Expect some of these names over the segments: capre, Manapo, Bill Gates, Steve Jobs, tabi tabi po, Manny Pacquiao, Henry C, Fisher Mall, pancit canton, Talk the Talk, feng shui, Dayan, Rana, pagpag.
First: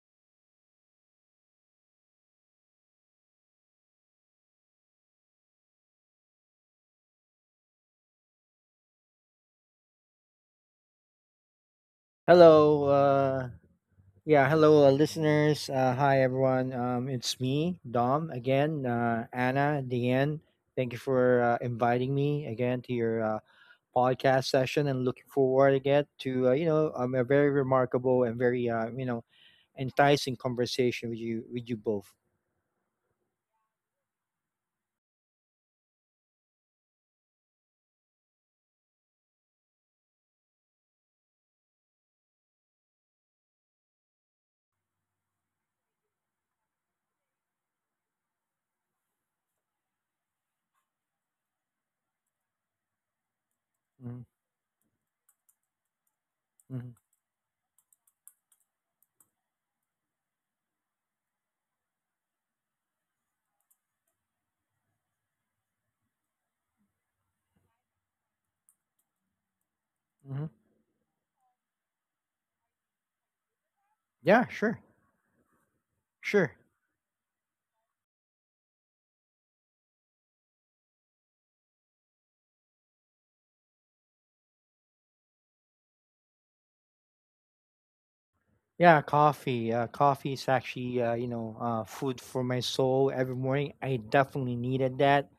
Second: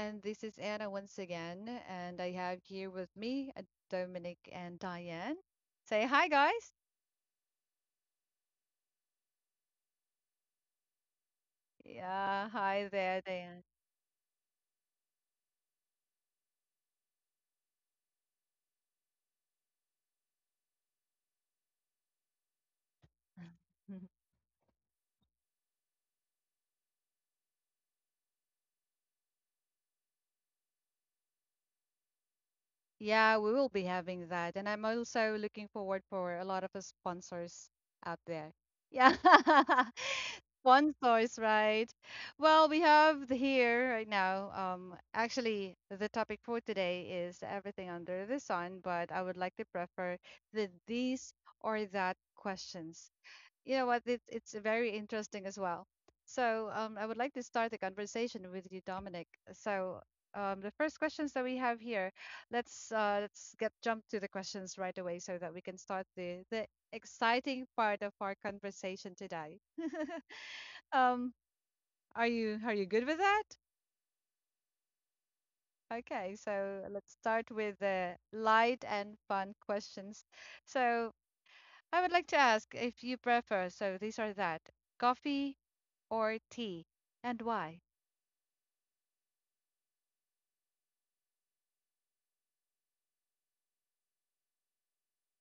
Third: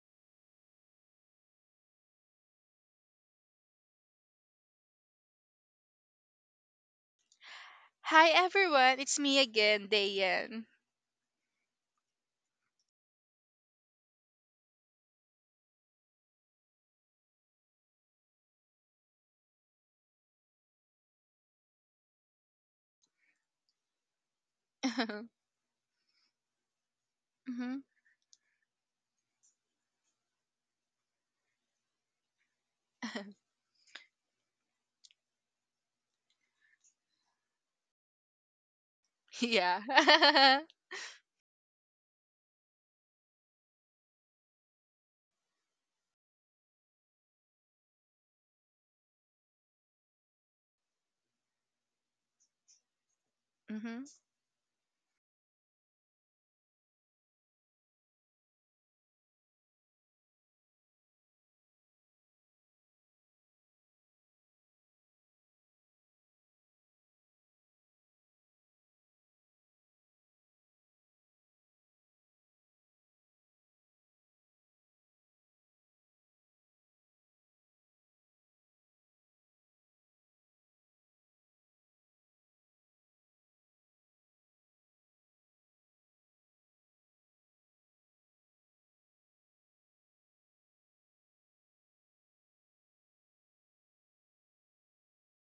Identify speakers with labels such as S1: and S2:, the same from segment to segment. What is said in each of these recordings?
S1: And this is Anna once again. And I have here with me Dominic and Diane. Say hi, guys.
S2: Hi everyone, it's me again, Dayan.
S1: Yeah,
S3: Hello,
S1: hi there, Diane.
S3: yeah, hello, listeners. Hi, everyone. It's me, Dom, again. Anna, Deanne, thank you for inviting me again to your podcast session, and looking forward again to a very
S2: hmm
S3: remarkable and very enticing conversation with you both.
S1: Yeah, we will be having that. And I'm also looking forward for a lot of sponsors out there. Yeah.
S2: Yeah.
S1: Sponsors, right? Well, we have the here right now. Actually, the topic for today is everything under the sun, but I would like to prefer these or that questions. You know what?
S2: hmm
S1: It's
S3: Hmm.
S1: it's very interesting as well. So
S3: Hmm.
S1: I would like to start the conversation with you, Dominic. So the first questions that we have here, let's get jump to the questions right away so that we can start the exciting part of our conversation today.
S3: Hmm.
S1: Um, are you good with that?
S3: Yeah, sure,
S1: Okay,
S3: sure.
S1: so let's start with the light and fun questions. So I would like to ask if you prefer, so these are that, coffee, or tea, and why?
S3: Yeah, coffee. Coffee is actually food for my soul every morning. I definitely needed that,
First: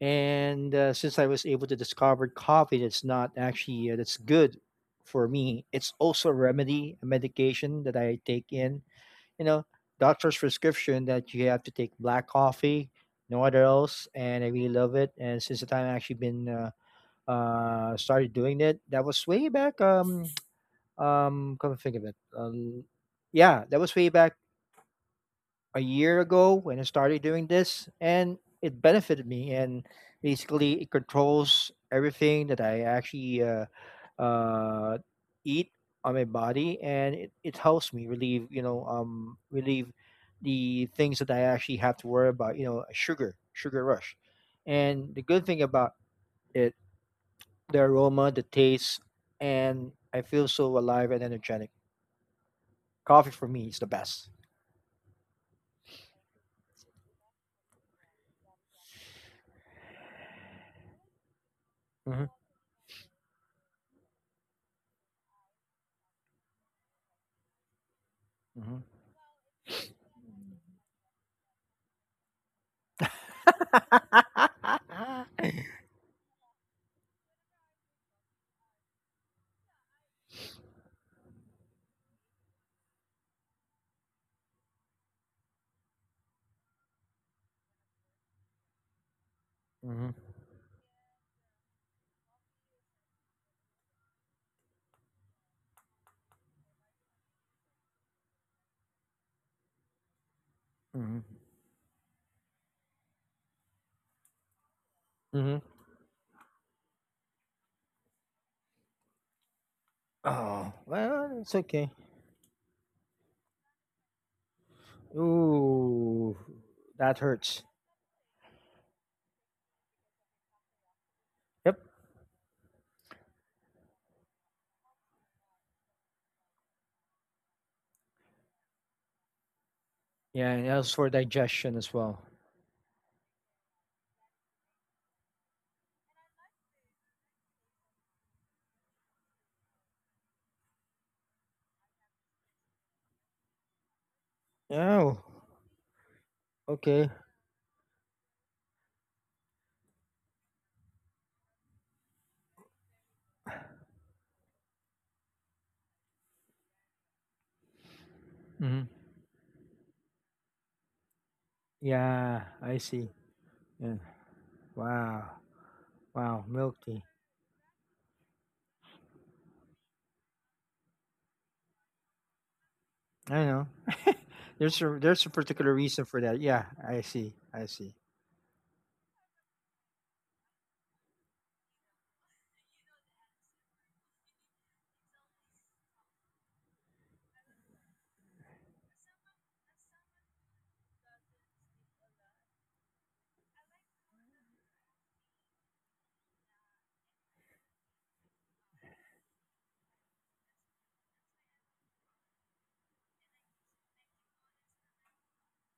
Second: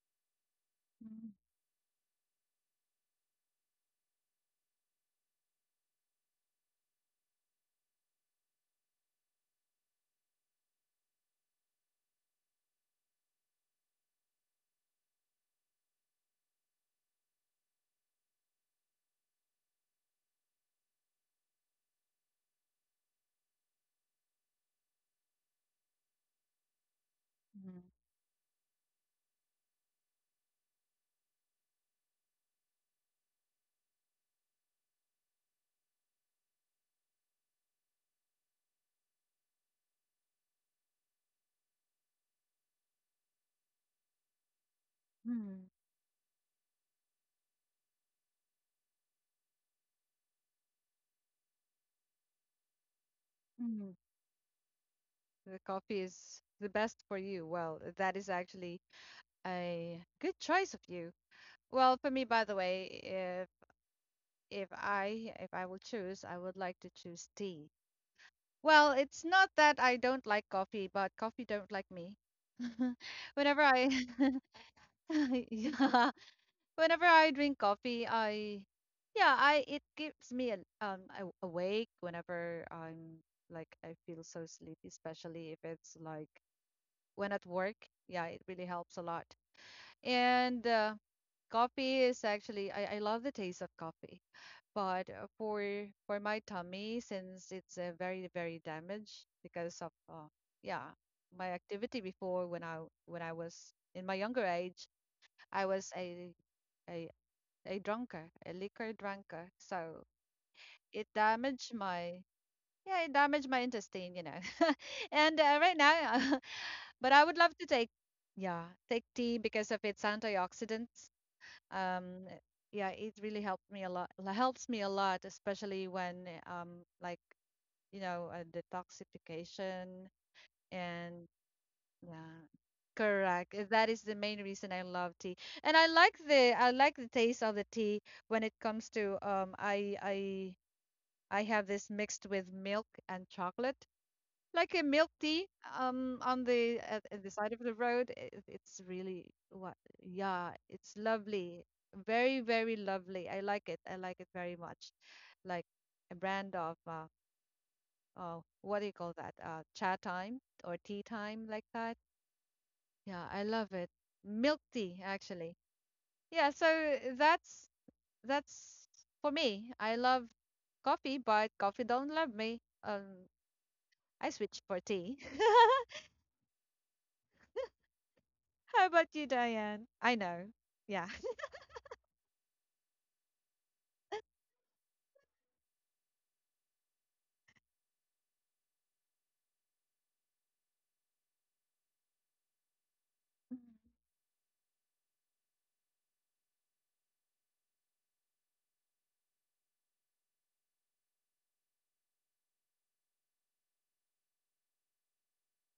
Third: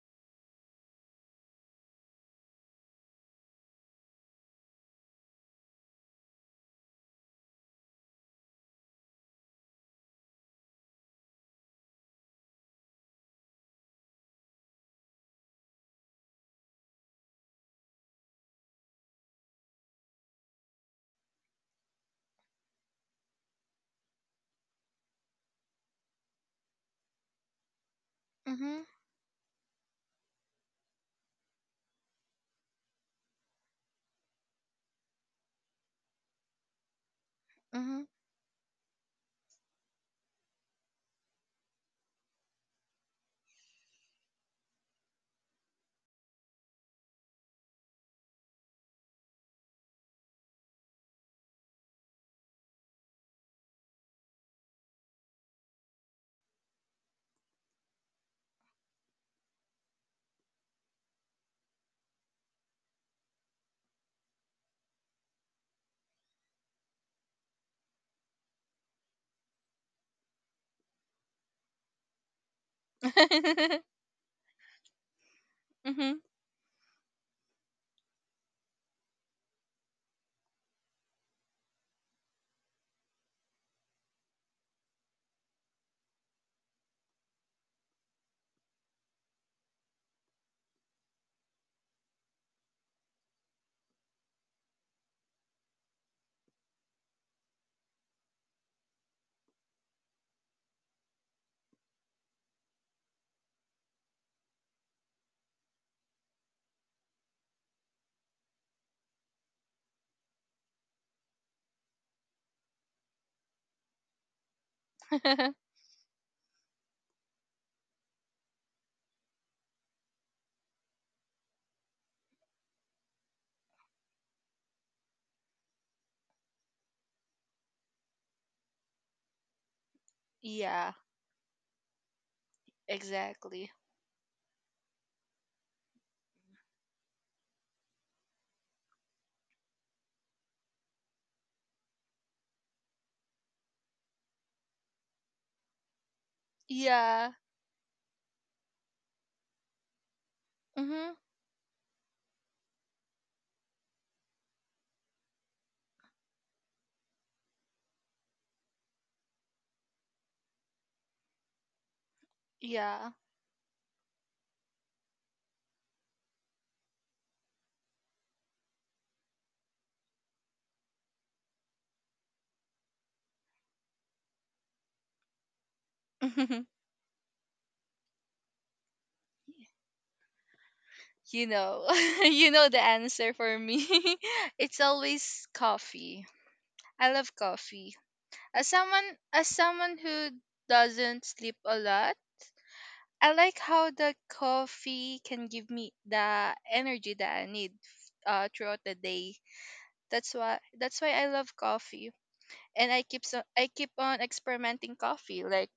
S3: and since I
S1: Mhm,
S3: was able to discover coffee that's not actually that's good for me, it's also a remedy, a medication that I take in. You know, Doctor's prescription that you have to take black coffee, no other else, and I really love it. And since the time I actually been started doing it, that was way back. Come to think of it, yeah, that was way back a year ago when I started doing this, and
S2: hmm
S3: it benefited me. And basically, it controls everything that I actually uh, eat on my body, and it helps
S2: hmm
S3: me relieve, you know, relieve the things that I actually have to worry about, sugar, sugar rush. And the good thing
S1: mhm,
S3: about it, the aroma, the taste, and I feel so alive and energetic. Coffee for me is the
S1: mhm.
S3: best.
S1: The coffee is the best for you. Well, that is actually a good choice of you. Well, for me,
S3: Hmm.
S1: by the way, if I if I will choose, I would like to choose tea.
S3: Hmm.
S1: Well, it's not that I don't like coffee, but coffee don't like me. Whenever I, yeah,
S2: hmm
S1: whenever I drink coffee, I it keeps me awake whenever I'm like I feel so sleepy, especially if it's like when at work. Yeah, it really helps a lot.
S3: Mhm,
S1: And coffee is actually I love the taste of coffee, but for my tummy since it's very very damaged because of yeah
S3: mhm,
S1: my activity before when I was in my younger age,
S3: mhm.
S1: I was a a drunker, a liquor drunker. So
S3: Oh,
S1: it
S3: well, it's
S1: damaged
S3: okay.
S1: it damaged my intestine, you know. and right
S3: Ooh,
S1: now, but
S3: that
S1: I would love
S3: hurts.
S1: to take tea because of its antioxidants.
S3: Yep.
S1: Um, yeah, it really helped me a lot. Helps me a lot, especially when like detoxification
S3: Yeah, and that's
S2: yeah,
S3: for
S1: and
S3: digestion as well.
S1: yeah. Correct.
S2: exactly.
S1: That is the main reason I love tea. And I like the taste of the tea when it comes to I have this mixed with milk and chocolate. Like a milk
S3: Oh,
S1: tea on the
S3: okay.
S1: at the
S2: Yeah.
S1: side of the road. It's really what yeah, it's
S2: hmm
S1: lovely. Very, very lovely. I like it. I like it very much. Like a brand of what do
S3: Hmm.
S1: you call that? Chat time or tea time like that.
S3: Yeah, I see.
S2: Yeah.
S1: Yeah, I love it.
S3: Yeah.
S1: Milk tea,
S3: Wow.
S1: actually.
S3: Wow,
S1: Yeah,
S3: milk
S1: so
S3: tea.
S1: that's for me. I love coffee, but coffee don't love me.
S3: I know.
S1: I switched for
S3: there's a
S1: tea.
S3: there's a particular reason for that. Yeah, I see. I see.
S1: How about you, Diane? I know. Yeah.
S2: you know, you know the answer for me. It's always coffee. I love coffee. As someone, as someone who doesn't sleep a lot, I like how the coffee can give me the energy that I need throughout the day. That's why I love coffee, and I keep on experimenting coffee. Like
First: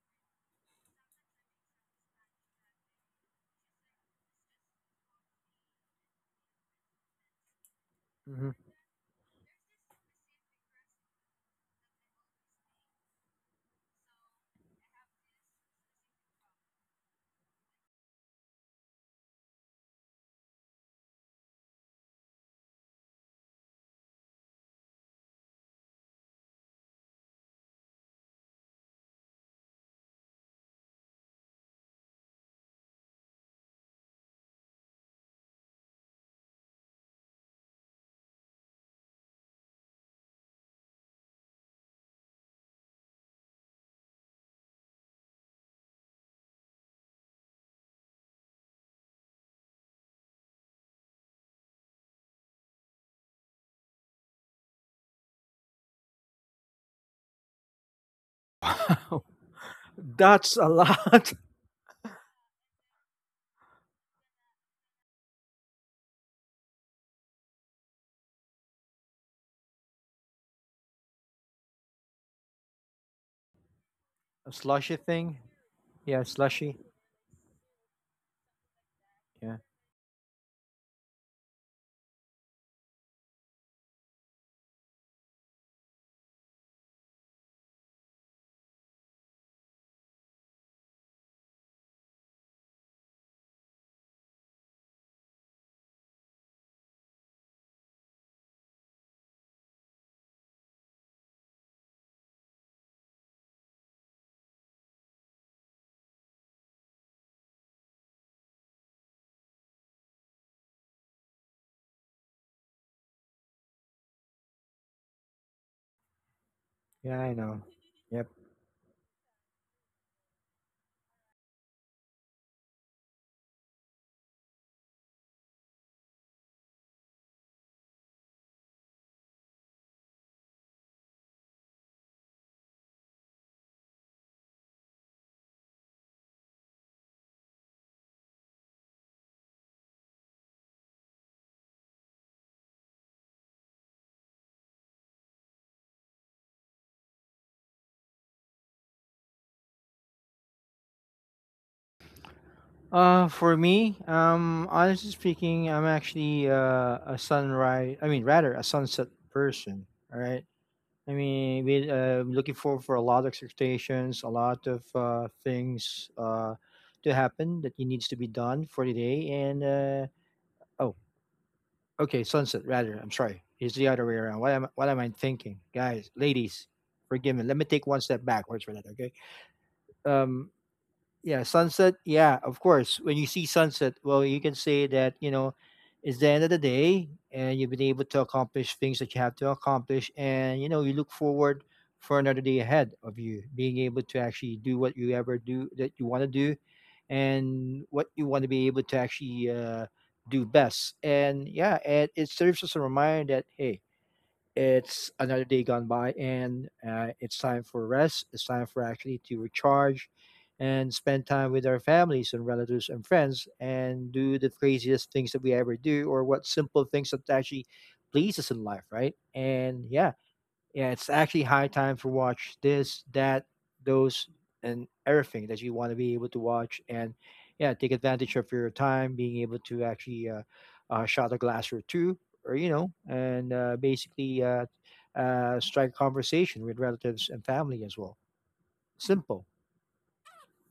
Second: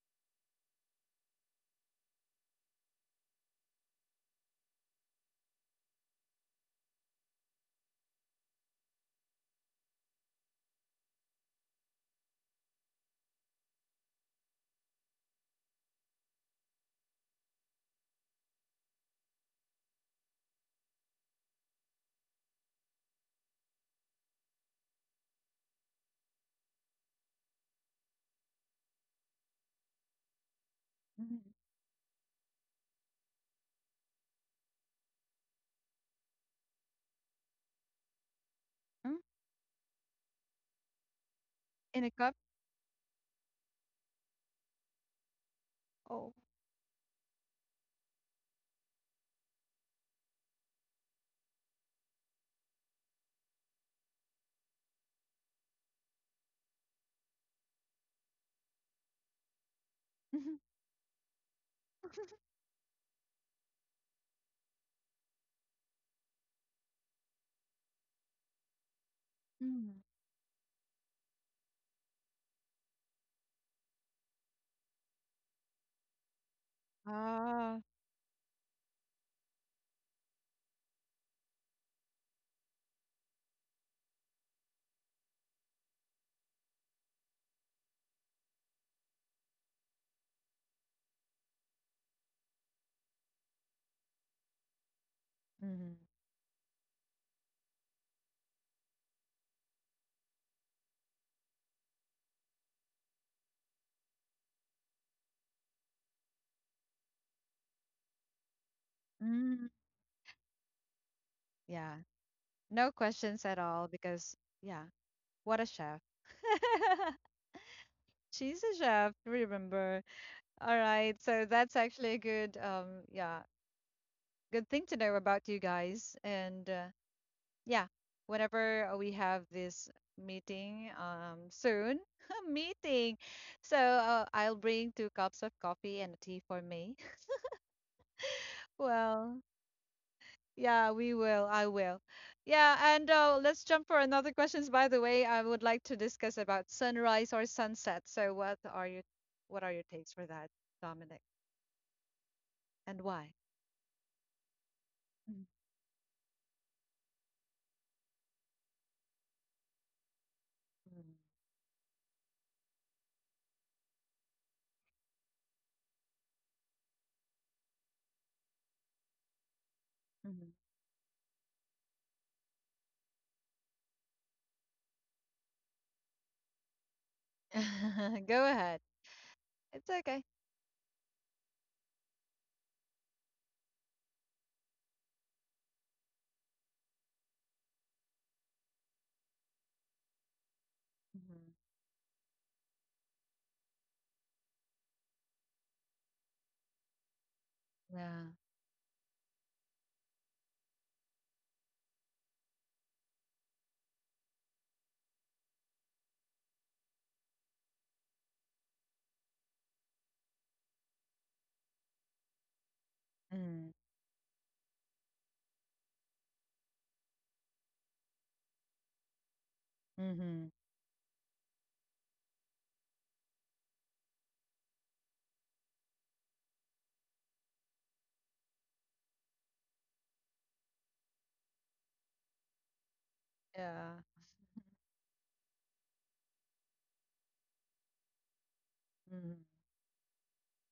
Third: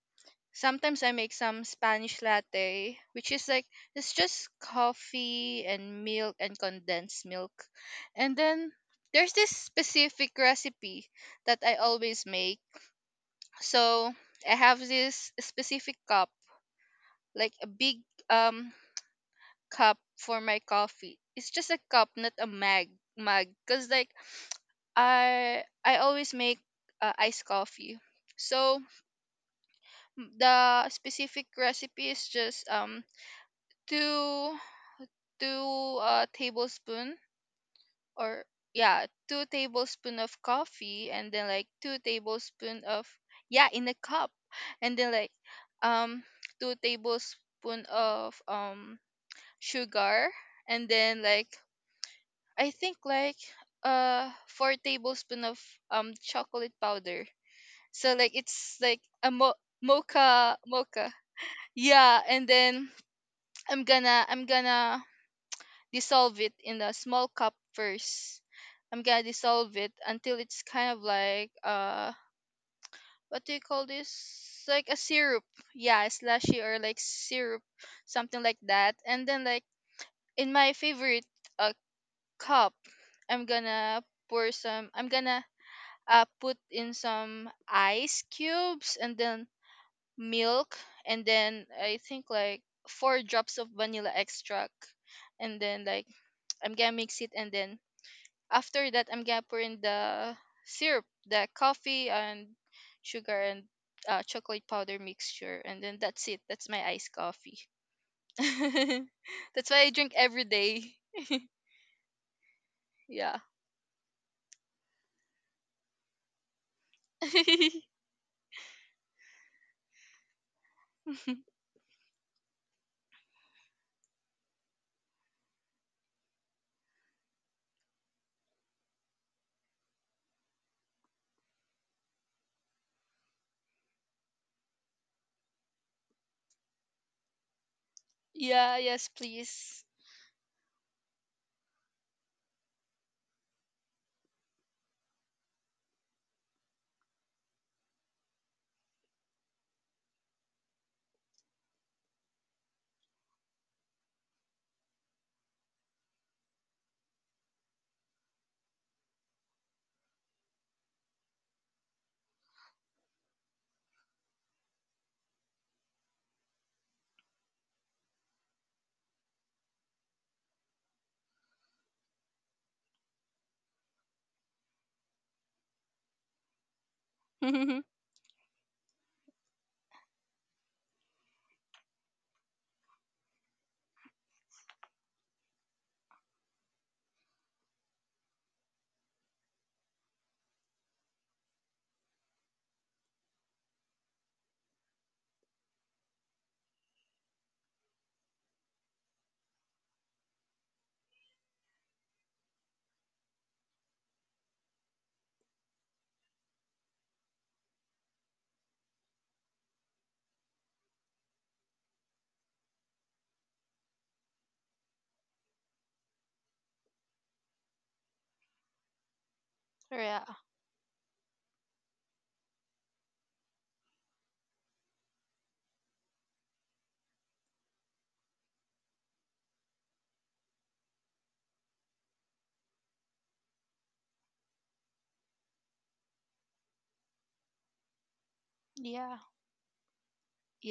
S2: sometimes I make some Spanish latte, which is like it's just coffee and milk and condensed milk, and
S3: Hmm.
S2: then there's this specific recipe that I always make. So I have this specific cup, like a big um cup for my coffee. It's just a cup, not a mag mug. Cause like I always make iced coffee. So the
S1: Mhm.
S2: specific recipe is just two two tablespoon or yeah
S1: Mm,
S2: two tablespoon of coffee, and then like two
S1: in a cup?
S2: tablespoon of yeah in a cup, and then like um
S1: Oh.
S2: two tablespoon of sugar, and then like I think like 4 tablespoon of chocolate powder. So like it's like
S3: Wow,
S2: a
S3: that's
S2: mocha
S3: a
S2: mocha.
S3: lot.
S2: Yeah, and then I'm gonna dissolve it in a small cup first. I'm gonna dissolve it
S1: mm,
S2: until it's kind of like what do you call this?
S3: A
S2: Like
S3: slushy
S2: a
S3: thing.
S2: syrup. Yeah,
S3: Yeah,
S2: slushy
S3: slushy.
S2: or like syrup,
S1: ah.
S2: something like that. And then
S3: Yeah.
S2: like in my favorite uh cup, I'm gonna I'm gonna put in some ice cubes and then milk, and then I think like 4 drops of vanilla extract and then
S1: Mhm.
S2: like I'm gonna mix it, and then after that I'm gonna pour in the syrup, the coffee and sugar and chocolate powder mixture, and then that's it. That's my iced coffee. That's
S1: Mm.
S2: why I drink every day.
S1: Yeah. No
S2: Yeah.
S1: questions at all because yeah, what a chef.
S3: Yeah, I know. Yeah.
S1: She's a chef, remember. All right. So that's actually a good yeah, good thing to know about you guys. And yeah, whenever we have this meeting soon, meeting. So I'll bring two cups of coffee and a tea for me.
S2: yeah, yes,
S1: Well,
S2: please.
S1: yeah, we will. I will. Yeah, and let's jump for another questions. By the way, I would like to discuss about sunrise or sunset. So what are your takes for that, Dominic, and why?
S3: For me, honestly
S1: Mhm.
S3: speaking, I'm actually a sunrise. I mean, rather a sunset person. All right. I mean, we looking forward for a lot of expectations, a lot of things to happen that you needs to be done for the day. And
S1: Mhm.
S3: oh, okay, sunset. Rather, I'm sorry. It's the other way around. What am I thinking, guys, ladies? Forgive me. Let me
S2: yeah.
S3: take one step
S1: Go
S3: backwards for
S1: ahead.
S3: that. Okay.
S1: It's okay.
S3: Um, yeah, sunset. Yeah, of course, when you see sunset, well, you can say that, you know, it's the end of the day, and you've been able to accomplish things that you have to accomplish, and you know, you look
S1: Mhm.
S3: forward for another day ahead of you, being able to actually do what you ever do that you want to do, and what you
S1: Yeah.
S3: want to be able to actually do best. And yeah, and it serves as a reminder that hey, it's another day gone by, and it's time for rest. It's time for actually to recharge and spend time with our families and relatives and friends,
S1: Mm,
S3: and do the craziest things that we ever do or what simple things that actually please us in life, right? And yeah,
S1: mhm.
S3: yeah, it's actually high time for watch this, that, those, and everything that you want to be able to watch. And yeah, take advantage of your time, being able to actually shot a glass or two, or you know, and
S1: Yeah.
S3: basically strike conversation with relatives and family as well.
S2: Yeah.
S1: Mhm.
S3: Simple.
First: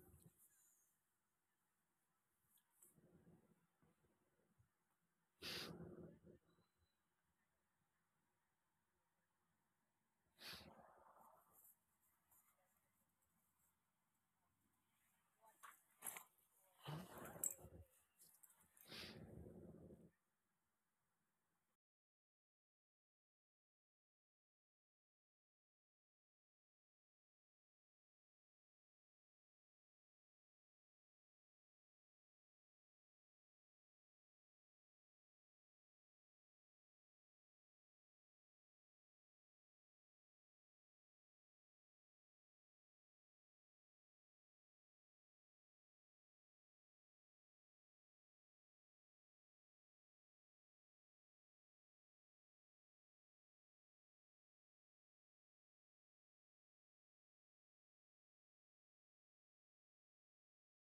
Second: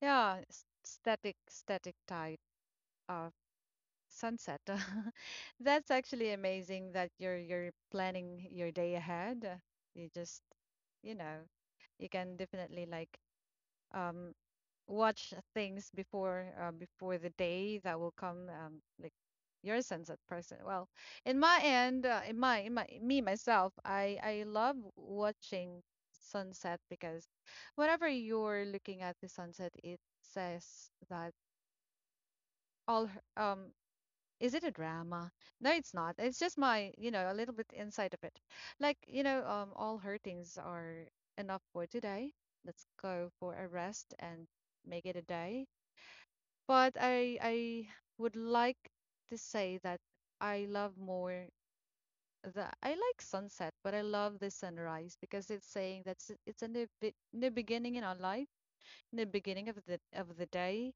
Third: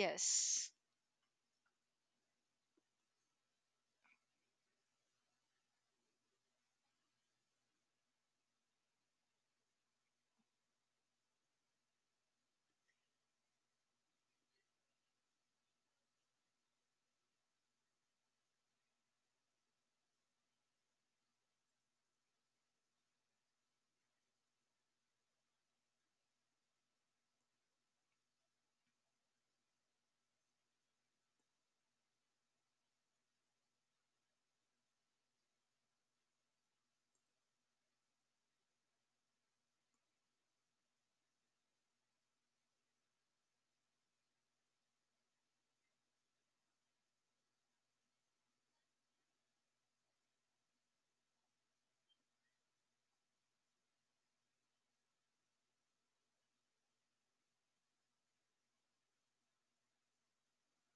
S1: Yeah, static type of sunset. That's actually amazing that you're planning your day ahead. You just, you know, you can definitely like um watch things before the day that will come like your sense of person well in my end in my me myself I love watching sunset because whenever you're looking at the sunset it says that all is it a drama? No, it's not. It's just my, you know, a little bit inside of it, like, you know, all hurtings are enough for today. Let's go for a rest and make it a day. But I would like to say that I love more the, I like sunset, but I love the sunrise because it's saying that it's a new, new beginning in our life, new beginning of the day.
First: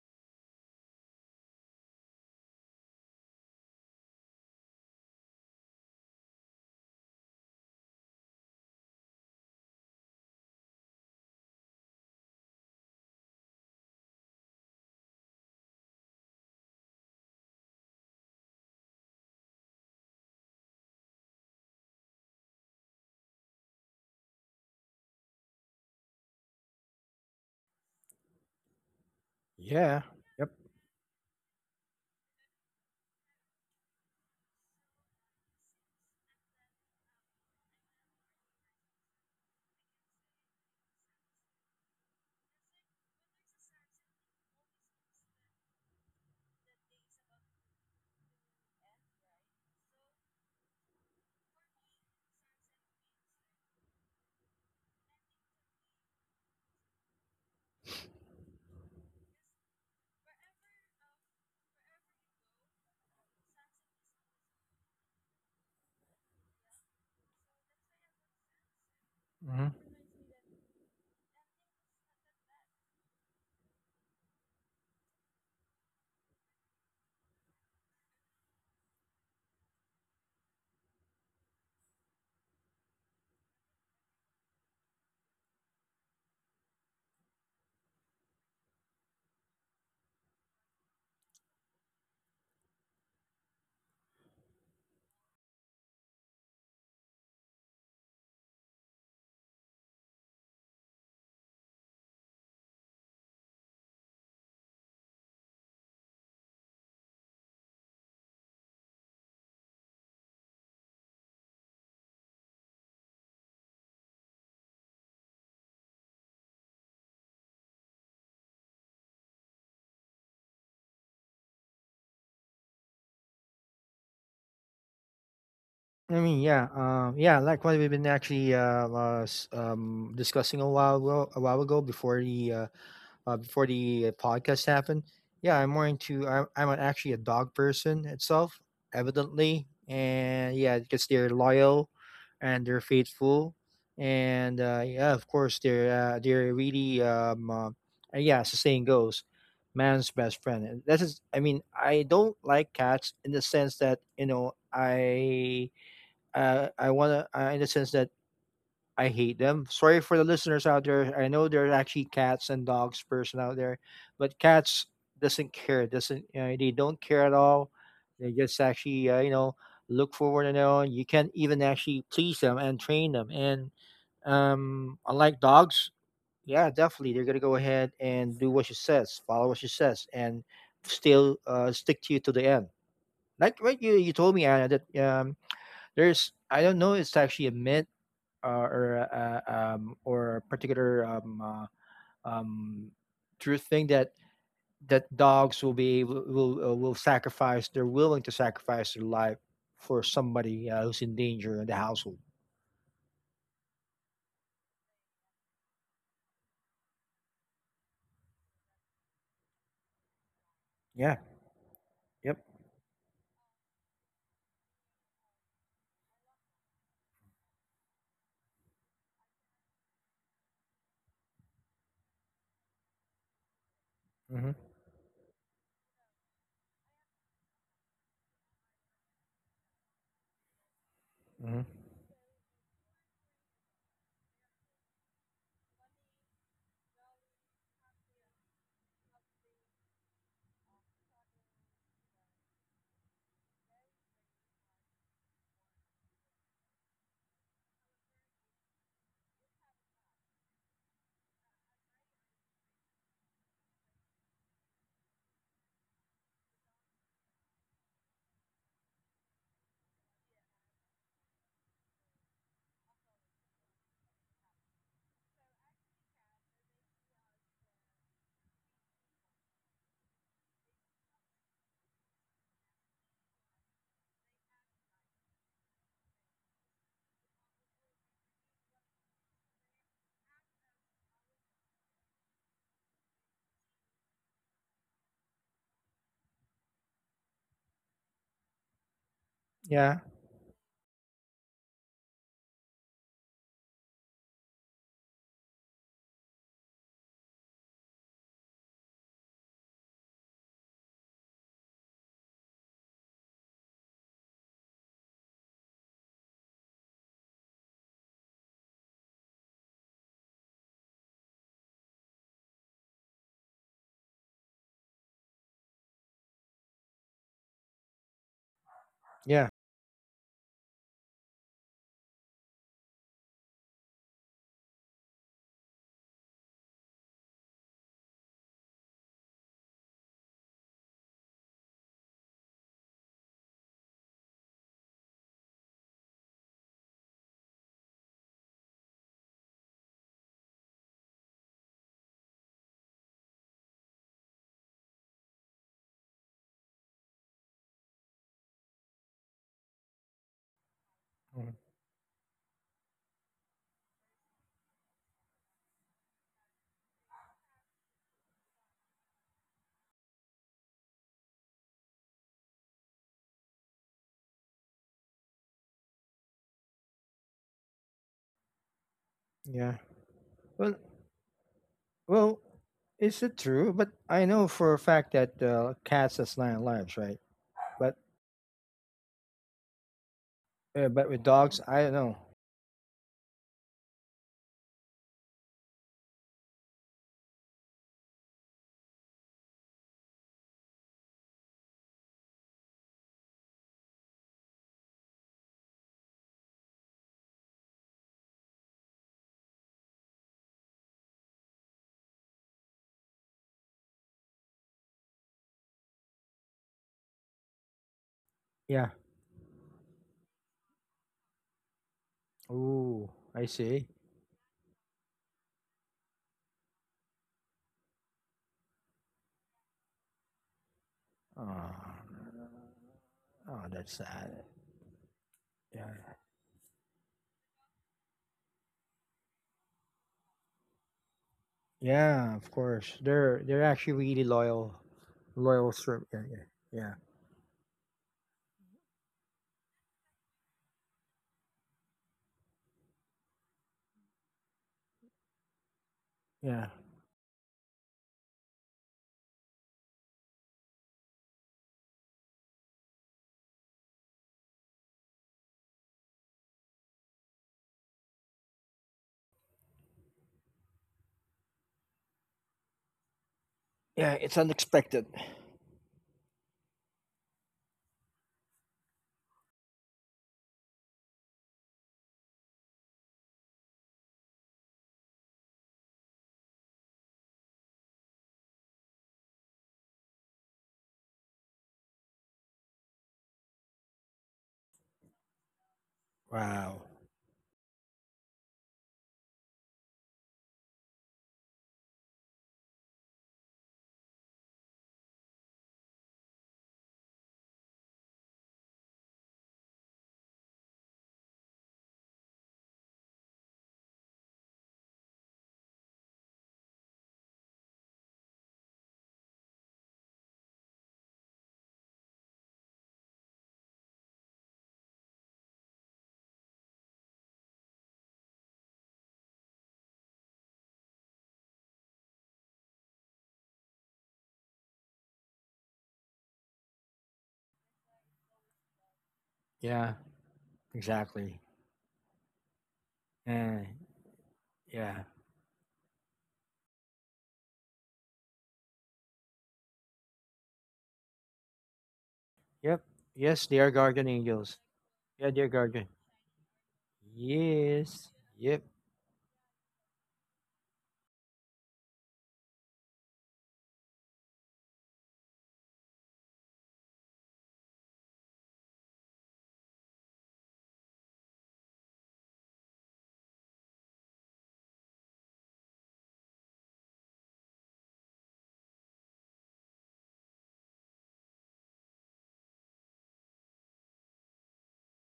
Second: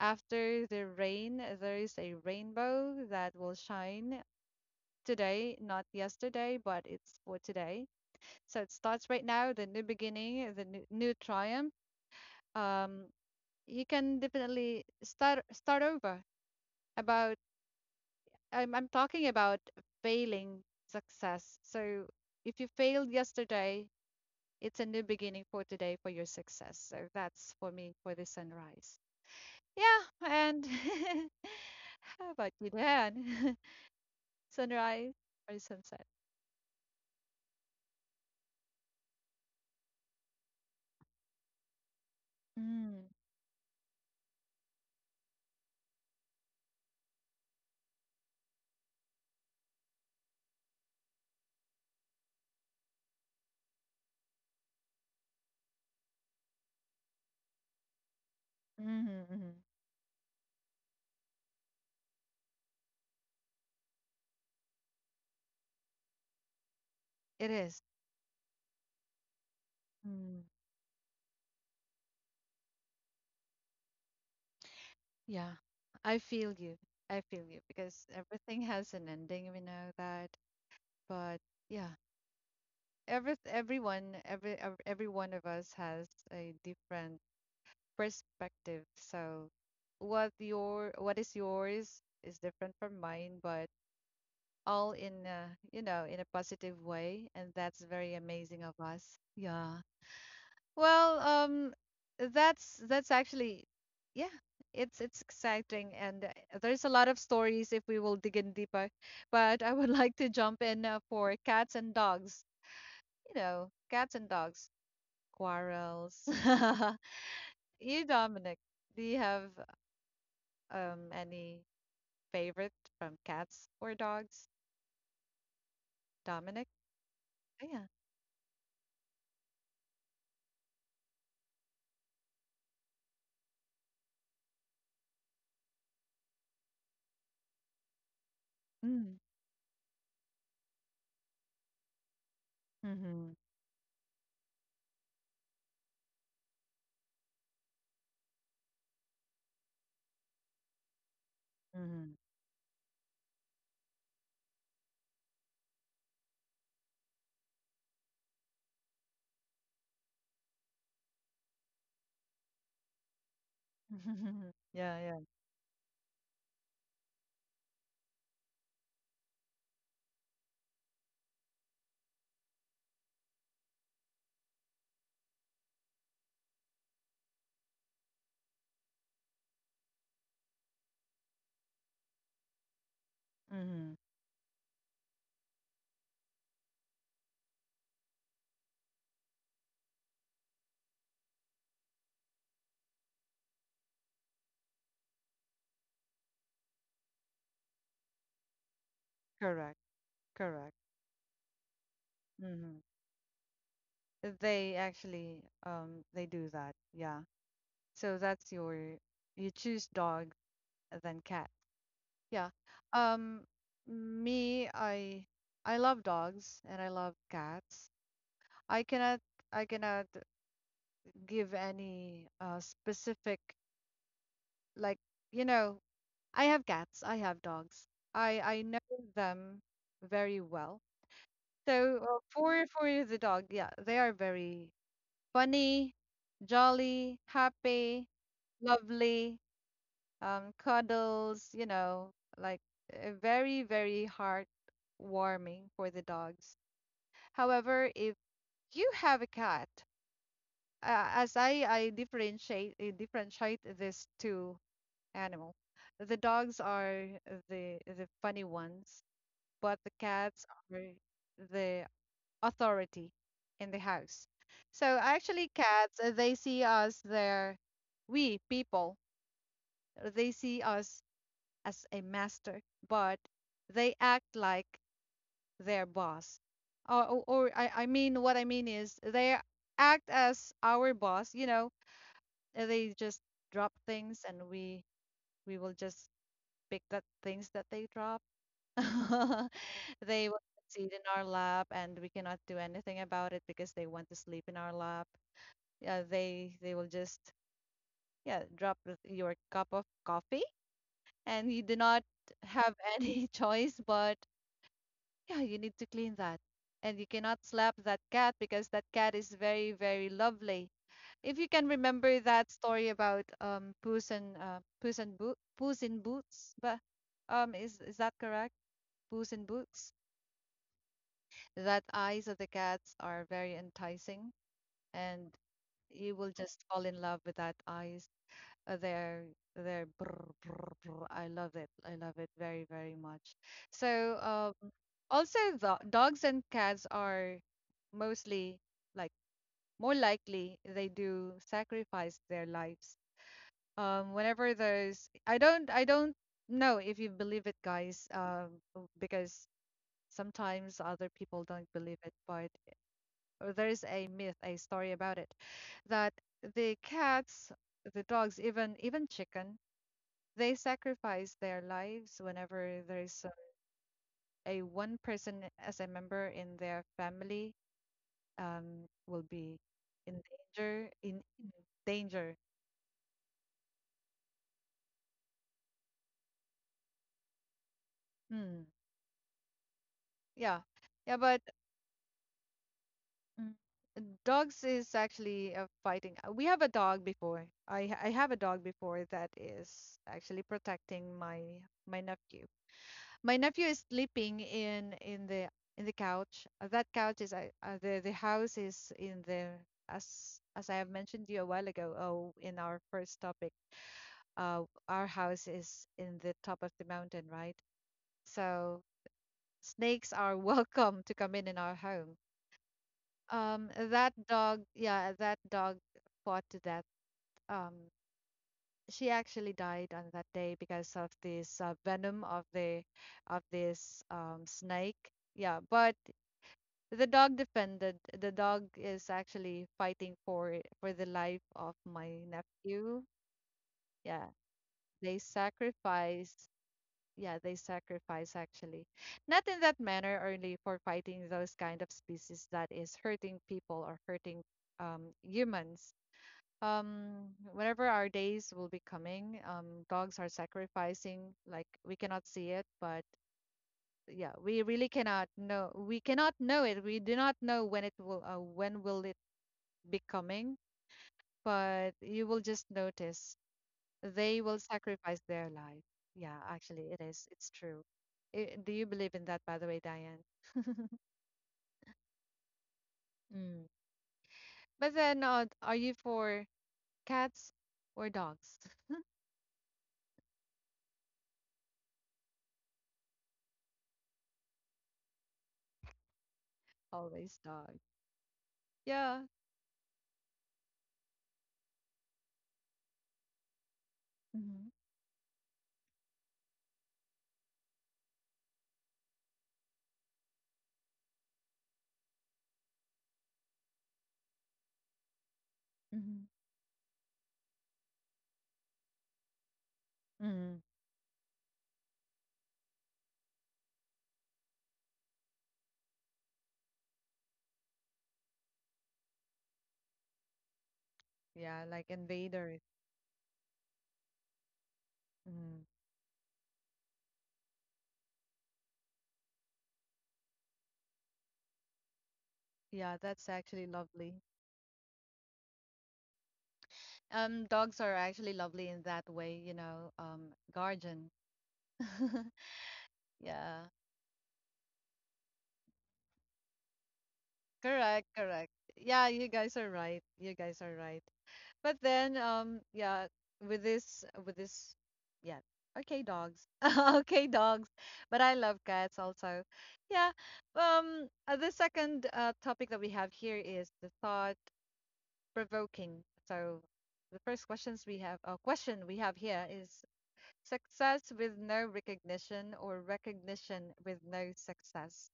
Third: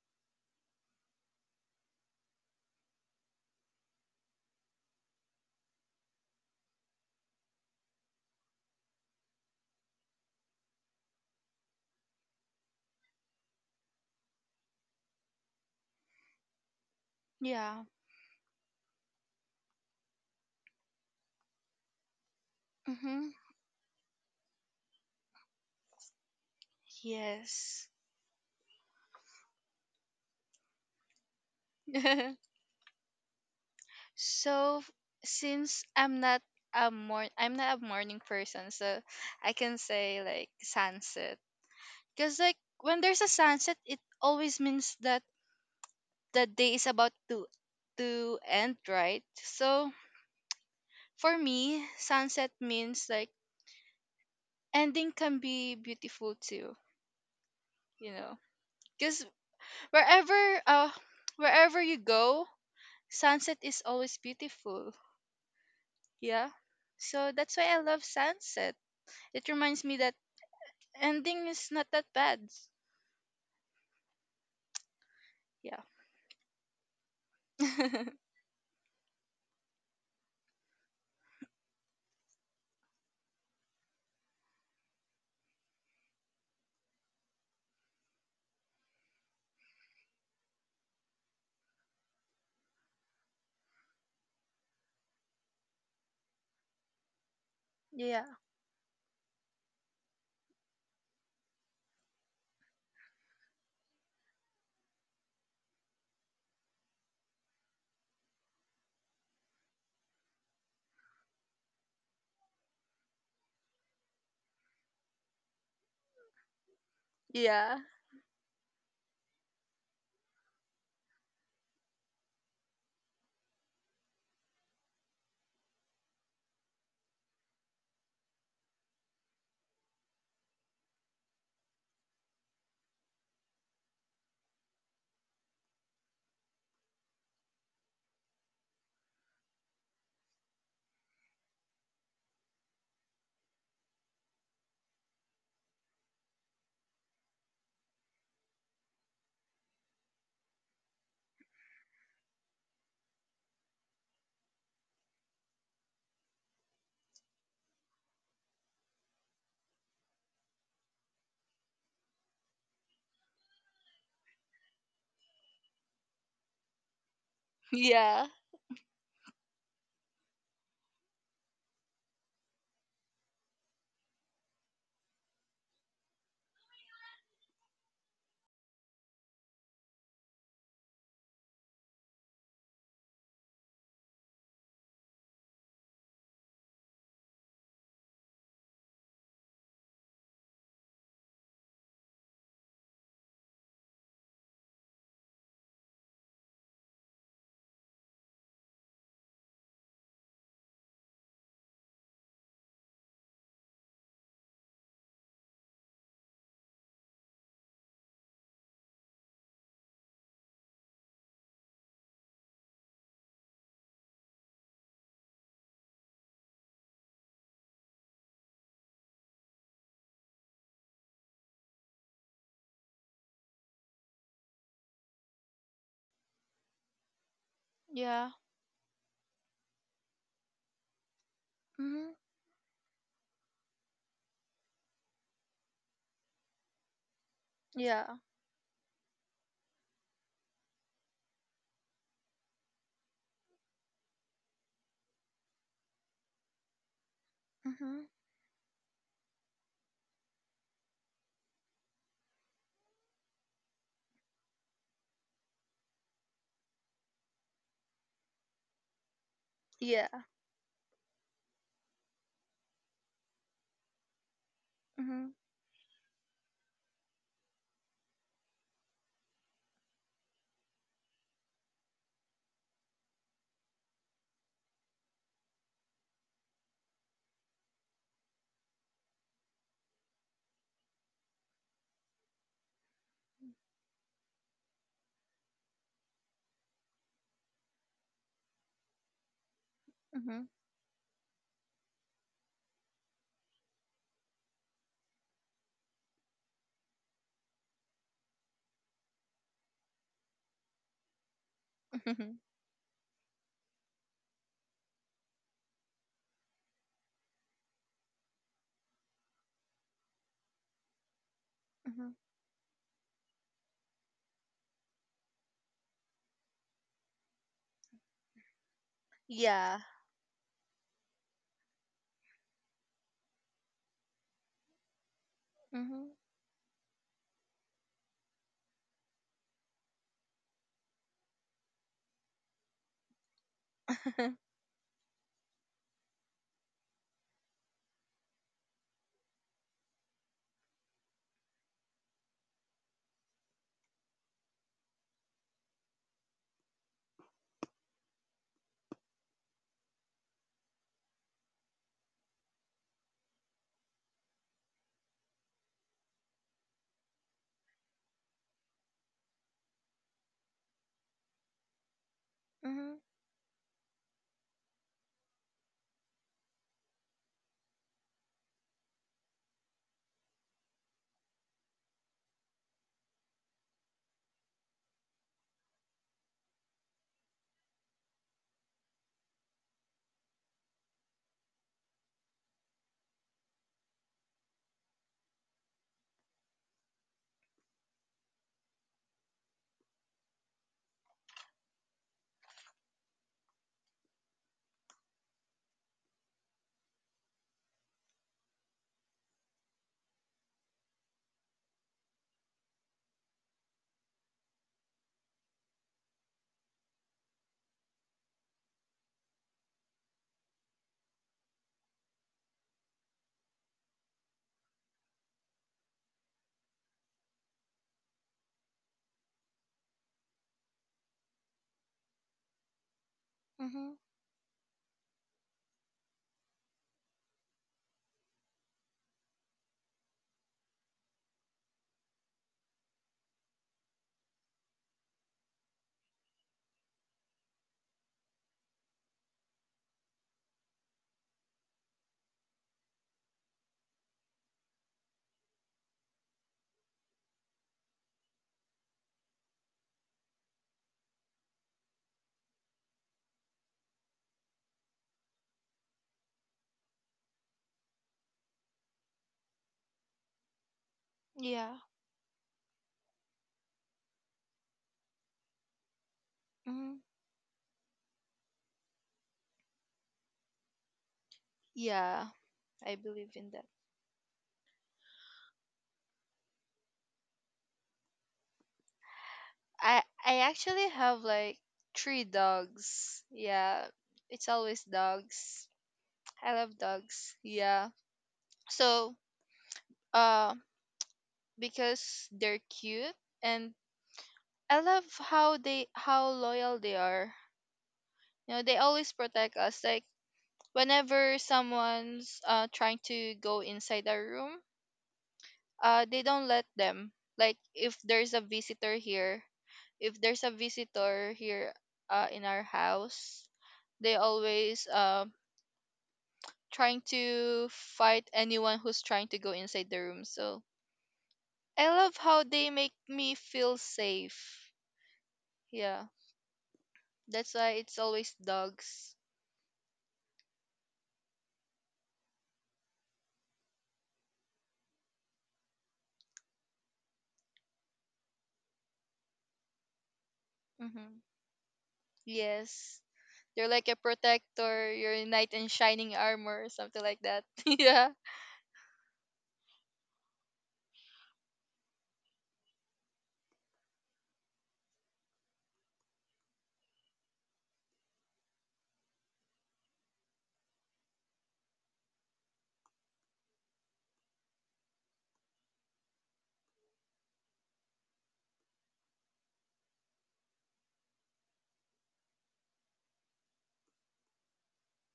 S1: After the rain, there is a rainbow that will shine today, not yesterday, but it's for today. So it starts right now, the new beginning, the new, new triumph. Um, you can definitely start over about
S2: Yeah.
S1: I'm talking about failing success. So if you failed
S2: Mm-hmm.
S1: yesterday, it's a new beginning for today for your success. So that's for
S2: Yes.
S1: me for the sunrise.
S3: Yeah.
S1: Yeah,
S3: Yep.
S1: and how about you, Dan?
S2: so f-
S1: Sunrise or
S2: since
S1: sunset?
S2: I'm not a mor I'm not a morning person, so I can say like sunset. Cause like when
S1: Mm,
S2: there's a sunset, it always means that the day is about to end, right? So for me, sunset means like ending can be beautiful too, you know. Cause
S1: mhm, mhm.
S2: wherever uh wherever you go, sunset is always beautiful. Yeah. So
S1: It
S2: that's why I
S1: is.
S2: love sunset. It
S3: Hmm.
S2: reminds me that
S1: Mm,
S2: ending is not that bad.
S1: yeah,
S2: Yeah.
S1: I feel you. I feel you because everything has an ending. We know that, but yeah, every everyone every ev- every one of us has a different perspective, so what your, what is yours is different from mine, but all in a, you know, in a positive way, and that's very
S2: yeah.
S1: amazing of us. Yeah. Well, that's actually yeah, it's exciting, and there's a lot of stories if we will dig in deeper, but I would like to jump in for cats and dogs. You know, cats and dogs quarrels.
S2: Yeah.
S1: You, Dominic, do you have any favorite from cats or dogs?
S3: I mean, yeah,
S1: Dominic?
S3: yeah, like
S1: Oh,
S3: what
S1: yeah.
S3: we've been actually discussing a while ago, before the podcast happened. Yeah, I'm more into I'm actually a dog person itself,
S1: Mm.
S3: evidently, and yeah, because they're loyal and they're
S1: Mm-hmm.
S3: faithful, and yeah, of course they're really yeah, as the saying goes, man's best friend. And that is, I mean, I
S1: Mm-hmm.
S3: don't like cats in the sense that you know I wanna in the sense that I hate them. Sorry for the listeners out there. I know there are actually cats and dogs person out there, but cats
S1: Yeah, yeah.
S3: doesn't care. Doesn't you know, They don't care at all.
S2: Yeah.
S3: They just actually look forward and on. You can't even actually please them and train them. And unlike dogs, yeah, definitely they're gonna go ahead and do what she says, follow what she says, and still stick to you to the end. Like what
S1: Mm-hmm.
S3: you told me, Anna, that there's, I don't know, it's actually a myth uh, or uh, or particular um, true thing that dogs will be able, will sacrifice. They're willing to sacrifice their life
S1: Correct.
S3: for
S1: Correct.
S3: somebody who's in danger in the household.
S1: Mm-hmm. They actually they do that. Yeah. So that's your, you choose dog than
S3: Yeah.
S1: cat. Yeah.
S3: Yep.
S1: Um me I love dogs and I love cats. I cannot I cannot give any specific
S3: Hmm.
S1: like, you know, I have cats, I have dogs,
S2: Yeah.
S1: I know them very well.
S3: Hmm.
S1: So
S2: Mhm.
S1: for the dog, yeah, they are very funny, jolly, happy,
S2: Yeah.
S1: lovely, cuddles, you know, like very very heartwarming for the dogs. However,
S2: Mhm.
S1: if you have a cat, as I differentiate, I differentiate this two animal. The dogs are the funny ones, but the
S2: Yeah.
S1: cats are the authority in the house. So
S2: Mhm.
S1: actually, cats they see us there, we people, they see us as a master, but they act like their boss. Or I mean, what I mean is they act as our boss. You know, they just drop things, and we will just pick that things that they drop.
S3: Yeah,
S1: They want
S2: Mhm.
S1: to sit in our lap and we cannot do anything about it because they want to sleep in our lap. Yeah, they will just yeah, drop your cup of coffee and you do not
S2: Mhm.
S1: have any choice but yeah, you need to clean that. And you cannot slap that cat because that cat is very, very lovely. If you can
S2: Mhm.
S1: remember that story about Puss and Puss and Boot Puss in Boots, but is that correct? Puss in
S3: yeah,
S2: Yeah.
S1: Boots? That eyes of the cats are very enticing and you
S2: Mhm.
S1: will just fall in love with that eyes, their brr, brr, brr. I love it, I love it very very much. So also the dogs and cats are mostly like more likely they do sacrifice their lives, whenever there's I don't know if you believe it, guys, because sometimes other people
S3: mhm,
S1: don't believe it, but or there is a myth, a story about it, that the cats, the dogs, even even chicken, they sacrifice their lives whenever there
S2: Mhm.
S1: is a one person as a member in their family will be
S3: yeah.
S1: in
S3: Well,
S1: danger in danger.
S3: well, is it true? But I know for a fact that cats has nine lives, right? But
S1: Hmm. Yeah.
S3: but
S1: Yeah,
S3: with
S1: but
S3: dogs, I don't know.
S1: mm, dogs is actually fighting. We have a dog before. I have a dog before that is actually protecting my nephew. My nephew is sleeping in the couch. That couch is the house is in the, as I have mentioned to you a while ago. Oh, in our first topic, our house is in the top of the mountain, right? So
S3: Yeah.
S1: snakes are welcome to come in our home.
S3: Ooh, I see.
S1: That dog, yeah, that dog fought to death. Um, she actually died on that day because of this
S3: Oh,
S1: venom of the of
S3: oh, that's
S2: Mhm.
S1: this
S3: sad.
S1: snake. Yeah,
S3: Yeah,
S1: but the dog defended. The dog is actually fighting for it, for the life of my
S3: yeah, of course.
S1: nephew.
S3: They're actually
S1: Yeah,
S3: really loyal,
S1: they
S3: yeah, yeah,
S1: sacrifice.
S3: yeah,
S1: Yeah, they sacrifice actually. Not in that manner only for fighting those kind of species that is hurting people or hurting humans.
S3: yeah.
S1: Whenever our days will be coming, dogs are sacrificing. Like we cannot see it, but yeah, we really cannot know. We cannot know it. We do not know when it will, when will it becoming,
S2: Yeah.
S1: but you will just notice
S3: Yeah,
S1: they
S3: it's
S1: will
S3: unexpected.
S1: sacrifice their life. Yeah, actually,
S2: Mhm.
S1: it is. It's true. I do you believe in that, by the way, Diane?
S2: Yeah. I believe in that.
S1: Mm. But then, are you for cats or dogs?
S2: I actually have like 3 dogs. Yeah. It's always dogs. I love
S3: Wow.
S2: dogs.
S1: Always dogs.
S2: Yeah. So
S1: Yeah.
S2: uh because they're cute, and
S1: Mm-hmm.
S2: i love how loyal they are. You know, they always protect us, like whenever someone's trying to go inside our room, they
S1: Mm-hmm.
S2: don't let them. Like if there's a visitor here if there's a
S1: Mm.
S2: visitor here in our house, they always trying to fight anyone who's trying to go inside the room. So
S1: Yeah,
S2: I
S1: like
S2: love how
S1: invaders.
S2: they make me feel safe,
S1: Mm.
S2: yeah. That's why it's always dogs.
S3: Yeah, exactly.
S1: Yeah, that's
S3: Yeah,
S1: actually lovely.
S3: yeah.
S1: Dogs are actually lovely in that way, you know, guardian.
S2: Mm-hmm.
S3: Yep.
S2: Yes.
S3: Yes, they
S1: Yeah,
S2: They're
S3: are
S2: like a
S3: guardian angels.
S2: protector, your
S3: Yeah, they're
S2: knight in
S3: guardian.
S2: shining armor, or something like that.
S1: correct,
S2: yeah.
S3: Yes.
S1: correct.
S3: Yep.
S1: Yeah, you guys are right. You guys are right. But then, yeah, with this, yeah, okay, dogs, okay, dogs. But I love cats also. Yeah. The second topic that we have here is the thought provoking. So the first questions we have, question we have here is success with no recognition or recognition with no success.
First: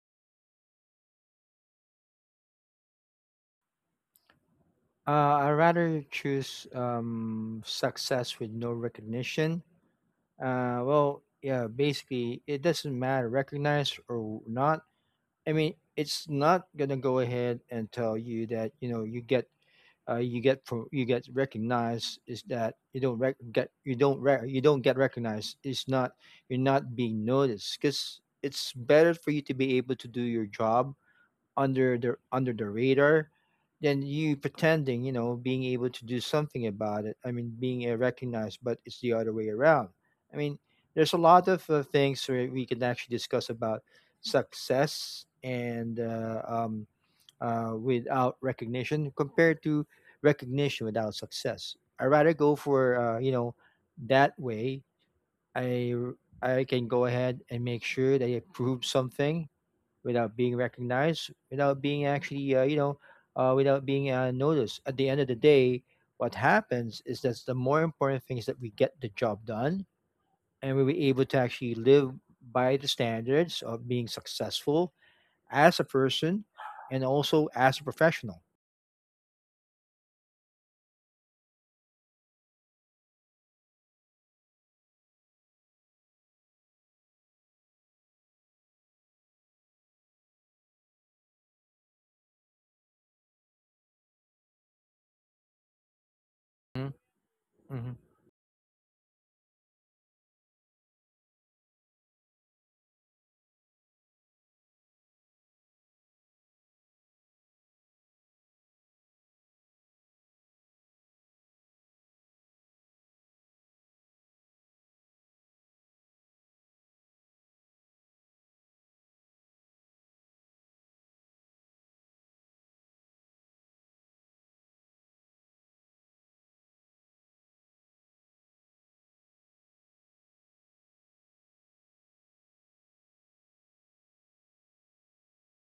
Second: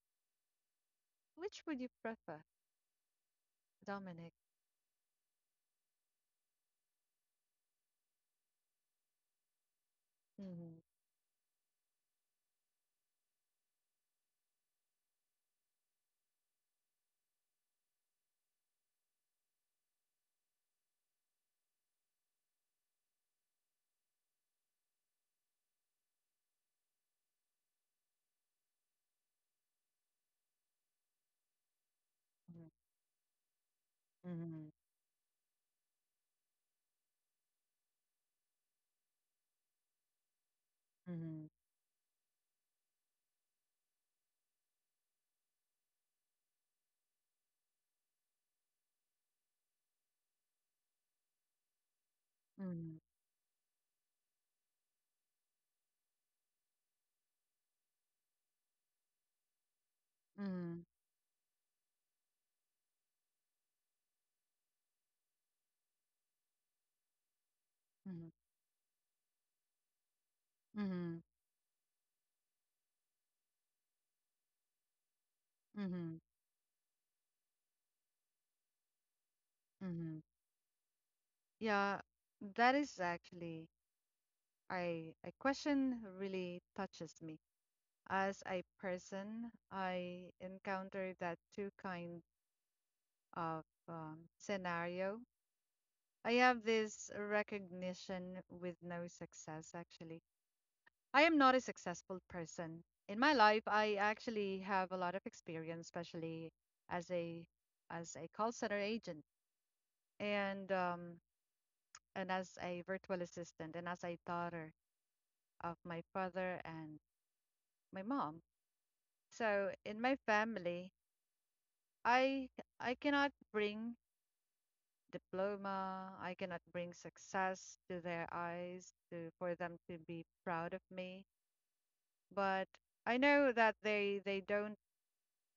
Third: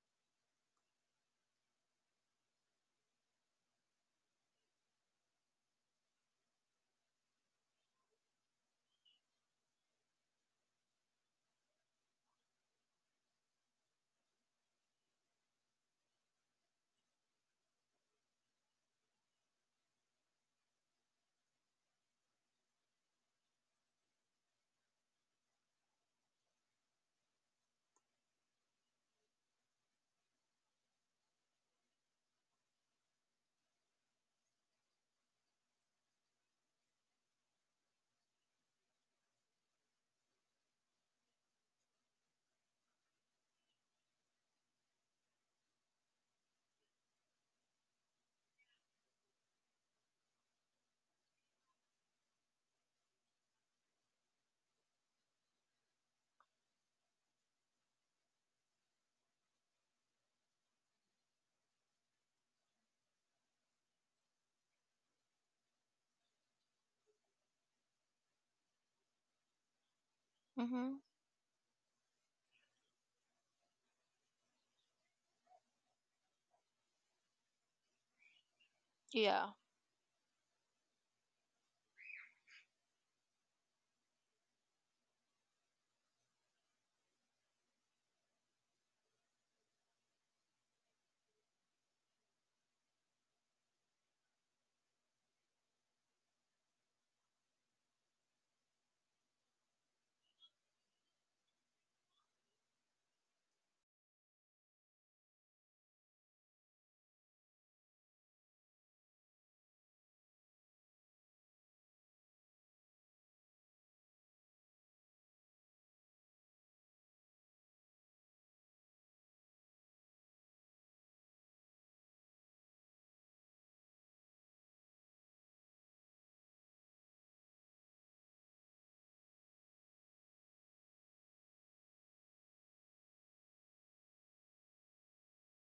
S1: Which would you prefer, Dominic?
S3: I'd rather choose success with no recognition.
S1: Mm-hmm.
S3: Well, yeah, basically, it doesn't matter, recognized or not. I mean, it's not gonna go ahead and tell you that you know you get recognized, is that you don't get recognized. It's not You're not being noticed because it's better for you to be able to do your job under the
S1: Mm-hmm.
S3: radar than you
S1: Mhm,
S3: pretending, you know, being able to do something about it. I mean, being recognized, but it's the other way around. I mean, there's a lot
S1: mhm,
S3: of things where we can actually discuss about success and without recognition compared to recognition without success. I rather go for
S1: mhm,
S3: that way. I can go ahead and make sure that I prove something without being
S1: mhm,
S3: recognized, without being actually, without being noticed. At the end of the day, what happens is that the more important thing is that we get the job done, and we were
S2: Mm-hmm.
S3: able
S1: mhm,
S3: to actually live by the standards of being successful as a
S1: mhm, mhm,
S3: person and also as a professional.
S2: Yeah.
S1: mhm. Yeah, that is actually I a question really touches me. As a person, I encounter that two kind of scenario. I have this
S3: Mm-hmm.
S1: recognition with no success, actually. I am not a successful person. In my life, I actually have a lot of experience, especially as a as a call center agent. and um and as a virtual assistant and as a daughter of my father and my mom. So in my family, I I cannot bring diploma, I cannot bring success to their eyes to for them to be proud of me, but I know that they don't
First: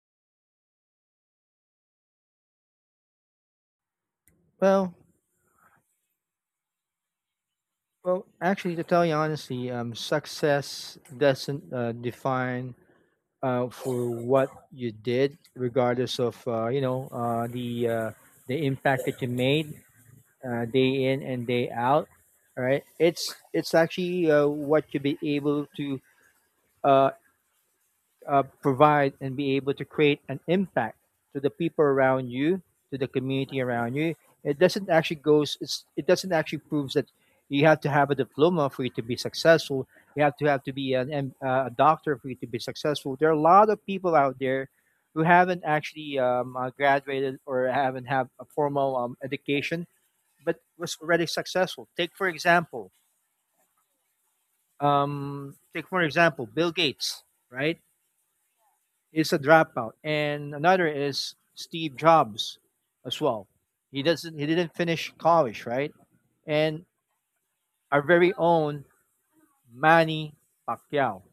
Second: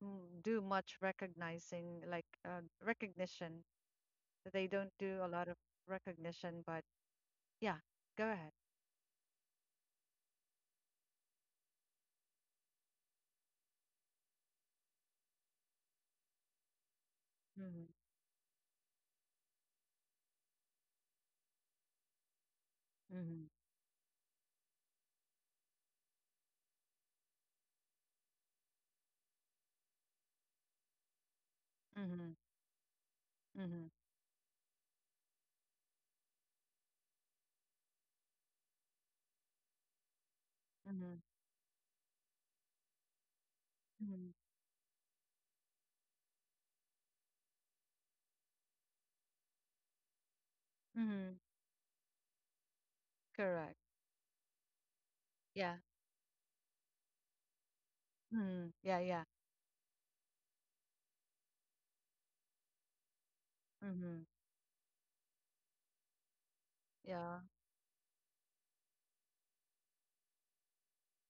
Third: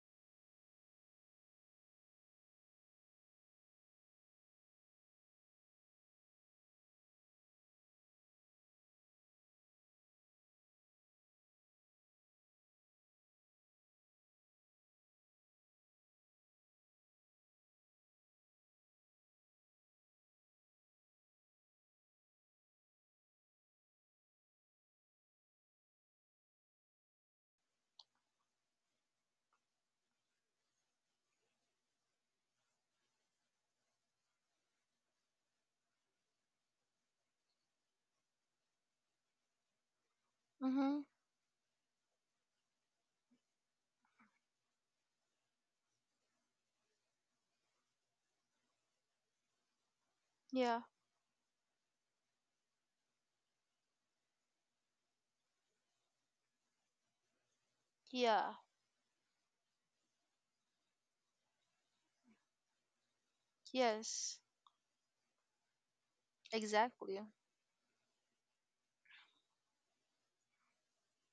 S1: do much recognizing like recognition. They
S3: Well,
S1: don't do a lot of recognition, but yeah,
S3: well,
S1: go ahead.
S3: actually, to tell you honestly, success doesn't define for what you did, regardless of the
S1: Mm-hmm.
S3: uh, the impact that you made day in and day out. All right, it's actually what you be able to uh, provide and be able to create an impact to the people around
S1: Mm-hmm.
S3: you, to the community
S1: Mm-hmm.
S3: around you, it doesn't actually goes. It doesn't actually proves that you have to have a diploma for you to be successful. You have to be
S2: Mm-hmm.
S1: Mhm,
S3: A doctor for you to be successful. There are a lot of people
S1: mhm,
S3: out there who haven't actually graduated or haven't have a formal education, but
S2: Yeah.
S3: was already
S1: mhm,
S3: successful. Take for example,
S1: correct.
S3: um,
S1: Yeah.
S3: take for example, Bill Gates, right,
S2: Yeah.
S1: Mhm, yeah, yeah.
S3: is a dropout, and another is Steve Jobs as well.
S1: Mhm,
S2: Yes.
S3: He didn't finish college, right? And
S2: Exactly.
S1: yeah,
S3: our very own Manny Pacquiao.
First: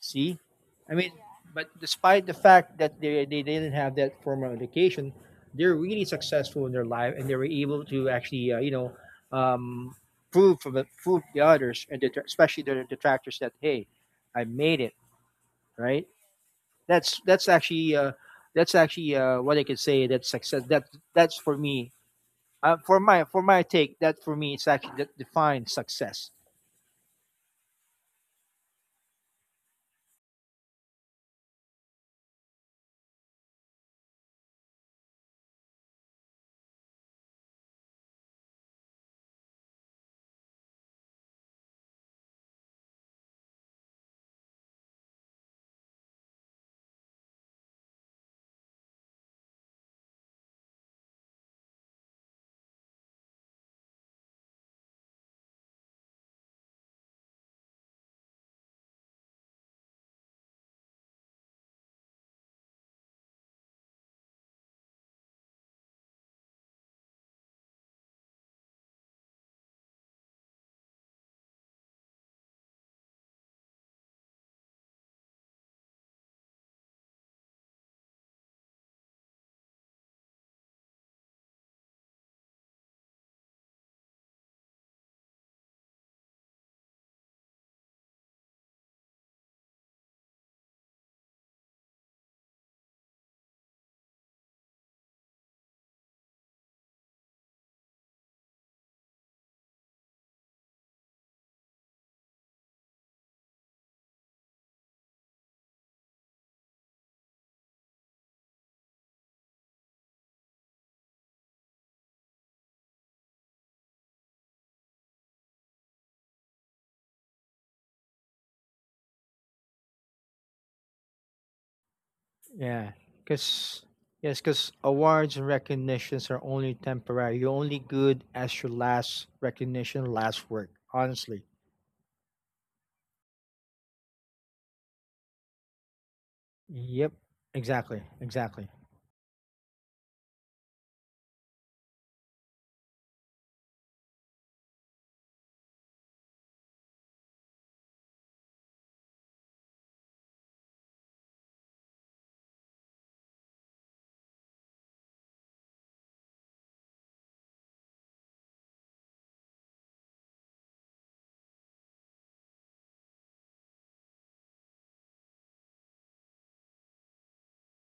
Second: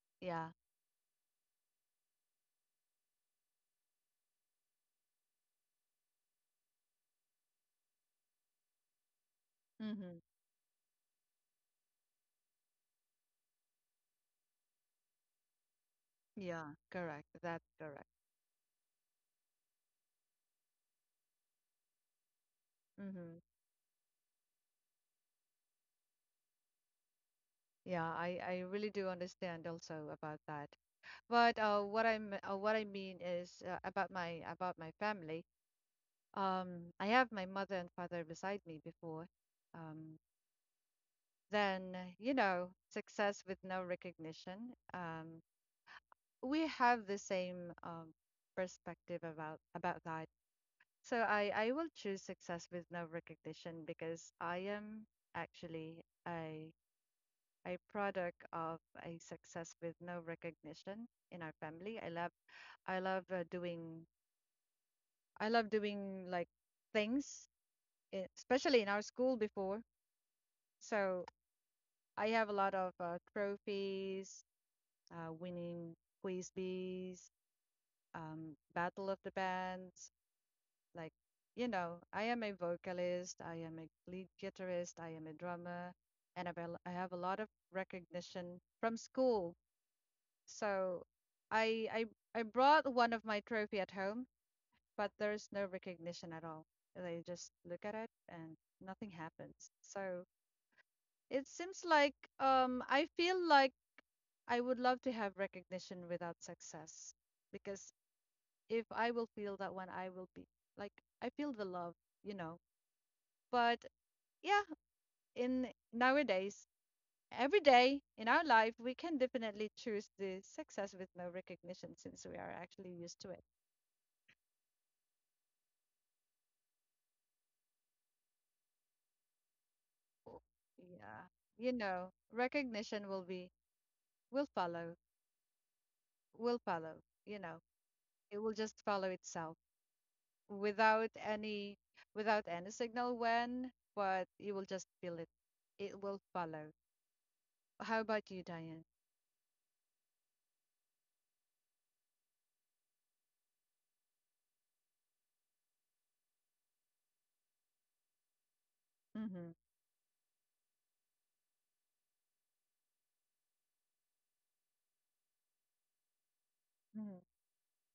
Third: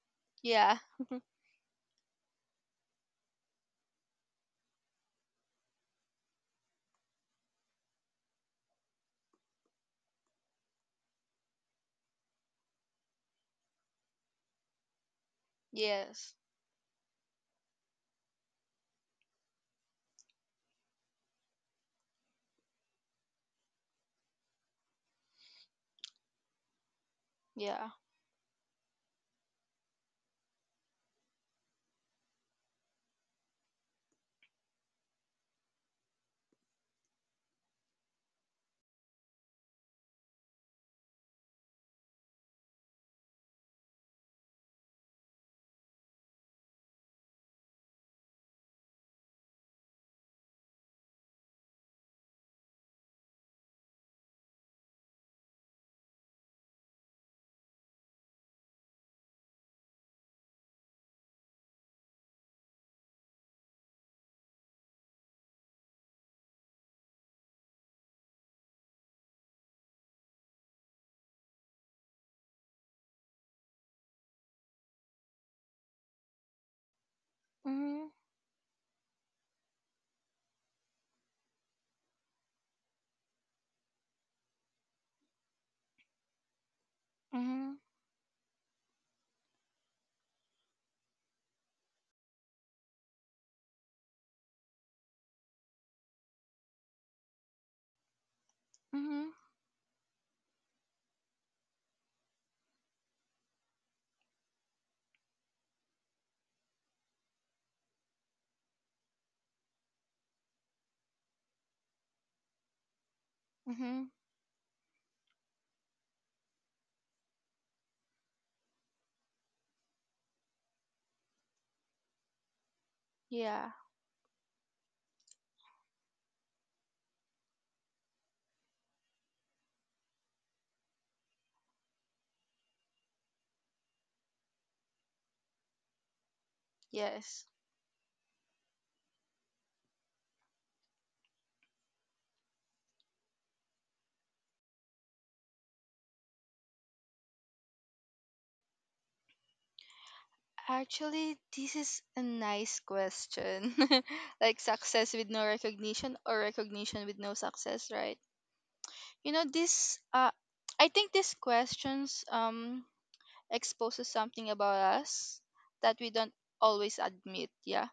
S3: See,
S1: yeah.
S2: Yeah.
S3: I mean, but despite the fact that they didn't have that formal education, they're really successful in their life, and they were able to actually um,
S1: Mhm,
S3: prove the others and the, especially the detractors, that hey, I made it, right?
S2: Yes.
S1: yeah,
S3: That's
S1: correct.
S3: that's
S1: That's
S3: actually
S1: correct.
S3: uh, that's actually what I could say. That's success. That's for me. For my for
S1: Mhm.
S3: my take, that for me, it's actually that defines success.
S2: Yeah.
S1: Yeah, I really do understand also about that. But what I mean is about my family. I have my mother and father beside me before. Um, then you know, success with no recognition. We have the same perspective about that. So I will choose success with no recognition because I am actually a product of a success with no recognition in our family. I love uh, doing I love doing like things especially in our school before. So I have a lot of trophies, winning quiz bees,
S2: Mm-hmm.
S1: Battle of the Bands. Like, you know, I am a vocalist, I am a lead guitarist, I am a drummer, and I have a lot of
S2: Mm-hmm.
S1: recognition from school. So I, I, I brought one of my trophy at home, but there's no recognition at all. They just look at it and nothing
S2: Mm-hmm.
S1: happens. So it seems like I feel like I would love to have recognition without success because if I will feel that one, I will be like I feel the love, you know. But
S2: Mm-hmm.
S1: yeah, in nowadays, every day in our life we can definitely choose the success with no recognition since we are actually
S3: Yeah,
S1: used to it.
S2: Yeah.
S3: because Yes, because awards and recognitions are only temporary. You're only good as your last recognition, last work.
S1: Yeah,
S3: Honestly.
S1: you know recognition will be will follow will follow,
S3: Yep.
S1: you
S2: Yes.
S1: know,
S3: Exactly.
S1: it will
S3: Exactly.
S1: just follow itself without any without any signal when, but you will just feel it, it will follow. How about you, Diane?
S2: Actually, this is a nice question. like success with no recognition or recognition with no success, right? You know,
S1: Mm-hmm,
S2: this I think these questions exposes something about us that we don't always admit, yeah.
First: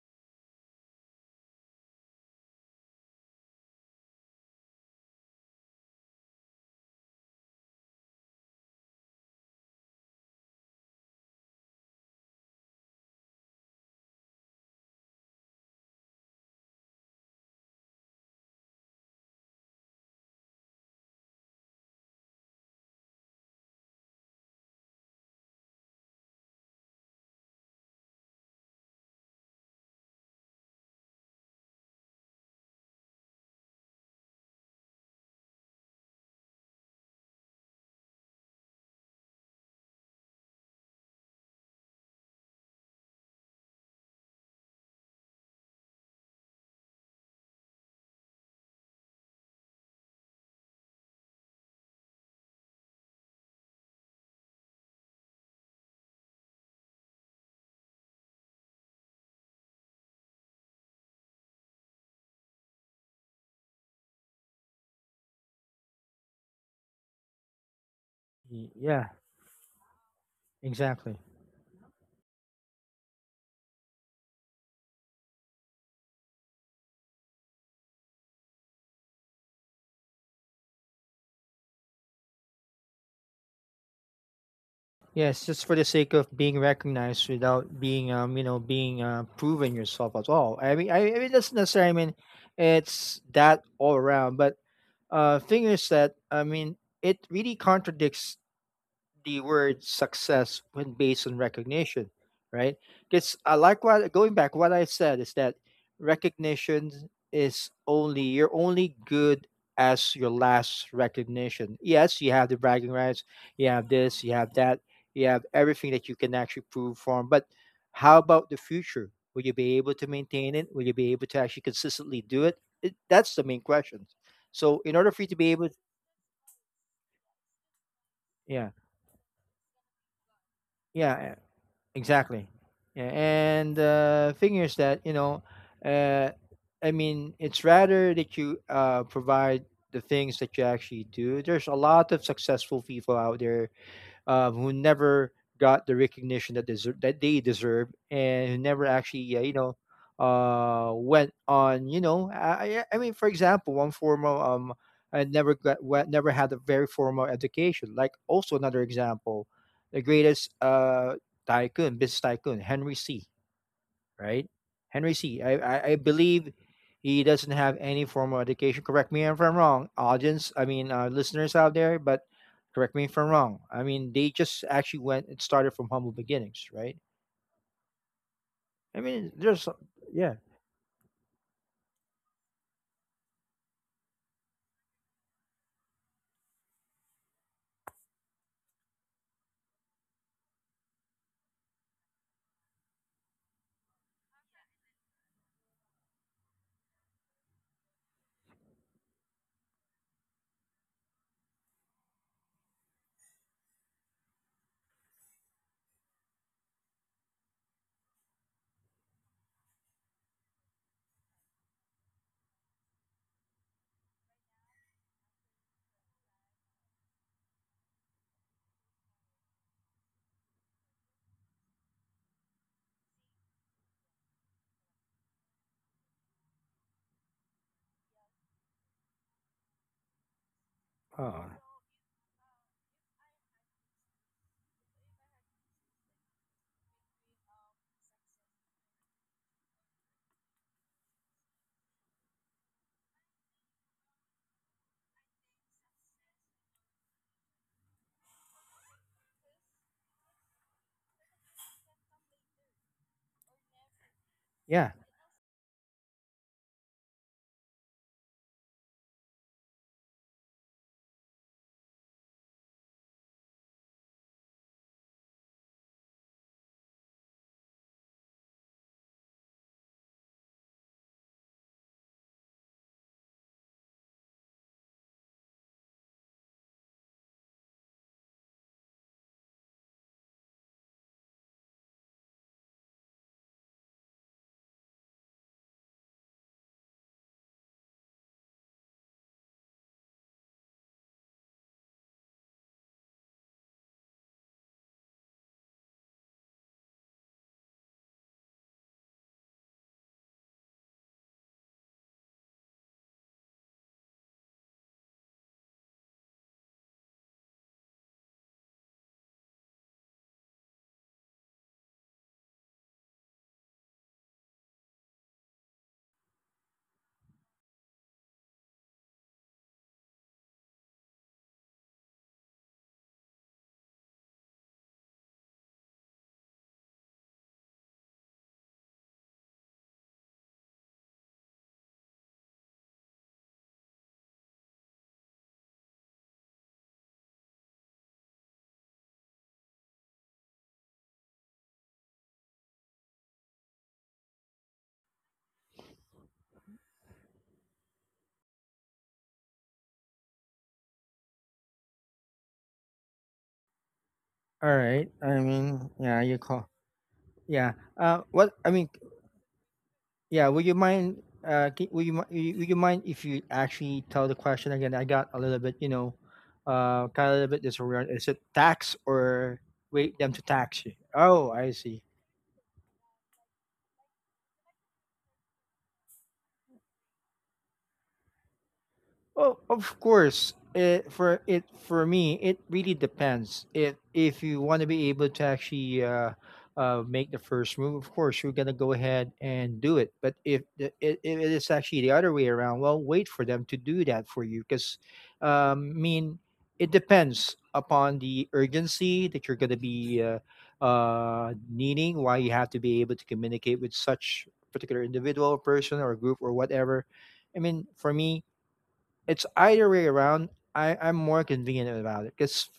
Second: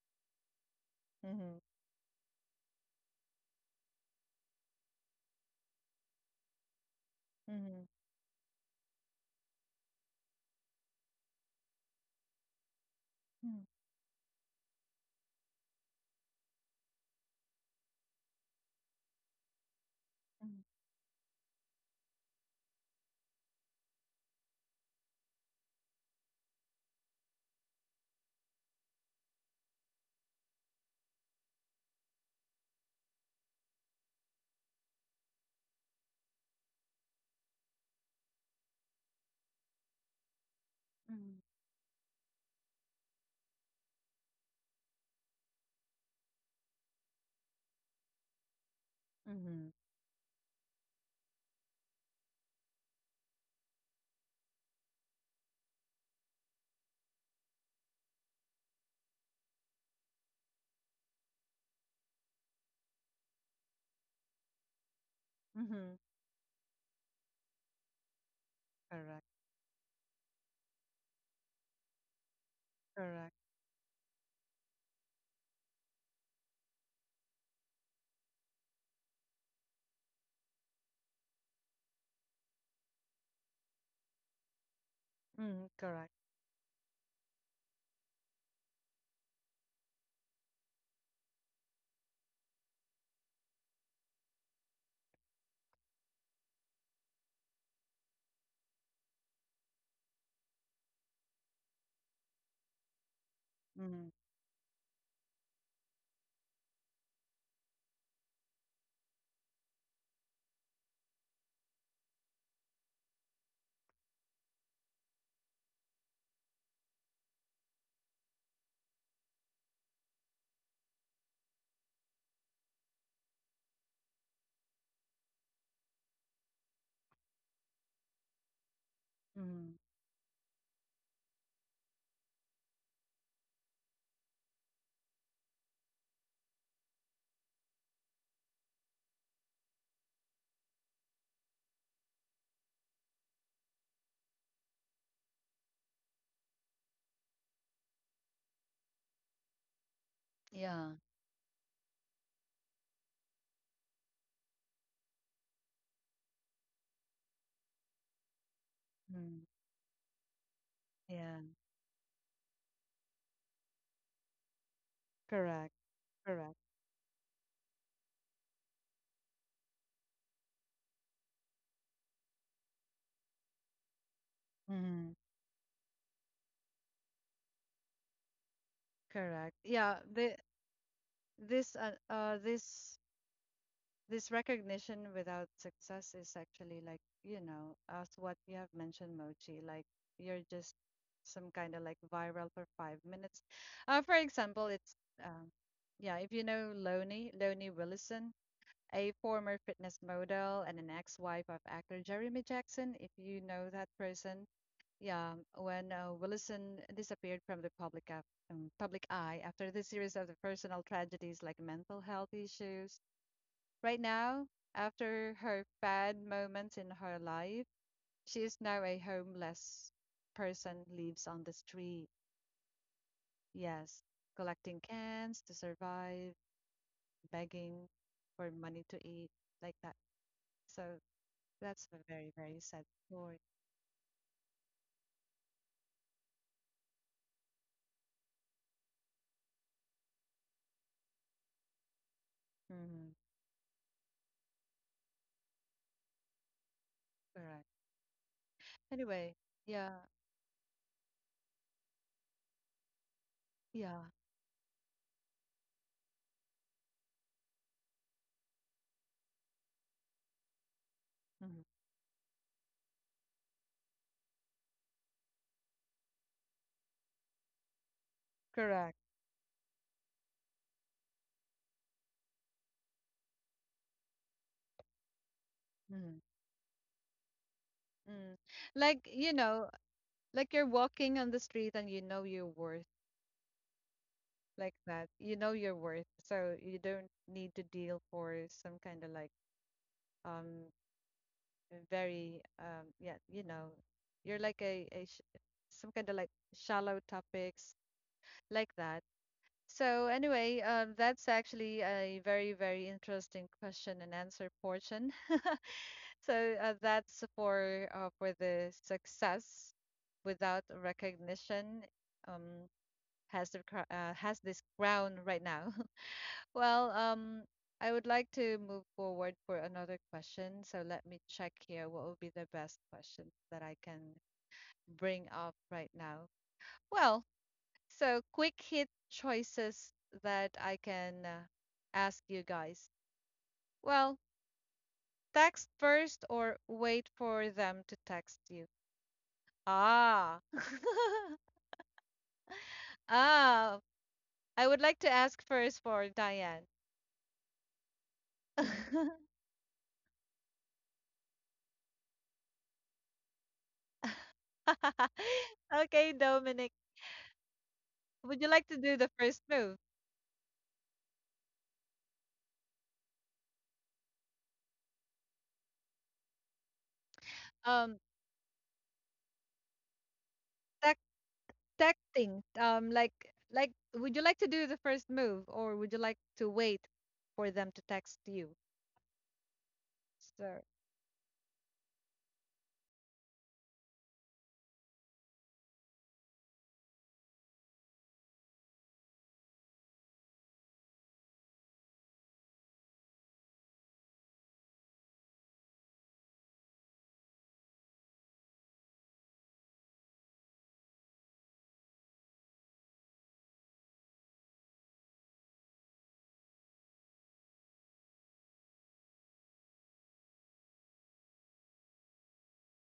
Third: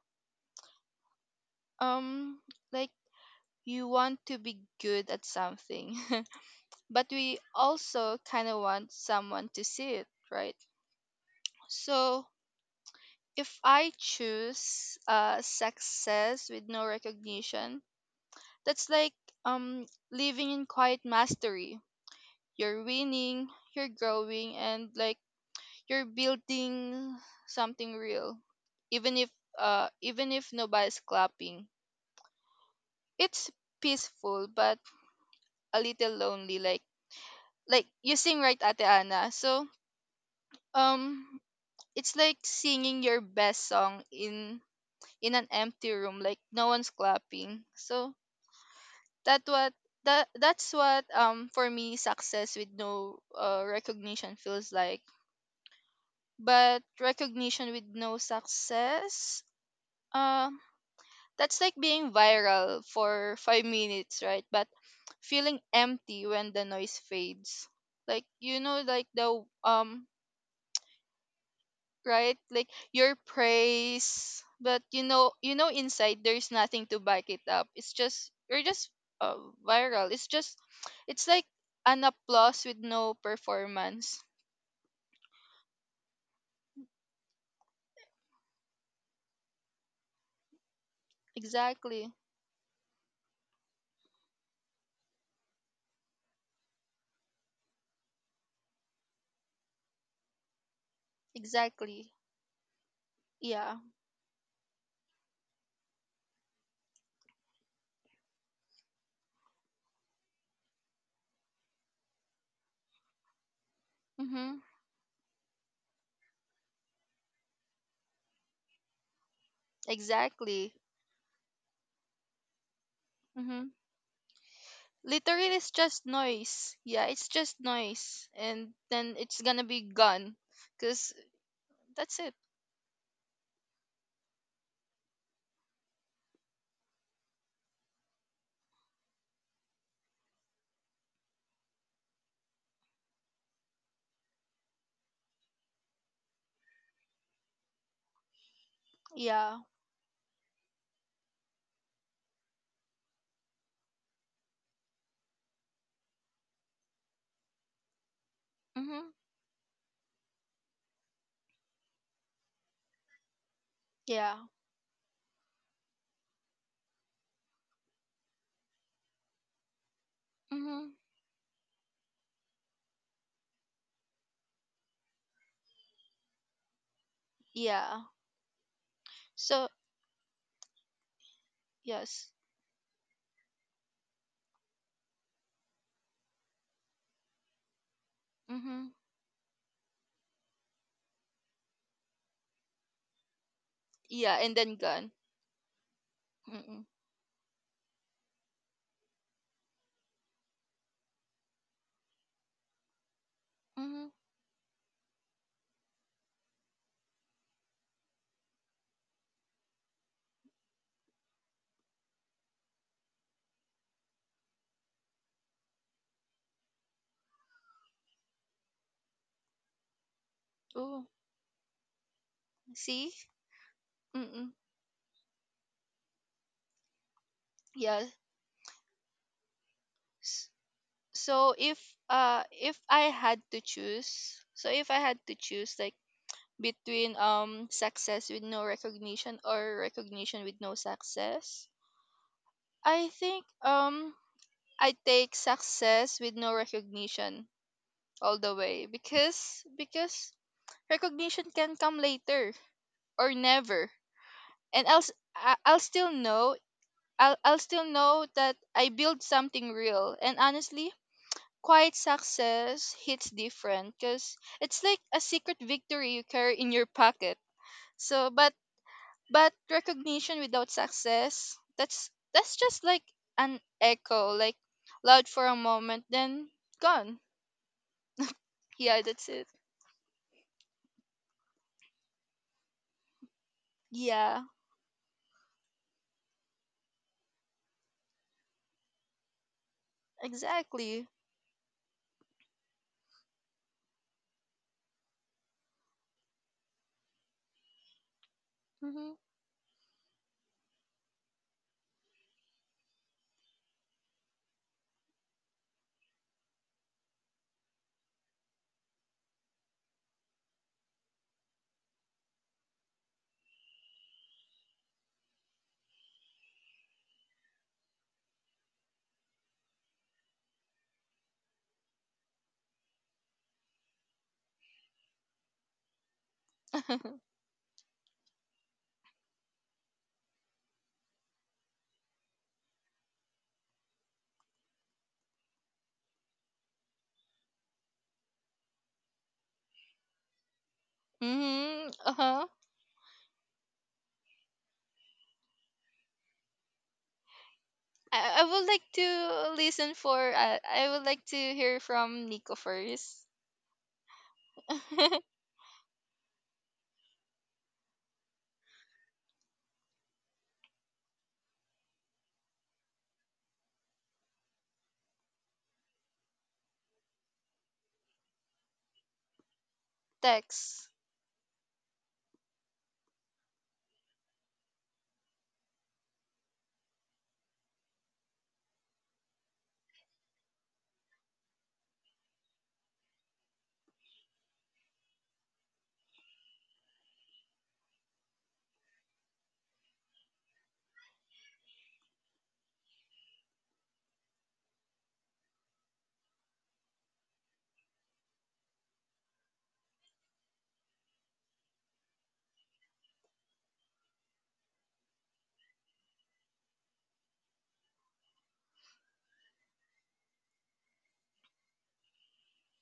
S1: mm-hmm,
S2: Um like you want to be good at something, but we
S1: mm-hmm,
S2: also kind of want someone to see it, right? So if
S1: mm-hmm,
S2: I choose success with no recognition, that's like um living in
S1: mm-hmm,
S2: quiet mastery. You're winning, you're growing, and like you're building something real, even if nobody's clapping. It's peaceful but a little lonely, like you sing right ate ana, so um
S1: mm-hmm,
S2: it's like singing your best song in an empty room, like no one's clapping. So that
S1: mm-hmm.
S2: what that's what for me success with no recognition feels like. But recognition with no success, uh that's like being viral for 5 minutes, right? But feeling
S1: Mm-hmm.
S2: empty when the noise fades. Like you know,
S3: Yeah.
S2: like the
S3: Exactly.
S2: right, like your
S1: Correct.
S2: praise, but you know inside there's nothing to back it up. It's just you're just uh, viral. It's just it's like an applause with no performance.
S3: Yes, just
S1: Mm,
S3: for the sake
S1: correct.
S3: of being recognized without being, being proven yourself at all. I mean, that's necessary. I
S2: Exactly.
S3: mean, it's that all around. But thing is that I mean, it really contradicts the word success when based on
S2: Exactly.
S3: recognition, right? Because I
S2: Yeah.
S3: like
S1: Mm,
S3: what going back, what I said is that recognition is only you're only good as your last recognition. Yes, you have the bragging rights, you have this, you have
S2: Mhm.
S3: that, you have everything that you can actually prove from. But how about the future? Will you be able to maintain
S2: Exactly.
S3: it? Will you be able to actually consistently do it? That's the main
S2: Mhm.
S3: question. So in order for you to be
S2: Literally,
S3: able,
S2: it's just noise. Yeah, it's just noise, and
S3: yeah,
S2: then it's gonna
S1: mm.
S2: be gone. Cause
S3: yeah,
S2: that's it.
S3: exactly. Yeah, and thing is that you know, uh, I mean, it's rather that you provide the things that you actually do. There's a lot of successful people out there who never got the recognition that deserve that they deserve, and who never actually
S2: Yeah.
S1: Yeah.
S3: went on I mean for example one formal I never got never had a very formal education, like also another
S2: Mhm.
S1: Mm,
S3: example the greatest
S1: yeah.
S3: tycoon, business tycoon Henry C,
S2: Yeah.
S3: right? Henry C. I,
S1: Correct.
S3: I, I believe
S1: Correct.
S3: he doesn't have any formal education. Correct me if I'm wrong, audience. I mean,
S2: Mhm.
S3: listeners out there, but correct me if I'm wrong. I mean, they just actually
S1: Mm,
S3: went and started from humble beginnings, right?
S2: Yeah.
S3: I mean,
S1: correct.
S2: So
S3: there's,
S1: Yeah.
S3: yeah,
S1: The This
S2: yes.
S1: this this recognition without success is actually like, you know, as what you have
S2: Mhm.
S1: mentioned, Mochi, like you're just some kind of like viral for 5 minutes. For
S2: Yeah, and
S1: example,
S2: then
S1: it's
S2: gone.
S1: um yeah, if you know
S2: Mhm.
S1: Loni, Loni Willison, a former fitness model and an ex-wife of actor Jeremy Jackson, if you know that
S2: Mhm.
S1: person. Yeah, when Willison disappeared from the public eye after the series of the personal tragedies like mental health issues. Right now, after her bad moments in her life, she is now a homeless person,
S2: Oh,
S1: lives on the street.
S2: see.
S1: Yes,
S2: Mhm.
S1: collecting cans to survive, begging
S2: Yeah.
S1: for money to eat, like that.
S2: S-
S1: So
S3: uh,
S2: So
S1: that's a very, very
S2: if
S1: sad
S2: I
S1: story.
S2: had to choose, so if I had to choose, like between success with no recognition or recognition with no success, I
S1: Mm-hmm.
S2: think I take success with no recognition
S1: Correct.
S2: all the way,
S1: Anyway,
S2: because
S1: yeah,
S2: recognition can come later or never,
S1: yeah,
S2: and
S3: yeah.
S2: I'll still know that I built something real, and honestly
S1: mm-hmm,
S2: quiet success hits different because it's like a secret victory you carry in your pocket. so but
S1: correct.
S2: But recognition without success, that's just like an echo, like loud for a moment,
S1: Mm-hmm.
S2: then gone.
S1: Mm.
S2: Yeah,
S1: Like,
S2: that's
S1: you
S2: it.
S1: know, like you're walking on the street and you know your worth,
S2: Yeah,
S1: like that. You know your worth. So you don't need to deal for some kind of like um
S2: exactly.
S1: very yeah, you know, you're like a sh some kind of like shallow topics like that.
S2: Mhm.
S1: So anyway, that's actually a very, very interesting question and answer portion. So that's for the success without recognition um, has this crown right now. Well, I would like to move forward for another question. So let me check here. What would be the best question that I can bring up right now? Well, so, quick hit choices that I can ask you guys. Well, text first or wait for them to text you? Ah.
S2: mhm. Uh huh.
S1: Ah, I would like to ask first for Diane.
S2: I would like to listen for. I would like to hear from Nico first.
S3: All right. I mean,
S1: Okay,
S3: yeah, you call,
S1: Dominic,
S3: yeah. Uh,
S1: would you
S3: what
S1: like
S3: I
S1: to
S3: mean,
S1: do the first move?
S3: Yeah, would you mind? Would you mind if you actually tell the question again? I got a little bit, you know, kind of a little bit
S1: Um,
S3: disoriented. Is it tax or wait them to
S2: Text.
S3: tax you?
S1: tech
S3: Oh, I see.
S1: Texting. Like would you like to do the first move or would you like to wait for them to text you?
S3: Well, of course,
S1: So,
S3: it, for it for me, it really depends. If you want to be able to actually make the first move, of course you're gonna go ahead and do it. But if it is actually the other way around, well, wait for them to do that for you, because I mean, it depends upon the urgency that you're gonna be needing. Why you have to be able to communicate with such particular individual, person, or group, or whatever. I mean, for me it's either way around. I'm more convenient about it because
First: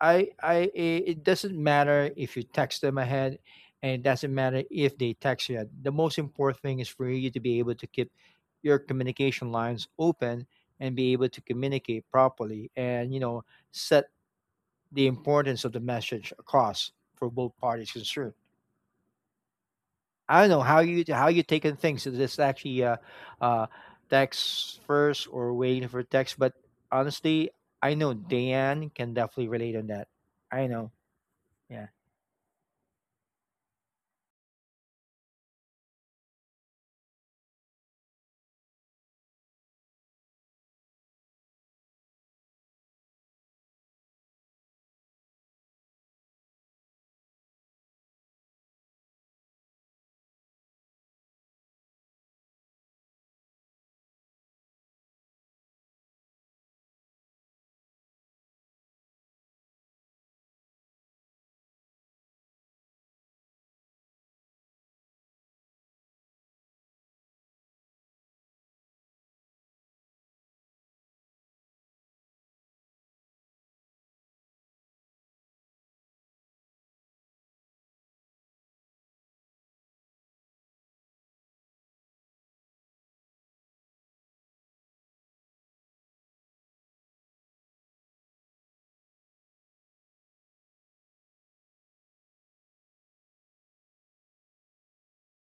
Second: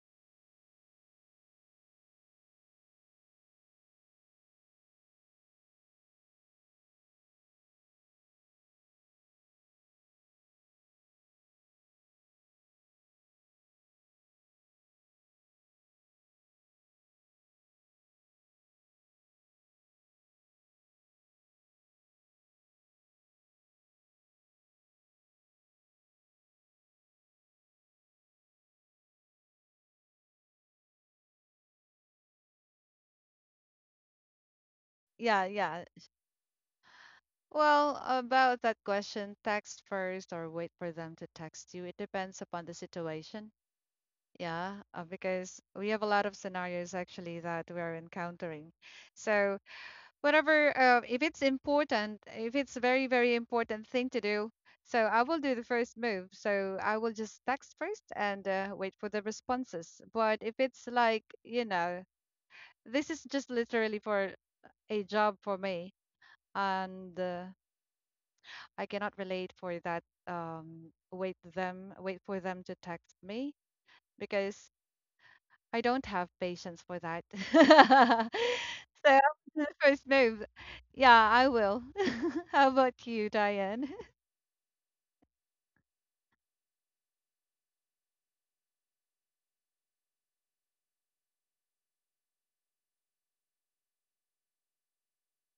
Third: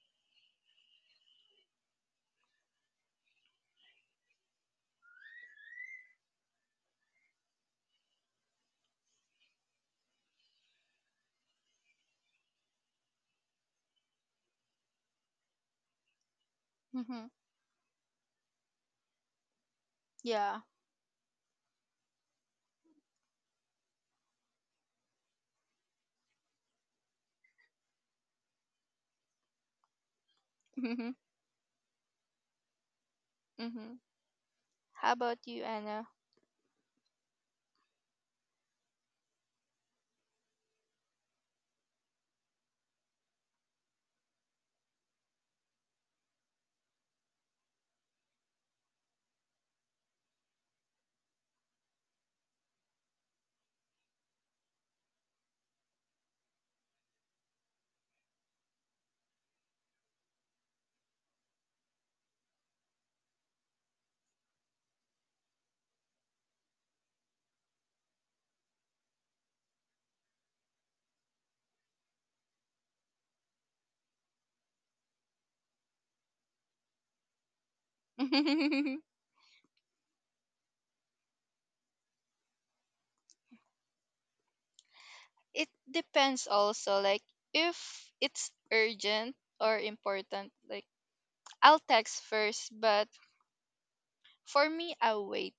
S3: it doesn't matter if you text them ahead, and it doesn't matter if they text you. The most important thing is for you to be able to keep your communication lines open and be able to communicate properly, and you know set the importance of the message across
S2: Mhm.
S3: for both parties concerned. I don't know
S2: Yeah.
S3: how you taking things. So this actually uh, text first or waiting for text. But honestly, I know Dan can definitely relate on that. I know.
S2: Mhm.
S3: Yeah.
S2: Mhm. How
S1: yeah,
S2: about you,
S1: yeah.
S2: Anna?
S1: Well, about that question, text first or wait for them to text you. It depends upon the situation. Yeah, because we have a lot of scenarios actually that we are encountering. So, whatever, if it's important, if it's very, very important thing to do, so I will do the first move. So I will just text first and wait for the responses. But if it's like, you know, this is just literally for a job for me, and I cannot relate for that wait for them to text me because I don't have patience for that. So after the first move. Yeah, I will. How about you, Diane?
S2: It depends also, like if it's urgent or important, like I'll text first, but for me I'll wait.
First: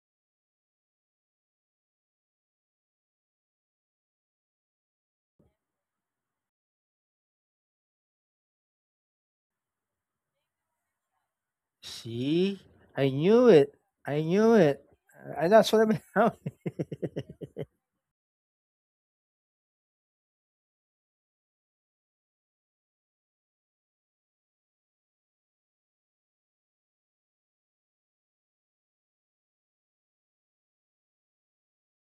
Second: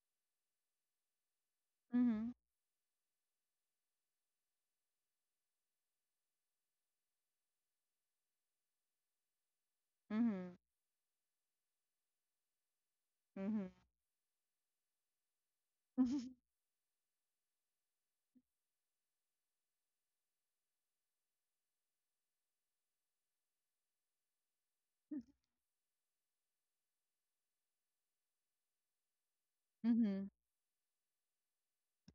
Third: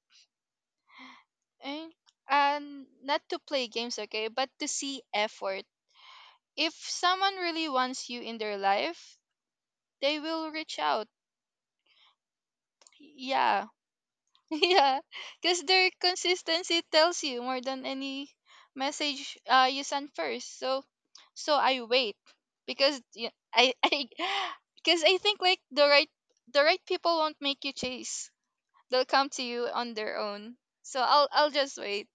S2: And
S1: Mhm.
S2: and not to play games, okay, but to see effort. If someone really wants you in their life, they will
S1: Mhm.
S2: reach out.
S3: See, I knew
S2: Yeah.
S1: Mhm.
S3: it. I knew it.
S2: yeah,
S3: And
S2: because
S3: that's what I
S2: their
S3: mean.
S2: consistency tells you more than any message you send first. So, so I wait, because y- I I because I think like the right people won't make you chase. They'll come to you on their
S1: Mhm.
S2: own. So I'll just wait.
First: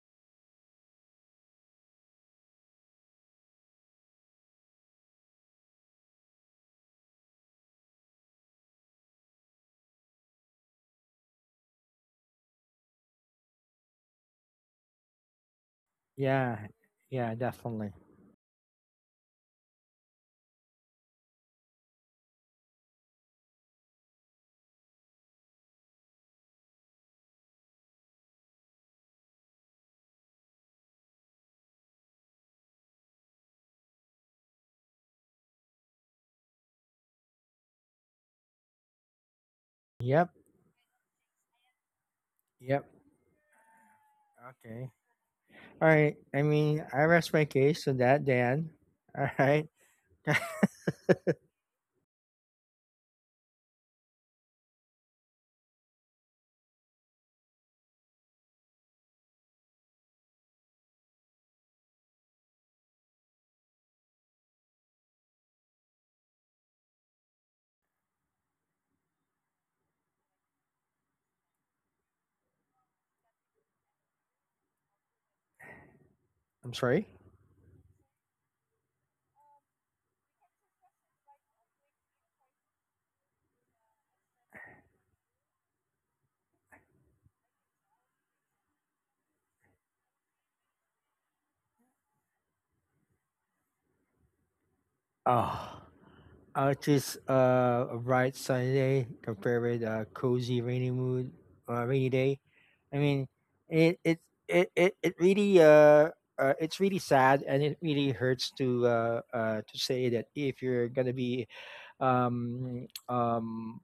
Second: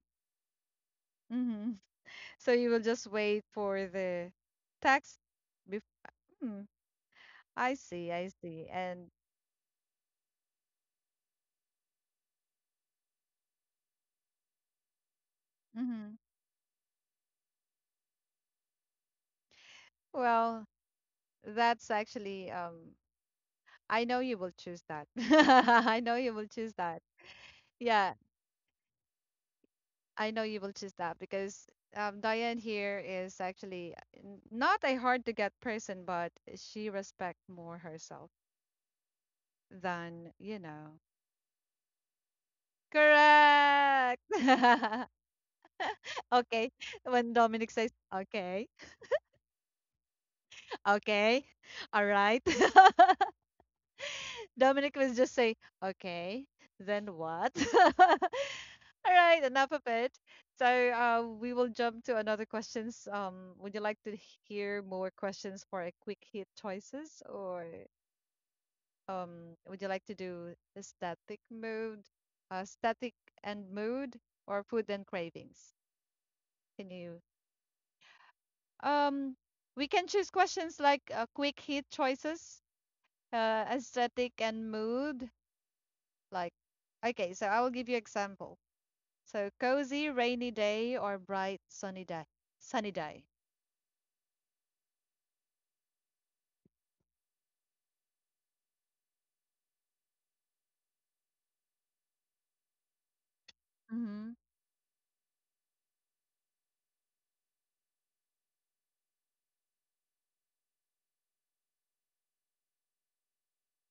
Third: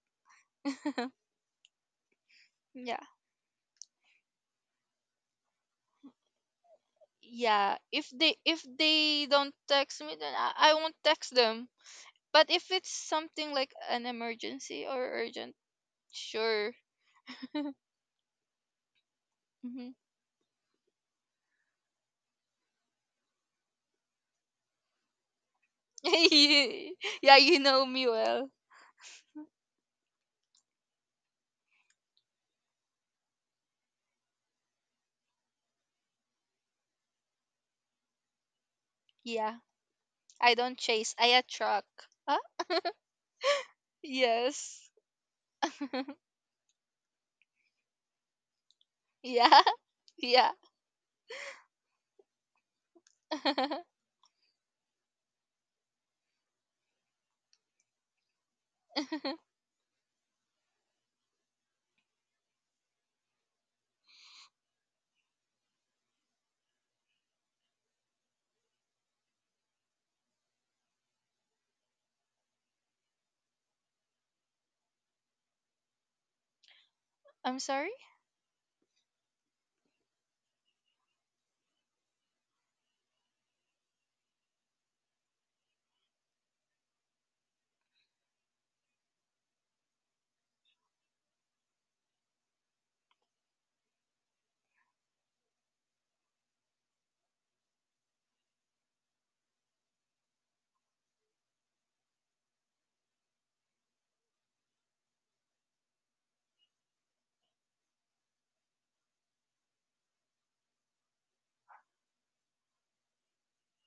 S1: Mhm. So you will
S2: Yeah.
S1: just wait for the text. Bef- hmm, I
S2: Yeah.
S1: see, I
S2: If
S1: see. And
S2: they don't text me, then I won't text them. But if it's something like an emergency or urgent,
S1: mhm,
S3: Yeah.
S2: sure.
S3: Yeah. Definitely.
S1: well, that's actually I know you will choose that. I know you will choose
S2: Ye-
S1: that.
S2: yeah, you know me
S1: Yeah,
S2: well.
S1: I know you will choose that because Diane here is actually not a hard to get person, but she respect more herself
S2: Yeah,
S1: than,
S3: Yep.
S1: you
S2: I don't
S1: know.
S2: chase, I attract. Huh?
S3: Yep.
S1: Correct.
S2: Yes.
S3: Okay. All right. I
S1: Okay,
S3: mean, I
S1: when
S3: rest my
S1: Dominic says
S3: case on that,
S1: okay.
S3: Dan. All
S2: yeah.
S3: right.
S2: Yeah.
S1: Okay. All right. Dominic was just say, okay, then what? All right, enough of it. So we will jump to another questions. Would you like to hear more questions for a quick hit choices, or would you like to do a static mood, static and mood, or food and cravings?
S3: I'm
S1: Can
S3: sorry.
S1: you?
S2: I'm sorry?
S1: Um, we can choose questions like quick hit choices, aesthetic and mood. Like, okay, so I will give you example. So cozy rainy day or bright sunny day. Sunny day.
S3: Oh. Artist a bright sunny day compared with a cozy rainy mood, rainy day. I mean, it it
S1: Mm-hmm.
S3: it really it's really sad and it really hurts to say that if you're gonna be um um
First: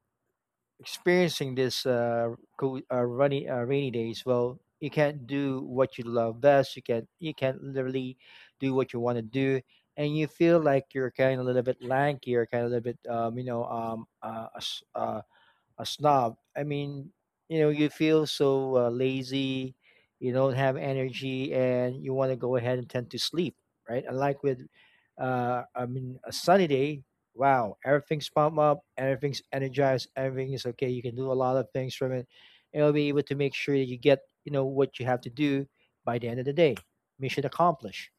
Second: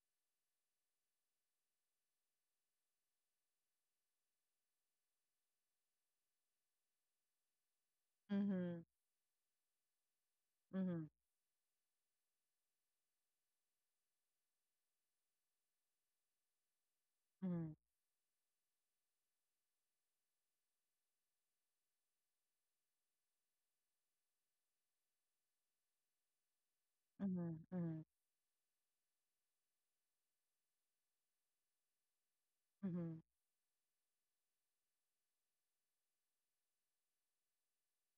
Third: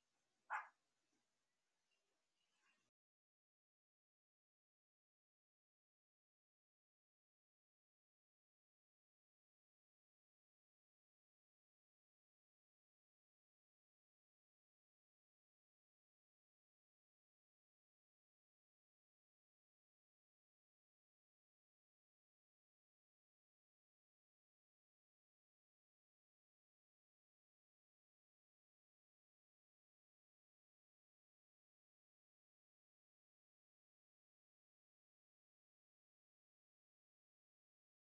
S3: experiencing this rainy days, well, you can't do what you love best. You can't literally do
S1: Mm-hmm.
S3: what you want to do, and you feel like
S1: Mm-hmm.
S3: you're kind of a little bit lanky or kind of a little bit a snob. I mean, you know,
S1: Mm-hmm.
S3: you feel so lazy, you don't have energy, and you want to go ahead and tend to sleep, right? Unlike with, I mean, a sunny day,
S1: Mm-hmm.
S3: wow,
S1: Mm-hmm.
S3: everything's pumped up, everything's energized, everything is okay. You can do a lot of things from it, and you'll be
S1: Mm-hmm.
S3: able to make sure that you get, you know, what you have to do by the end of the day. Mission accomplished.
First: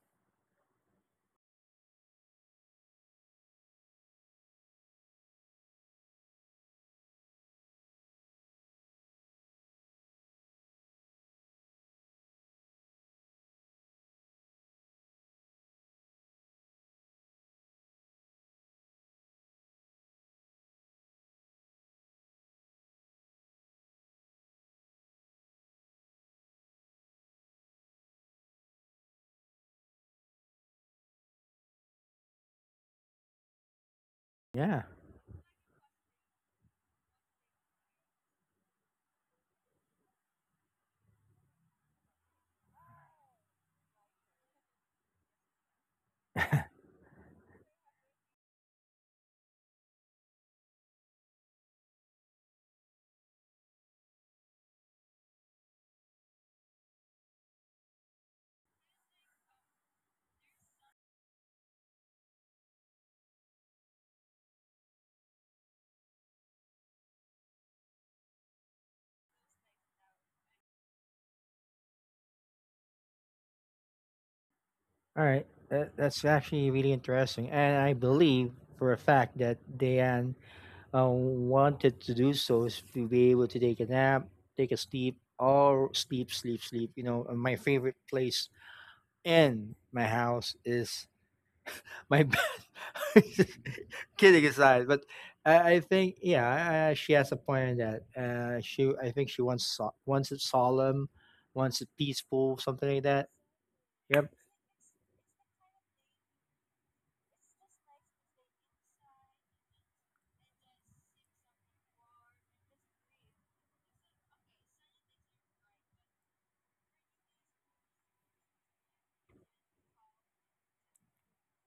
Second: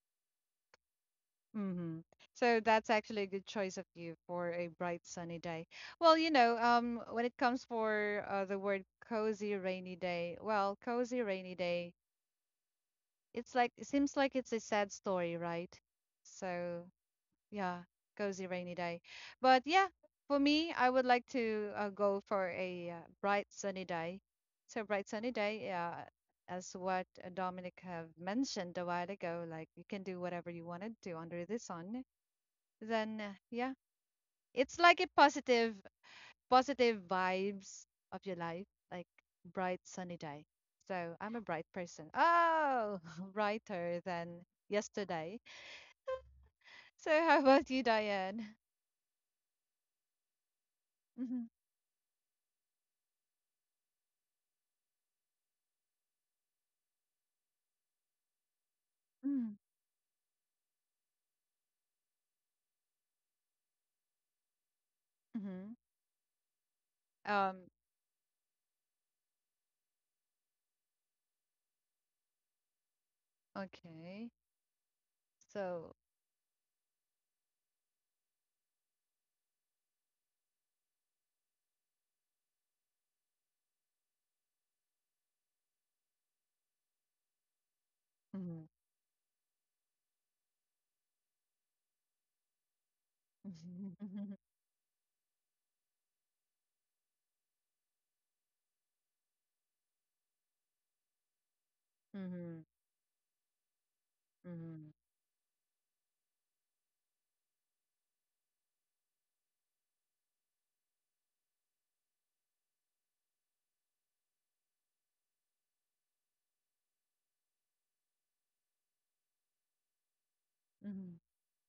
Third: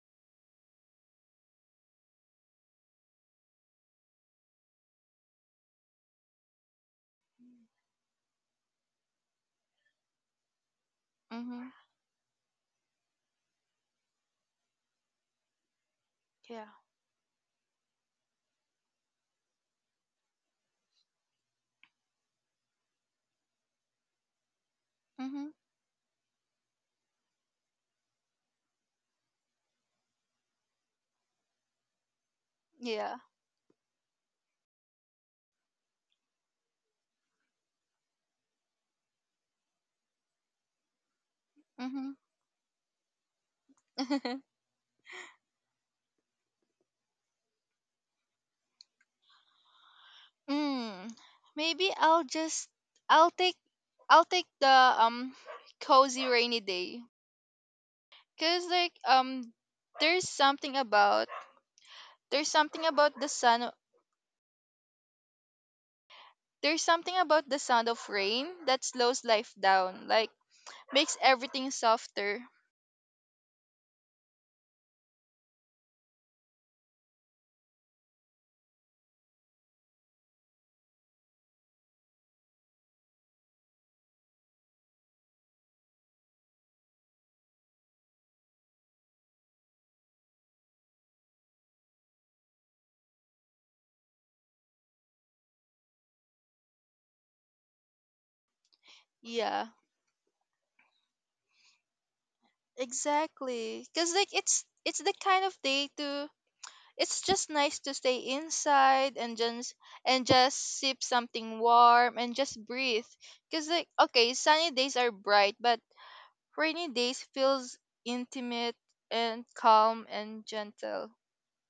S1: Mm-hmm. So that's actually a good choice of you for a bright sunny day. Well, you know, when it comes for the word cozy rainy day, well, cozy rainy
S2: Mm-hmm.
S1: day, it's like it seems like it's a sad story, right?
S2: Yeah.
S1: So yeah, cozy rainy day. But yeah, for me, I would like to go for a bright sunny day. So bright sunny
S2: Mm-hmm.
S1: day, as what Dominic have mentioned a while ago, like you can do whatever you want to do under the sun.
S2: Yeah.
S1: Then yeah, it's
S3: Yeah.
S1: like a positive, positive vibes of your life, like bright sunny day. So I'm a bright person.
S2: Mm-hmm.
S1: Oh, brighter than yesterday. So how about you, Diane?
S2: mm. Maybe I'll just I'll take the cozy rainy day. Cause like
S1: Mhm.
S2: there's something about there's something about the sun.
S1: Mhm.
S2: There's something about the
S1: Um,
S2: sound of rain that slows life down, like makes everything softer.
S1: okay.
S3: All right. That,
S1: So,
S3: that's actually really interesting. And I believe for a fact that Diane wanted to do so is to be able to take a nap, take a sleep, or sleep, sleep, sleep. You know, and my favorite place
S1: mhm.
S3: in my house is my bed.
S1: Mhm.
S3: Kidding aside, but I think yeah, she has a point in that. She, I think she
S2: Yeah,
S3: wants wants it solemn, wants it peaceful,
S1: Mhm.
S3: something like that.
S2: exactly. Cause
S3: Yep.
S2: like
S1: Mhm.
S2: it's the kind of day to it's just nice to stay inside and just sip something warm and just breathe. Cause like okay, sunny days are bright, but rainy days feels intimate and calm and gentle.
S1: Mhm.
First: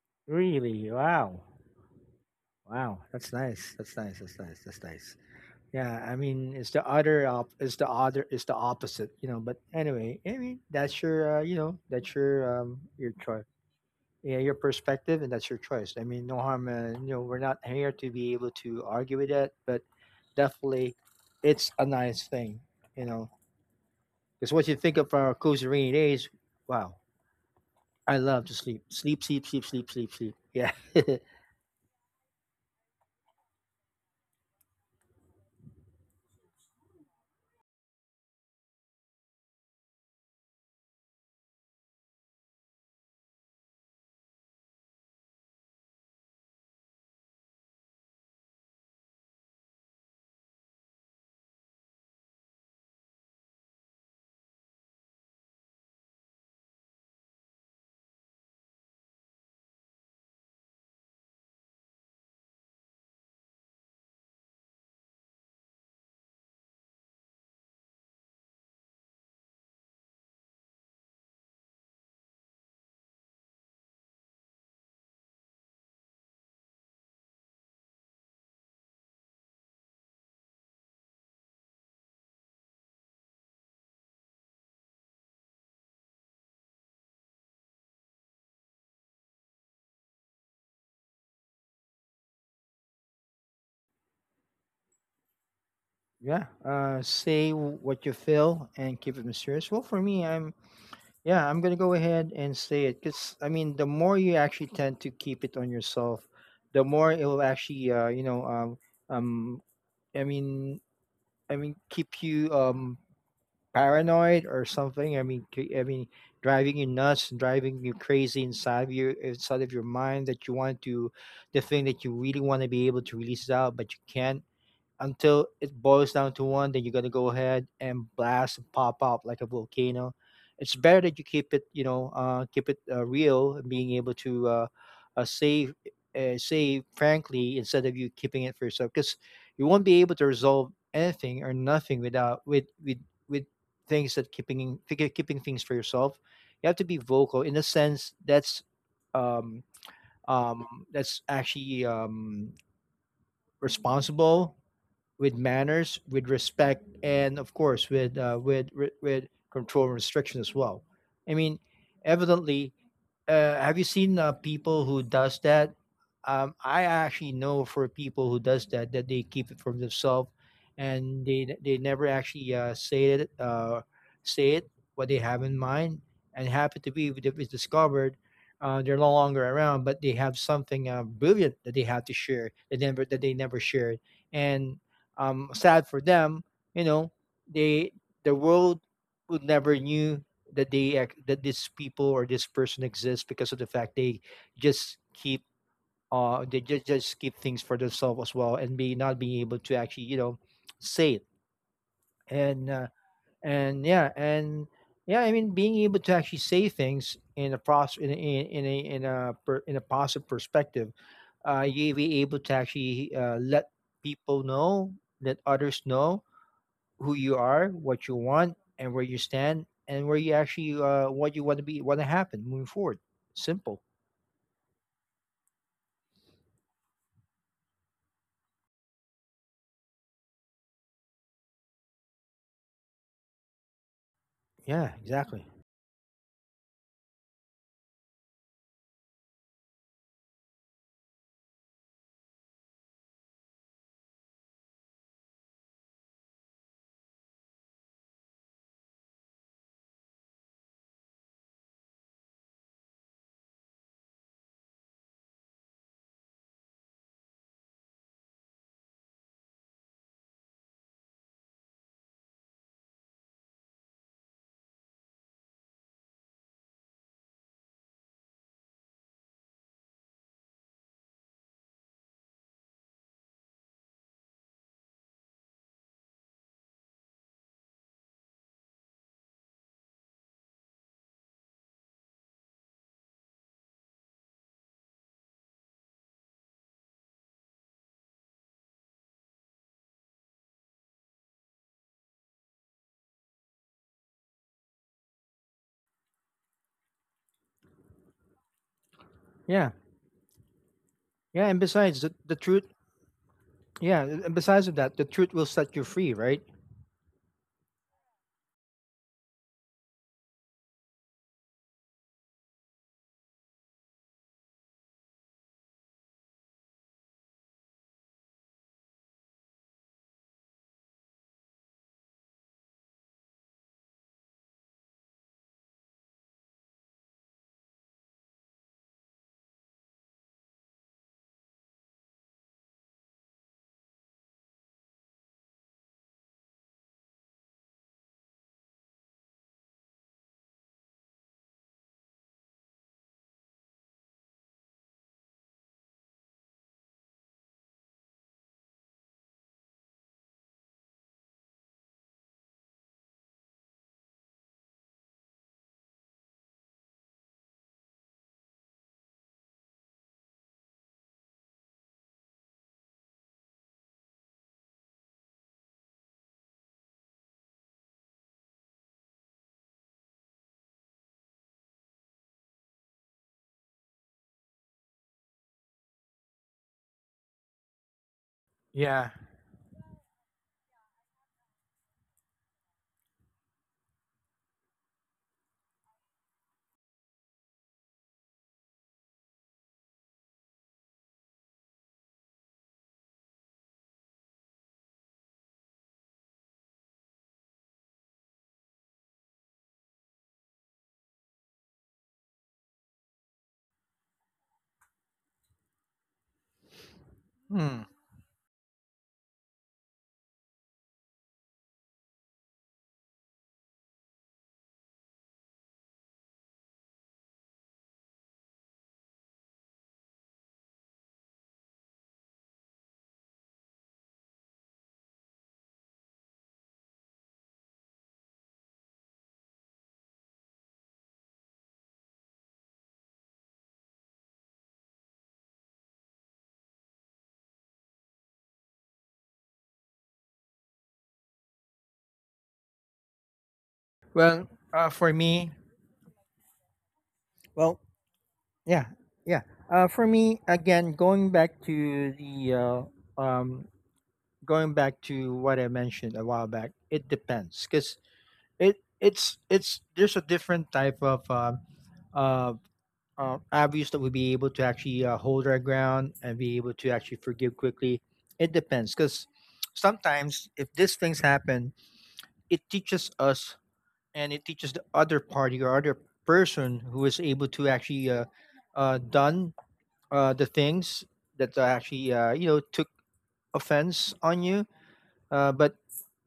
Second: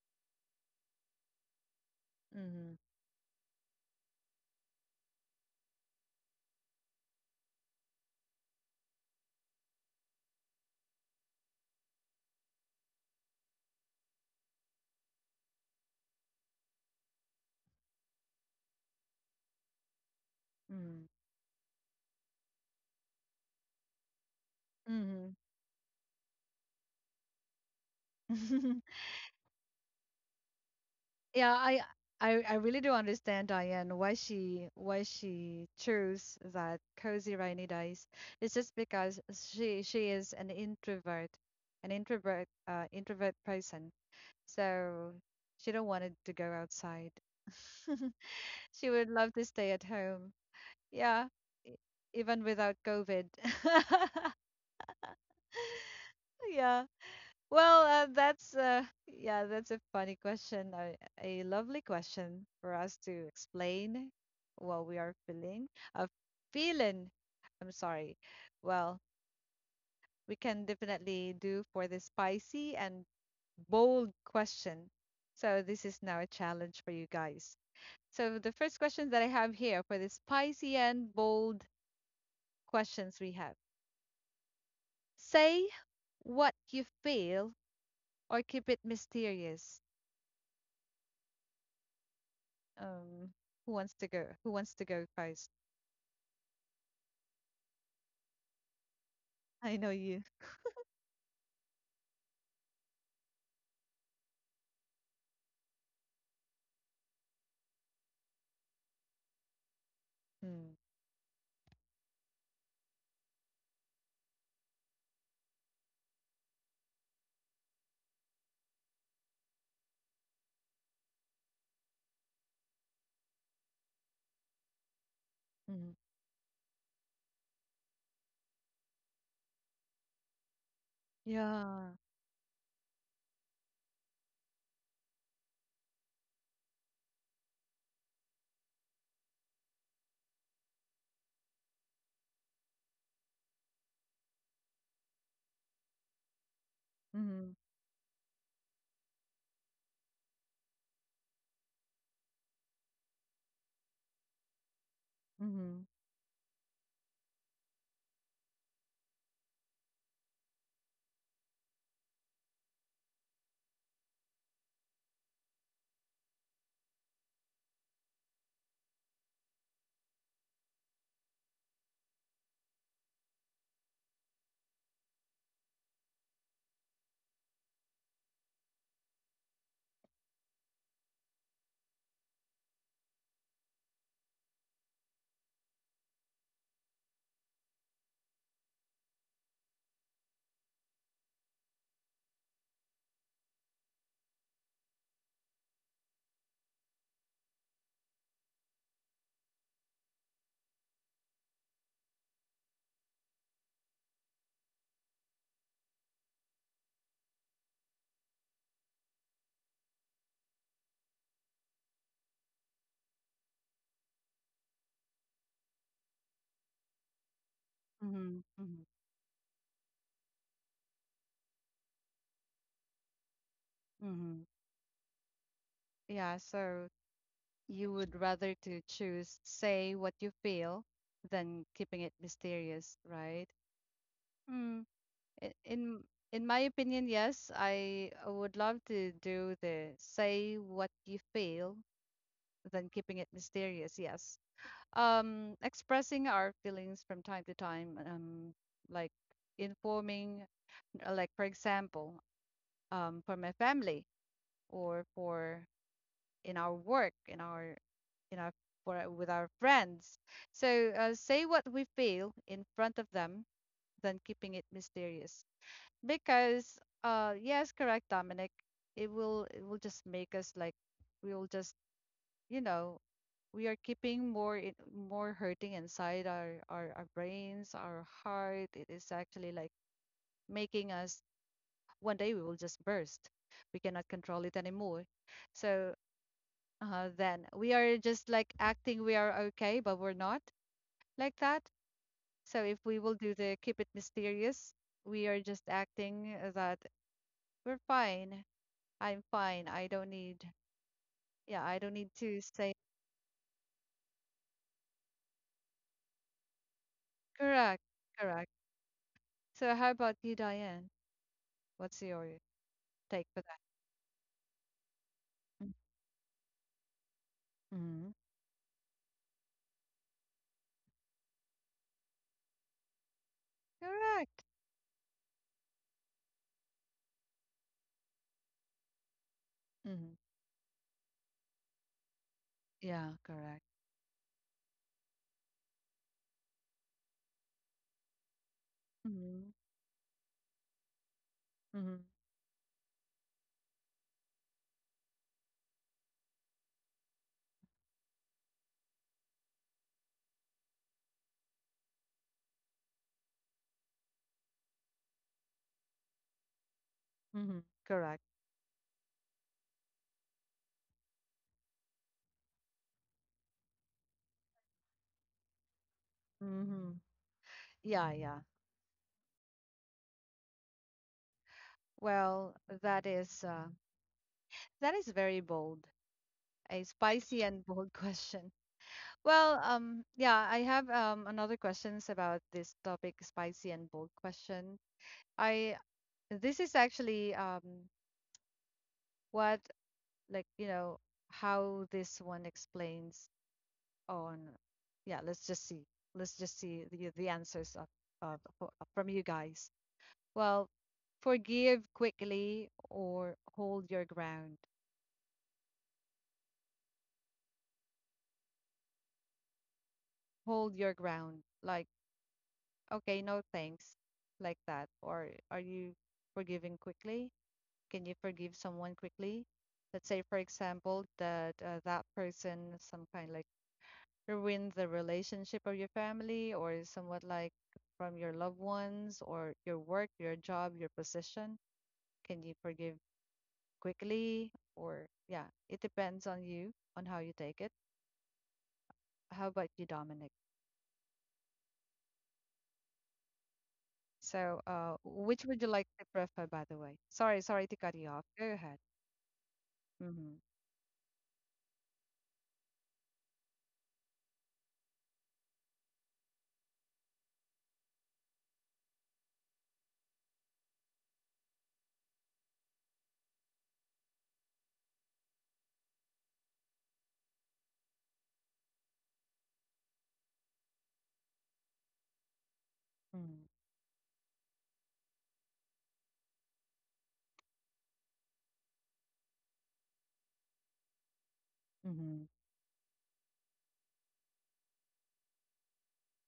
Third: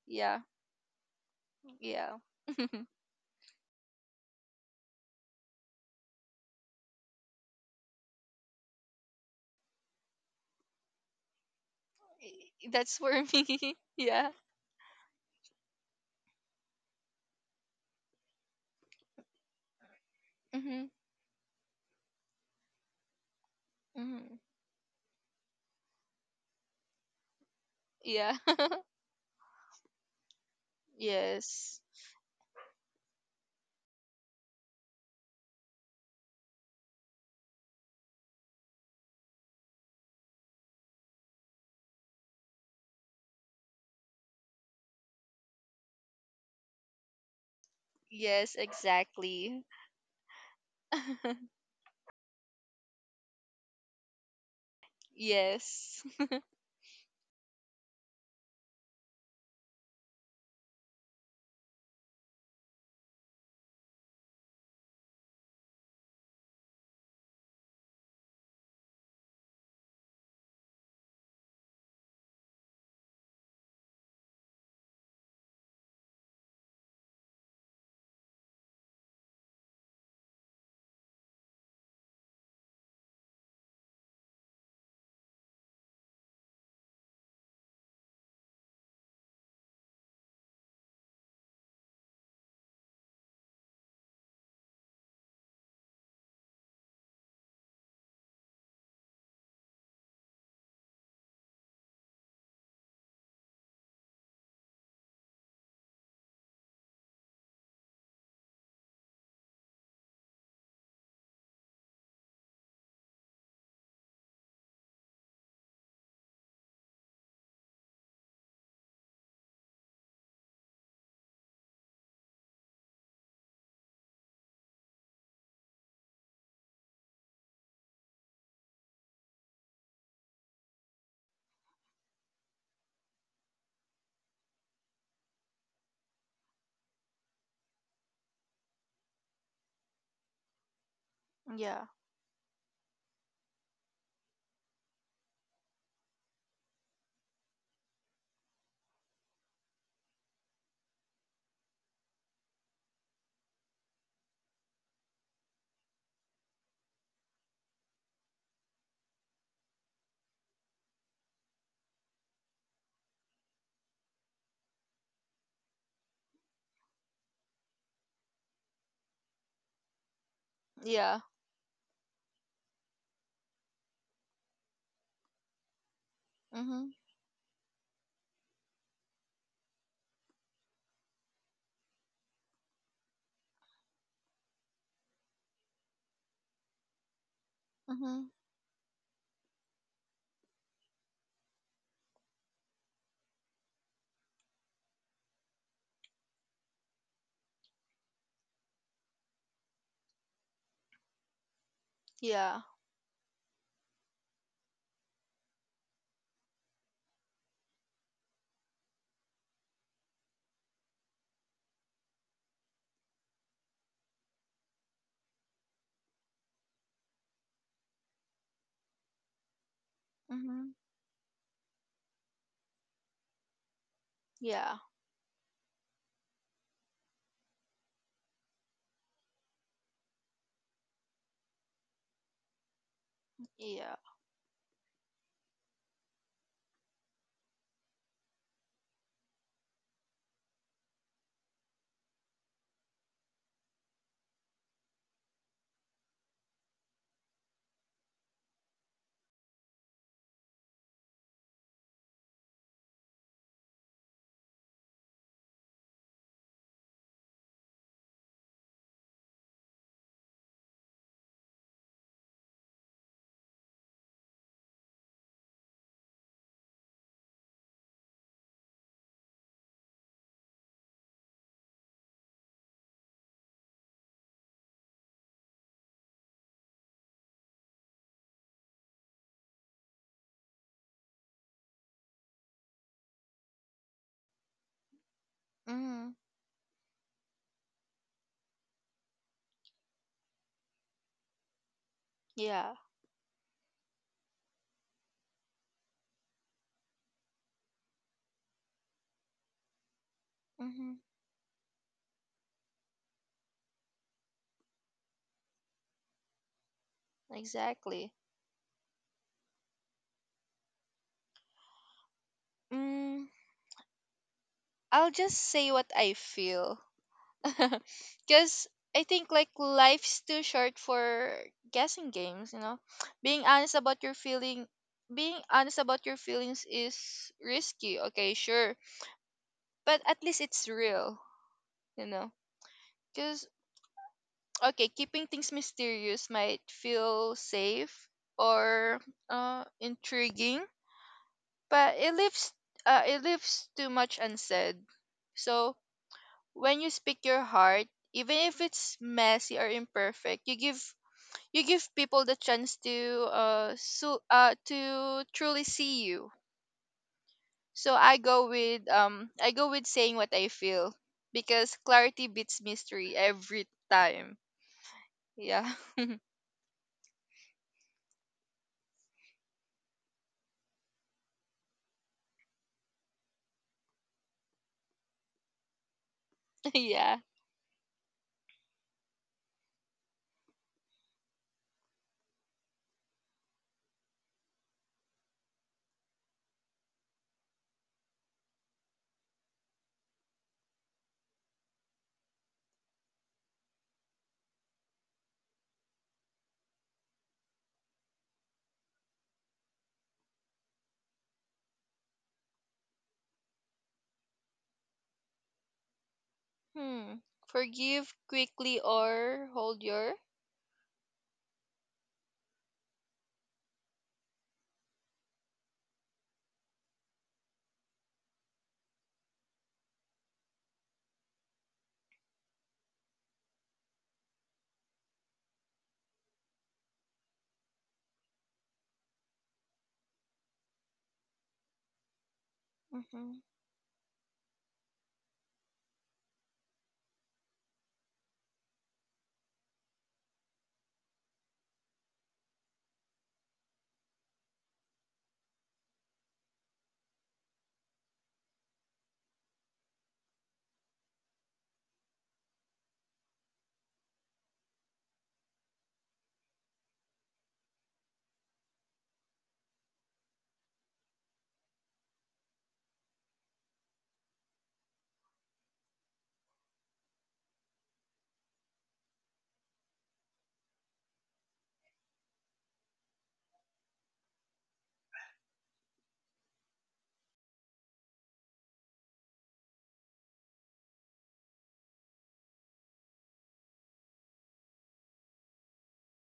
S2: Yeah,
S3: Really? Wow.
S2: yeah.
S1: Mhm.
S3: Wow. That's nice. That's nice. That's nice. That's nice. Yeah, I mean, it's the other op- it's the other it's the opposite, you know. But anyway, I mean, that's your you know that's
S2: That's
S3: your
S2: for
S3: choice,
S2: me. yeah.
S3: yeah, your perspective, and that's your choice. I mean, no harm. You know, we're not here to be able to argue with that, but
S2: Mm-hmm.
S3: definitely, it's a nice thing, you know.
S2: mm-hmm.
S3: Because what you
S1: Mhm.
S3: think of our
S1: Mhm.
S3: cozy rainy days, wow, I
S2: Yeah.
S3: love to sleep, sleep, sleep, sleep, sleep, sleep, sleep. Yeah,
S1: Yeah, I
S2: yes.
S1: I I really do understand Diane why she chose that cozy rainy days. It's just because she is an introvert introvert person. So she don't wanted to go outside.
S2: Yes,
S1: She would love to
S2: exactly.
S1: stay at home. Yeah, e- even without COVID.
S2: yes.
S1: Yeah. Well, that's yeah, that's a funny question, a lovely question for us to explain what we are feeling. A feeling, I'm sorry. Well, we can definitely do for the spicy and bold question. So this is now a challenge for you guys. So the first question that I have here for the spicy and bold questions we have. Say what you feel or keep it mysterious. Um, who wants to go? Who wants to go first?
S3: yeah. Say what you feel and keep it mysterious.
S1: I
S3: Well,
S1: know
S3: for
S1: you.
S3: me, I'm Yeah, I'm gonna go ahead and say it because I mean, the more you actually tend to keep it on yourself, the more it will actually, um, I
S1: Mm,
S3: mean, I mean, keep you paranoid or something. I mean, driving you nuts, driving you crazy inside of you, inside of your mind that you want to, the thing that you really want to be able to release it out, but you can't until it
S1: mm,
S3: boils down to one, then you're gonna go ahead and blast and pop up like a volcano. It's better that you keep it, you
S1: yeah.
S3: know, keep it real, and being able to uh, say say frankly instead of you keeping it for yourself, because you won't be able to resolve anything or
S2: Yeah.
S3: nothing without with with things that keeping things for yourself. You have to be vocal
S1: Mm,
S3: in a sense. Um, that's actually responsible with
S1: mm,
S3: manners, with respect, and of course with with control and restriction as well. I mean, evidently, have you seen people who does that? I actually know for people who does that that they keep it from themselves,
S2: Yeah.
S3: and they never actually say it what they have in mind. And happen to
S2: Mhm.
S3: be if it was discovered, they're no longer around, but they have something brilliant that they have to share that they never shared, and sad for them, you know, they the
S2: Mhm.
S3: world would never knew that that these people or this person exists because of the fact they just keep just keep things for themselves as well and be not being able to actually, you know, say it
S2: Yeah.
S3: and and yeah and yeah, I mean being able to actually say things in a process in a positive perspective, you be able to actually let people know, let others know who you are, what you
S1: mm-hmm.
S3: want,
S1: Mm-hmm.
S3: and where you stand, and where you actually
S2: Mhm.
S3: what you want to be, want to happen moving forward. Simple.
S1: Mm-hmm.
S2: Yeah.
S1: Yeah. So you would rather to choose say what you feel than keeping it mysterious, right?
S2: Yeah.
S1: Mm.
S3: Yeah, exactly.
S1: i- In in my opinion, yes, I would love to do the say what you feel than keeping it mysterious. Yes. Expressing our feelings from time to time, like informing, like for example, for my family, or for in our work, in our in our, for with our friends, so say what we feel in front of them than keeping it mysterious. Because yes, correct Dominic, it will just make us like we will just, you know we are keeping more more hurting inside our, our brains, our heart. It is actually like making us one day we will just burst, we cannot control it anymore. So
S2: Mhm.
S1: then we are just like acting we are okay but we're not, like that. So
S2: Yeah.
S1: if we will do the keep it mysterious, we are just acting that we're fine. I'm fine,
S3: Yeah,
S1: I don't need,
S2: Mhm.
S3: yeah.
S1: yeah
S3: And
S1: I don't
S3: besides
S1: need to
S3: the truth,
S1: say.
S3: yeah. And besides of that, the truth will set you free, right?
S1: Correct.
S2: Exactly.
S1: Correct. So how about you, Diane? What's your take
S2: Mm,
S1: for?
S2: I'll just
S1: Mm,
S2: say what I feel.
S1: mhm.
S2: Cuz I think like life's too short for guessing games, you know. Being honest about your
S1: Correct.
S2: feeling Being honest about your feelings is risky. Okay, sure, but
S1: Mhm.
S2: at least it's real, you know.
S1: Yeah,
S2: Because
S1: correct.
S2: okay, keeping things mysterious might feel safe or
S1: Mhm.
S2: intriguing, but
S1: Mhm.
S2: it leaves too much unsaid. So when you speak your heart, even if it's messy or imperfect, you give people the chance to to truly see you.
S1: Mhm.
S2: So
S1: Correct.
S2: I go with saying what I feel, because clarity beats mystery every time. Yeah.
S1: Mhm. Yeah, yeah. Well, that is uh, that is very bold. A
S2: yeah.
S1: spicy and bold question.
S3: Yeah.
S1: Well, yeah, I have another questions about this topic, spicy and bold question. I, this is actually what, like you know how this one explains on, yeah, let's just see. Let's just see the answers of, from you guys. Well, forgive quickly or hold your ground.
S2: Hmm.
S3: Hmm.
S2: Forgive quickly or hold your.
S1: Hold your ground. Like, okay, no thanks, like that. Or are you forgiving quickly? Can you forgive someone quickly? Let's say, for example, that that person, some kind like ruin the relationship of your family or somewhat like from your loved ones or your work, your job, your position? Can you forgive
S2: Mhm.
S1: quickly? Or, yeah, it depends on you, on how you take it. How about you, Dominic?
S3: Well,
S1: So,
S3: for
S1: which
S3: me,
S1: would you like to prefer, by the way? Sorry, sorry to
S3: well,
S1: cut you off. Go ahead.
S3: yeah, yeah. For me,
S1: Mm-hmm.
S3: again, going back to the um, going back to what I mentioned a while back, it depends because it's there's a different type of uh, obvious that we'll be able to actually hold our ground and be able to actually forgive quickly. It depends because sometimes if these things happen, it teaches us and it teaches the other party or other person who is able to actually done the things that are actually,
S1: Mm-hmm.
S3: you know, took offense on you. But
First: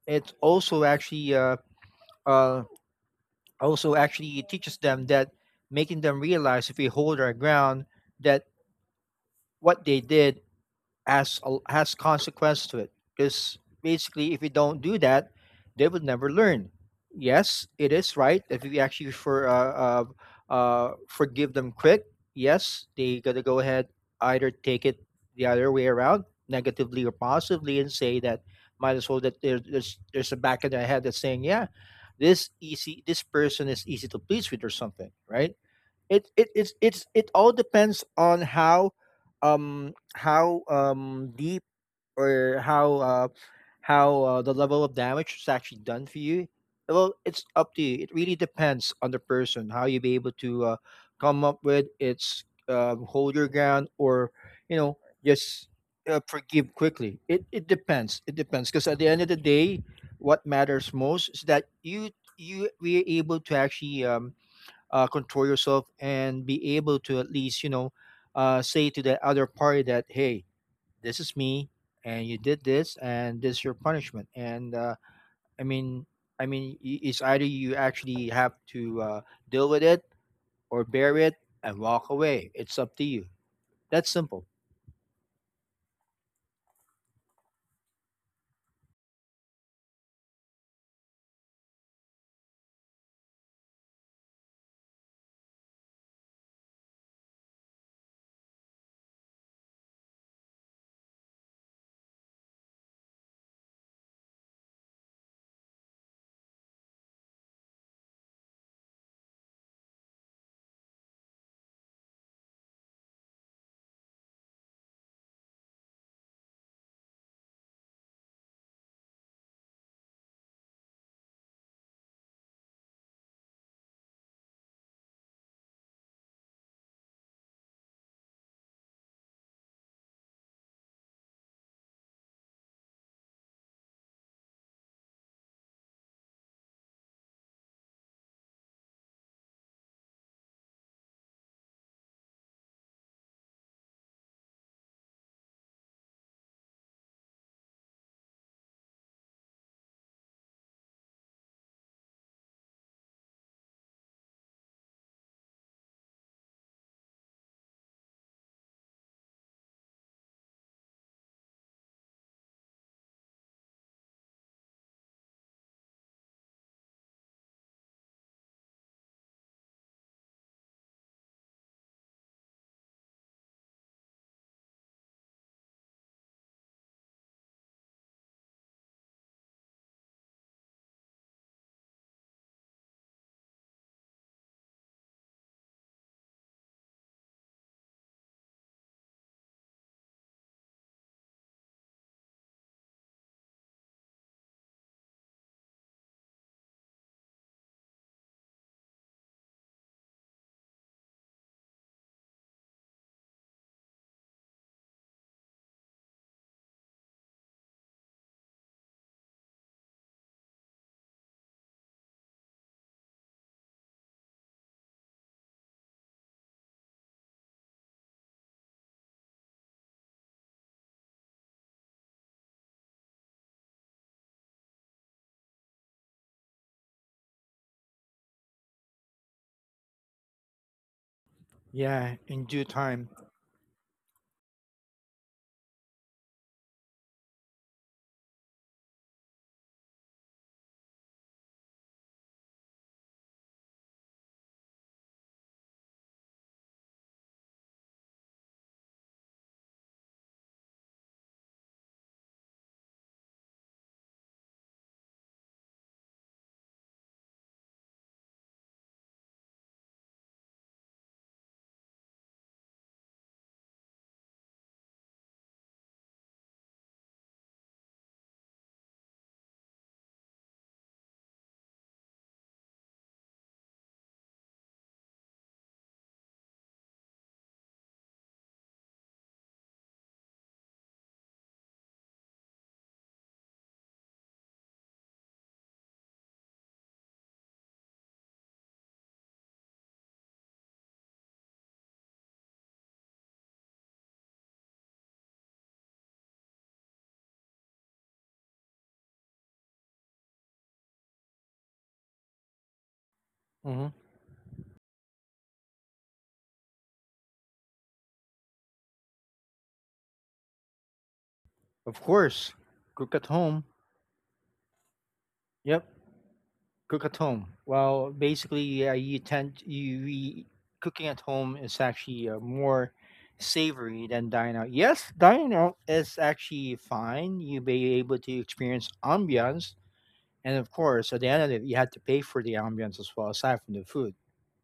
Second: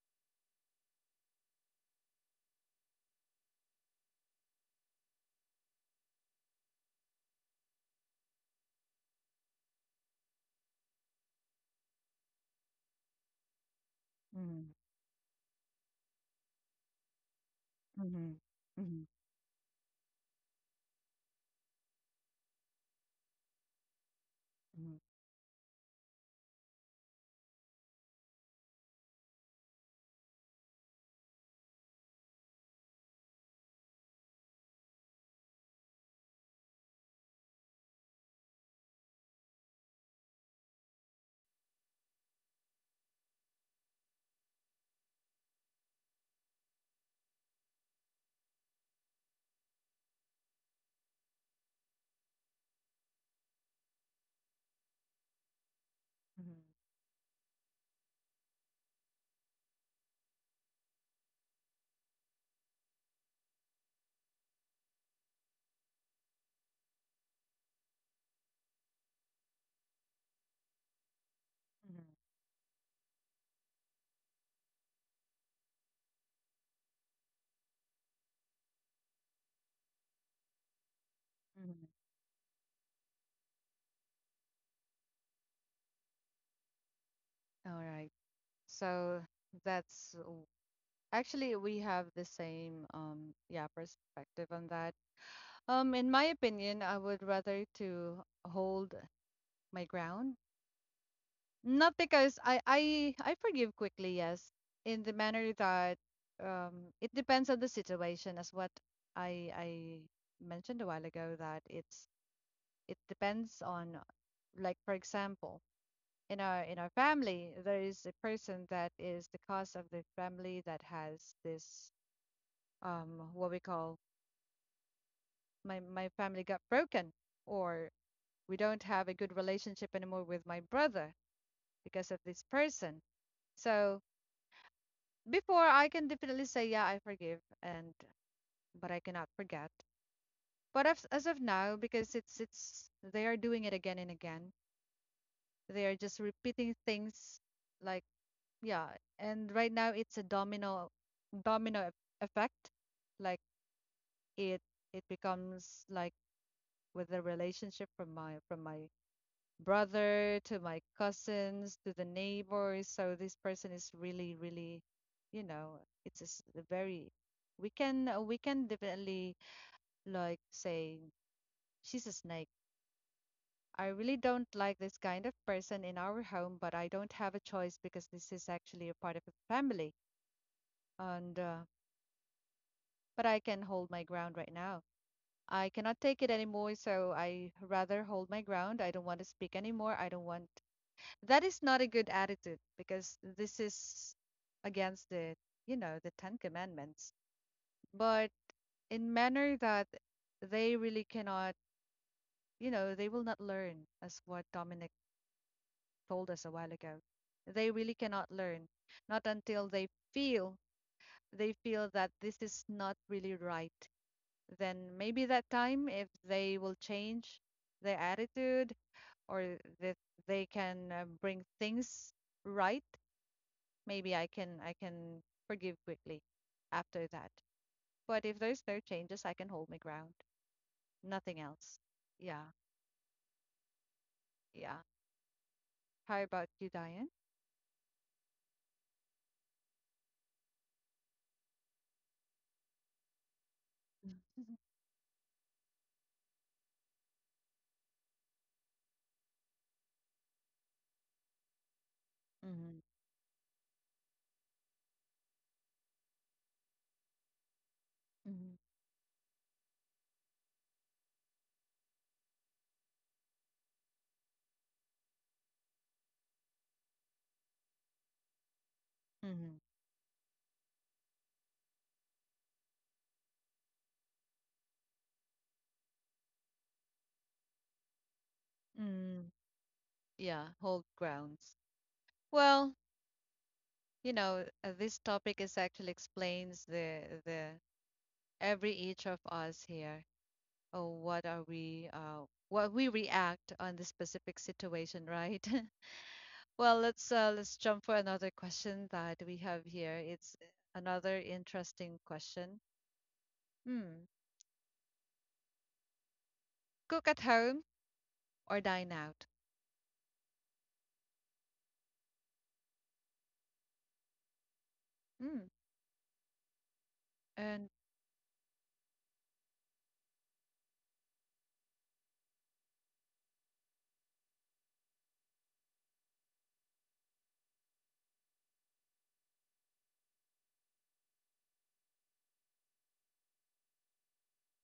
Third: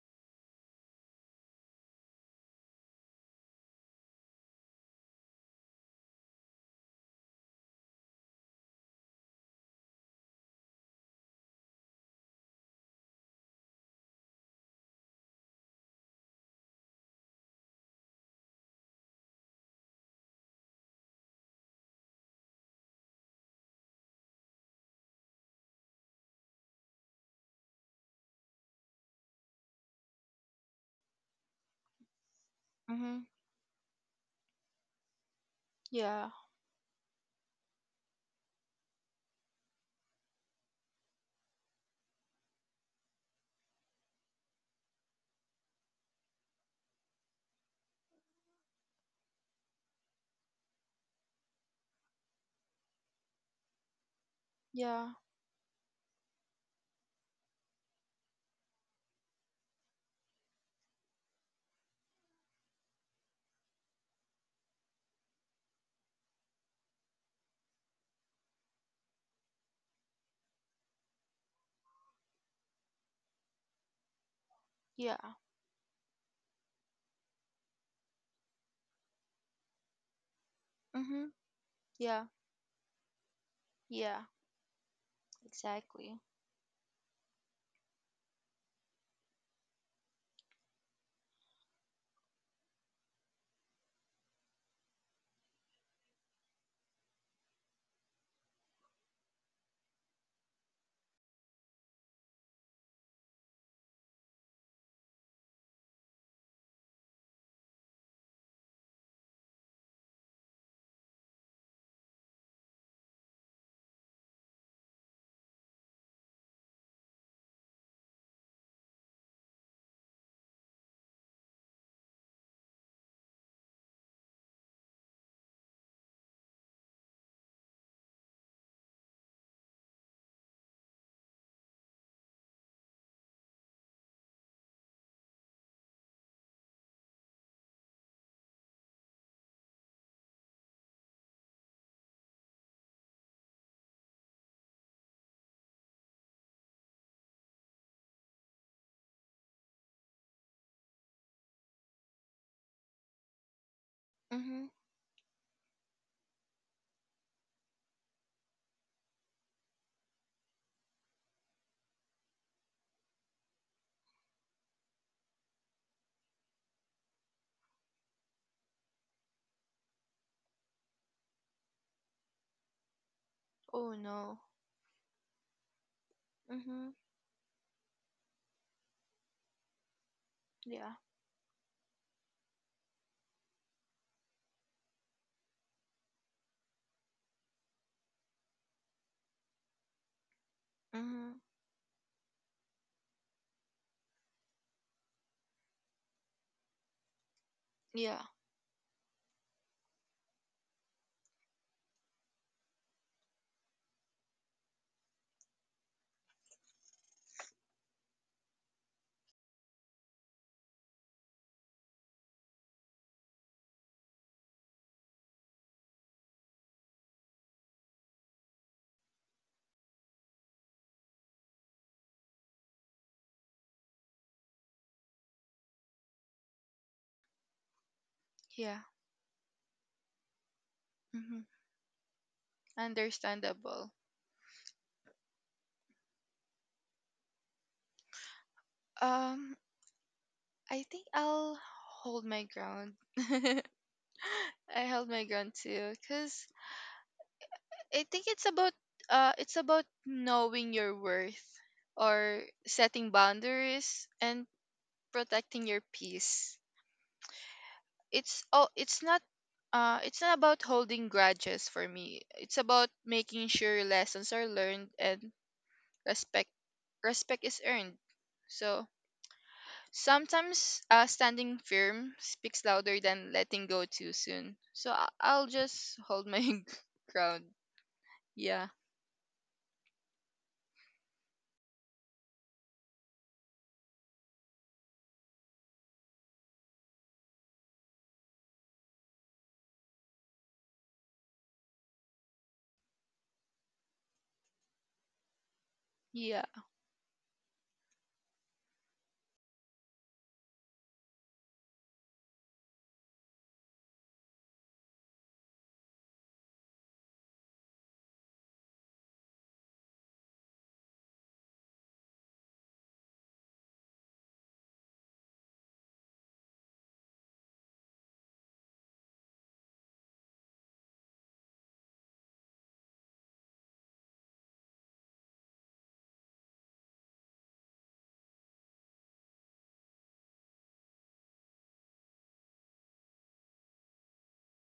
S3: it uh, also actually teaches them that, making them realize, if we hold our ground that what they did has consequence to it, because basically if you
S1: Mm-hmm.
S3: don't do that they would never learn. Yes, it is
S1: Mm-hmm. Mm-hmm.
S3: right if you
S1: Mm-hmm.
S3: actually forgive them quick. Yes, they gotta go ahead either take it the other way around negatively or positively and say that might as well that there's a back in their head that's saying, yeah, this easy,
S2: Mhm.
S3: this person is easy to please with or something, right?
S2: Yeah.
S3: It it's it all depends on how deep or how the level of damage is actually done for you. Well, it's up to you, it really depends on the person how you be able to come up with it's hold your ground or, you know,
S2: Yeah.
S3: just forgive
S1: Mm-hmm.
S3: quickly. It depends, it depends, because at the end of the day what matters most is that you we are able to actually control yourself and be able to at least, you know, say to the other party that, hey, this is me and you did this and this is your punishment, and
S2: Yeah.
S3: I mean, it's either you actually have to deal with it or bear
S2: Mhm.
S3: it and
S1: Mm-hmm.
S3: walk
S2: Yeah.
S3: away. It's up to you. That's
S2: Yeah.
S3: simple.
S2: Exactly.
S1: All right. So that's, actually, we have the same yeah perspective on that. In my opinion, I would rather to hold my ground. Not because I forgive quickly, yes, in the manner that it depends on the situation as what I mentioned a while ago. That it's, it depends on, like for example, in our family, there is a person that is the cause of the family that has this, what we call, my family got broken, or we don't have a good relationship anymore with my brother because of this person. So before I can definitely say yeah I forgive, and but I cannot forget. But as of now, because it's they are doing it again and again. They are just repeating things, like yeah, and right now it's a domino, effect, like it
S2: Mhm.
S1: it becomes like, with the relationship from my brother, to my cousins, to the neighbors. So this person is really, really, you know, it's a very, we can definitely like say, she's a snake. I
S2: Oh
S1: really
S2: no.
S1: don't like this kind of person in our home, but I
S2: Mhm.
S1: don't have a choice because this is actually a part of the family.
S2: Yeah.
S1: And but I can hold my ground right now. I cannot take it anymore, so I rather hold my ground. I don't want to speak anymore. I don't want,
S2: Mhm.
S1: that is not a good attitude, because this is against the, you know, the ten commandments.
S2: Yeah.
S1: But in manner that they really cannot, you know, they will not learn, as what Dominic told us a while ago, they really cannot learn, not until they feel, they feel that this is not really right. Then maybe that time if they will change their attitude, or that they can bring things right, maybe I can forgive quickly after that. But if there's
S2: Yeah.
S1: no changes, I can hold my ground. Nothing
S2: Mhm.
S1: else.
S3: Yeah, in
S1: Yeah,
S3: due time.
S2: Understandable.
S1: yeah. How about you, Diane?
S2: Um I think I'll hold my ground. I held my ground too, cause I think it's about knowing your worth, or
S1: Mm-hmm.
S2: setting boundaries and protecting your peace. It's
S1: Mm-hmm.
S2: oh it's not it's not about holding grudges for me. It's about making sure lessons are learned, and respect respect is earned. So
S1: Mm-hmm.
S2: sometimes standing firm speaks louder than letting go too soon. So I'll just hold my ground. Yeah.
S1: Mm-hmm. Yeah, hold grounds. Well, you know, this topic is actually explains the every each of us here. Oh, what are we? What we react on the specific situation, right?
S2: Yeah.
S1: Well, let's jump for another question that we have here. It's another interesting question.
S3: Hmm.
S1: Hmm. Cook at home or dine out?
S3: Of course, cook at home.
S1: Hmm.
S3: Yep. Cook at home.
S1: And
S3: Well, basically, yeah, you tend you we, cooking at home is actually more savory than dining out. Yes, dining out is actually fine. You may be able to experience ambiance, and of course, at the end of it, you had to pay for the ambience as well, aside from the food,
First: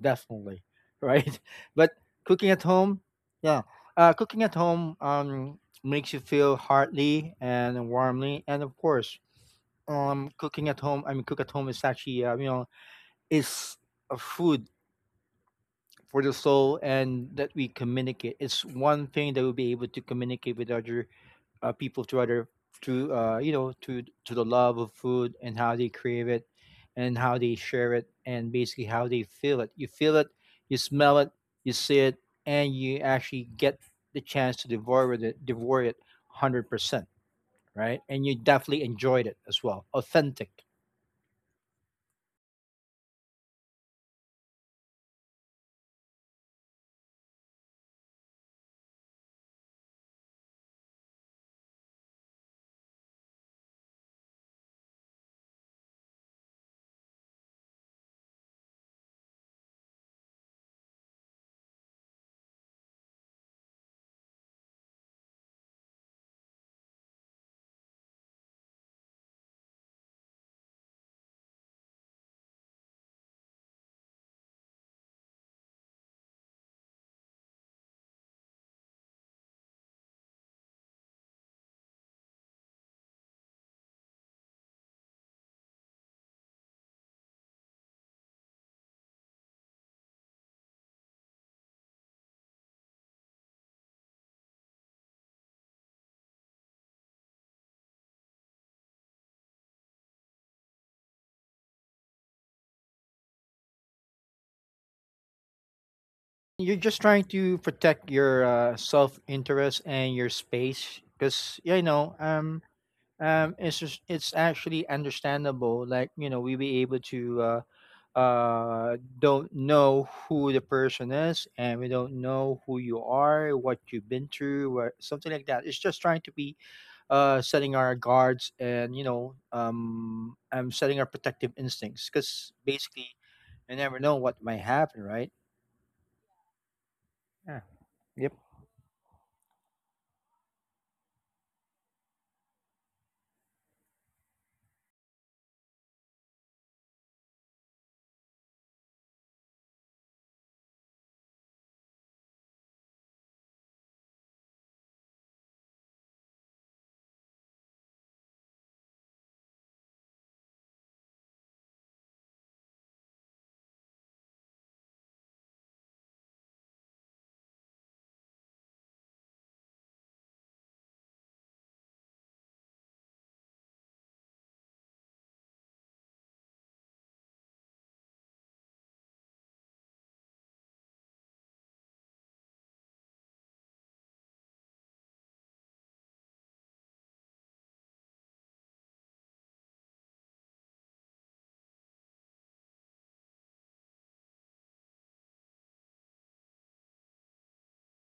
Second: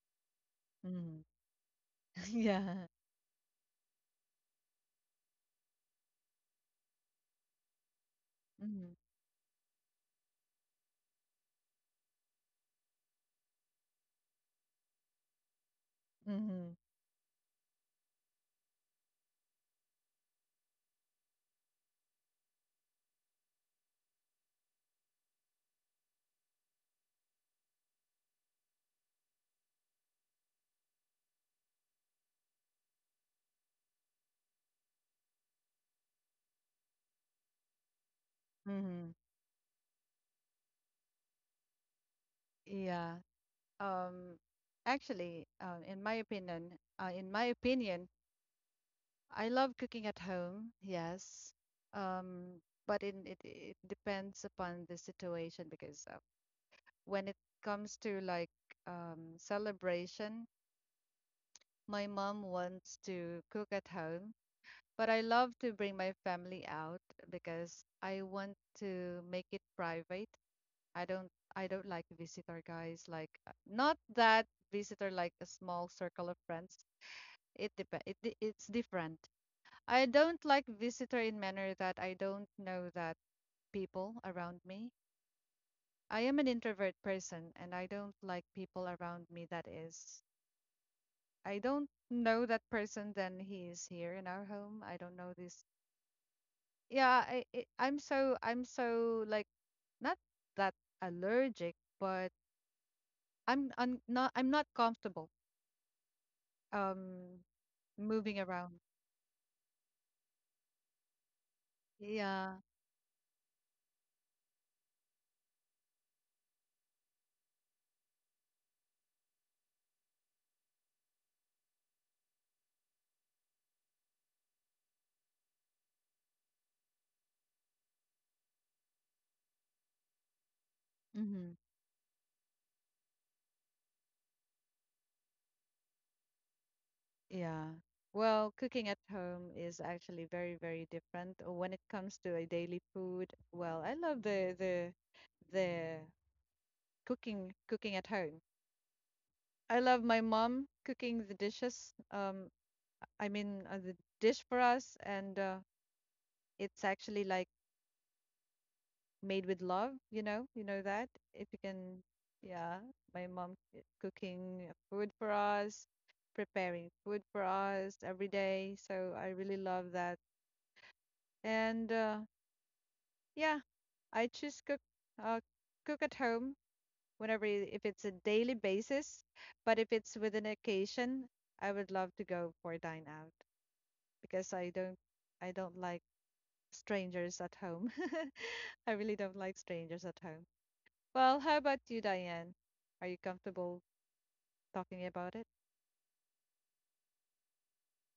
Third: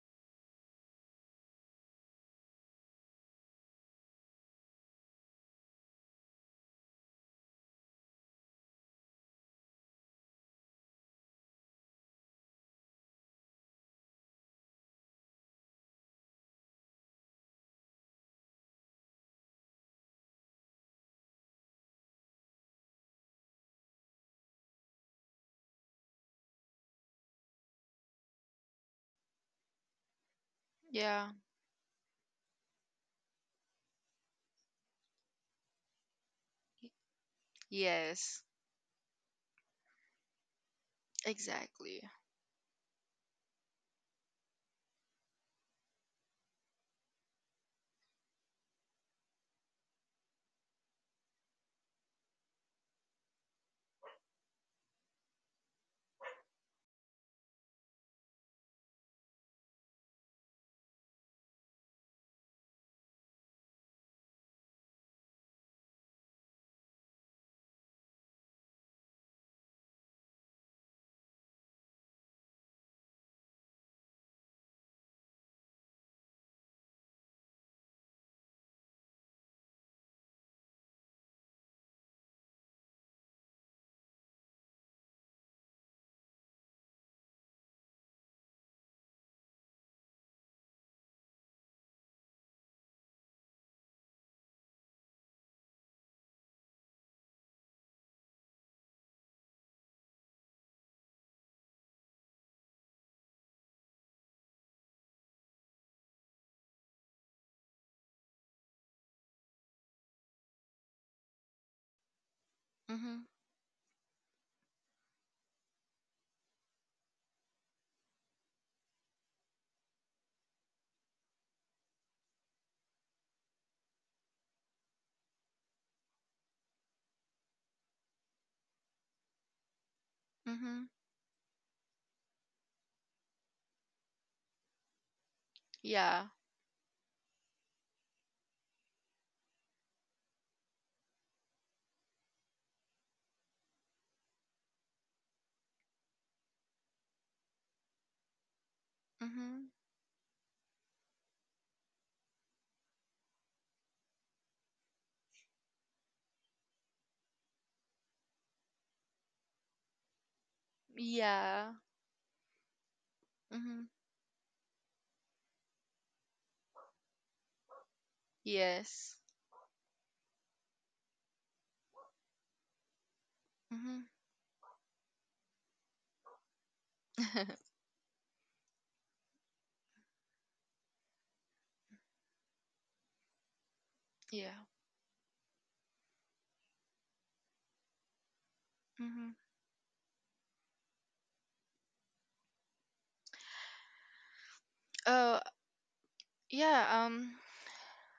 S3: definitely,
S1: mm.
S3: right? But cooking at
S1: Yeah.
S3: home, yeah, cooking at home makes you feel heartily and warmly, and of
S1: Mm.
S3: course, cooking at home. I mean, cook at home is actually, you know, is a food for the
S1: Mm-hmm.
S3: soul, and that we communicate. It's one thing that we'll be able to communicate with other people to other to you know, to the love of food and how they crave it and how they share it and basically how they feel it, you feel it, you smell
S2: Yeah.
S3: it, you see it, and you actually get the chance to devour it, devour it 100% right, and you
S2: Yes.
S3: definitely
S1: Mm-hmm.
S3: enjoyed it as well, authentic.
S2: Exactly.
S1: Yeah. Um. Actually, in my opinion, uh, in my opinion, I love cooking at home. Yes. Um. But in, it depends upon the situation, because when it comes to like celebration. My mom wants to cook at home, but I love to bring my family out because I want to make it private. I don't, I don't like visitor guys, like not that visitor, like a small circle of friends. It dep it di- it's different. I don't like visitor in manner that I don't know that people around me. I am an introvert person and I don't like people around me that is. I don't know that person then he is here in our home. I don't know this. Yeah, I'm so like not that allergic, but I'm not I'm not comfortable,
S3: You're just trying
S1: um
S3: to protect
S1: moving
S3: your
S1: around.
S3: self-interest and your space because, yeah, you know,
S1: Yeah.
S2: Mhm.
S3: it's just, it's actually understandable, like, you know, we be able to don't know who the person is and we don't know who you are, what you've been through or something like that. It's just trying to be setting our guards and, you know, I'm
S2: Mhm.
S3: setting our
S1: Mm-hmm.
S3: protective instincts because basically you never know what might happen, right?
S2: Yeah.
S3: Yeah.
S1: Yeah.
S3: Yep.
S1: Well, cooking at home is actually very, very different when it comes to a daily food. Well, I love the cooking at home.
S2: Mhm.
S1: I love my mom cooking the dishes. I mean, the dish for us, and it's actually like made with love, you know that. If you
S2: Yeah.
S1: can, yeah, my mom
S2: Mhm.
S1: cooking food for us, preparing food for us every day.
S2: Yes.
S1: So I really love that. And yeah,
S2: Mhm.
S1: I choose cook, uh, cook at home whenever, if it's a daily basis, but if it's with an occasion, I would love to go for dine out
S2: yeah.
S1: because I don't, I don't like strangers at home. I really
S2: Mhm.
S1: don't like strangers at home. Well, how about you, Diane? Are you comfortable talking about
S2: Oh,
S1: it?
S2: yeah.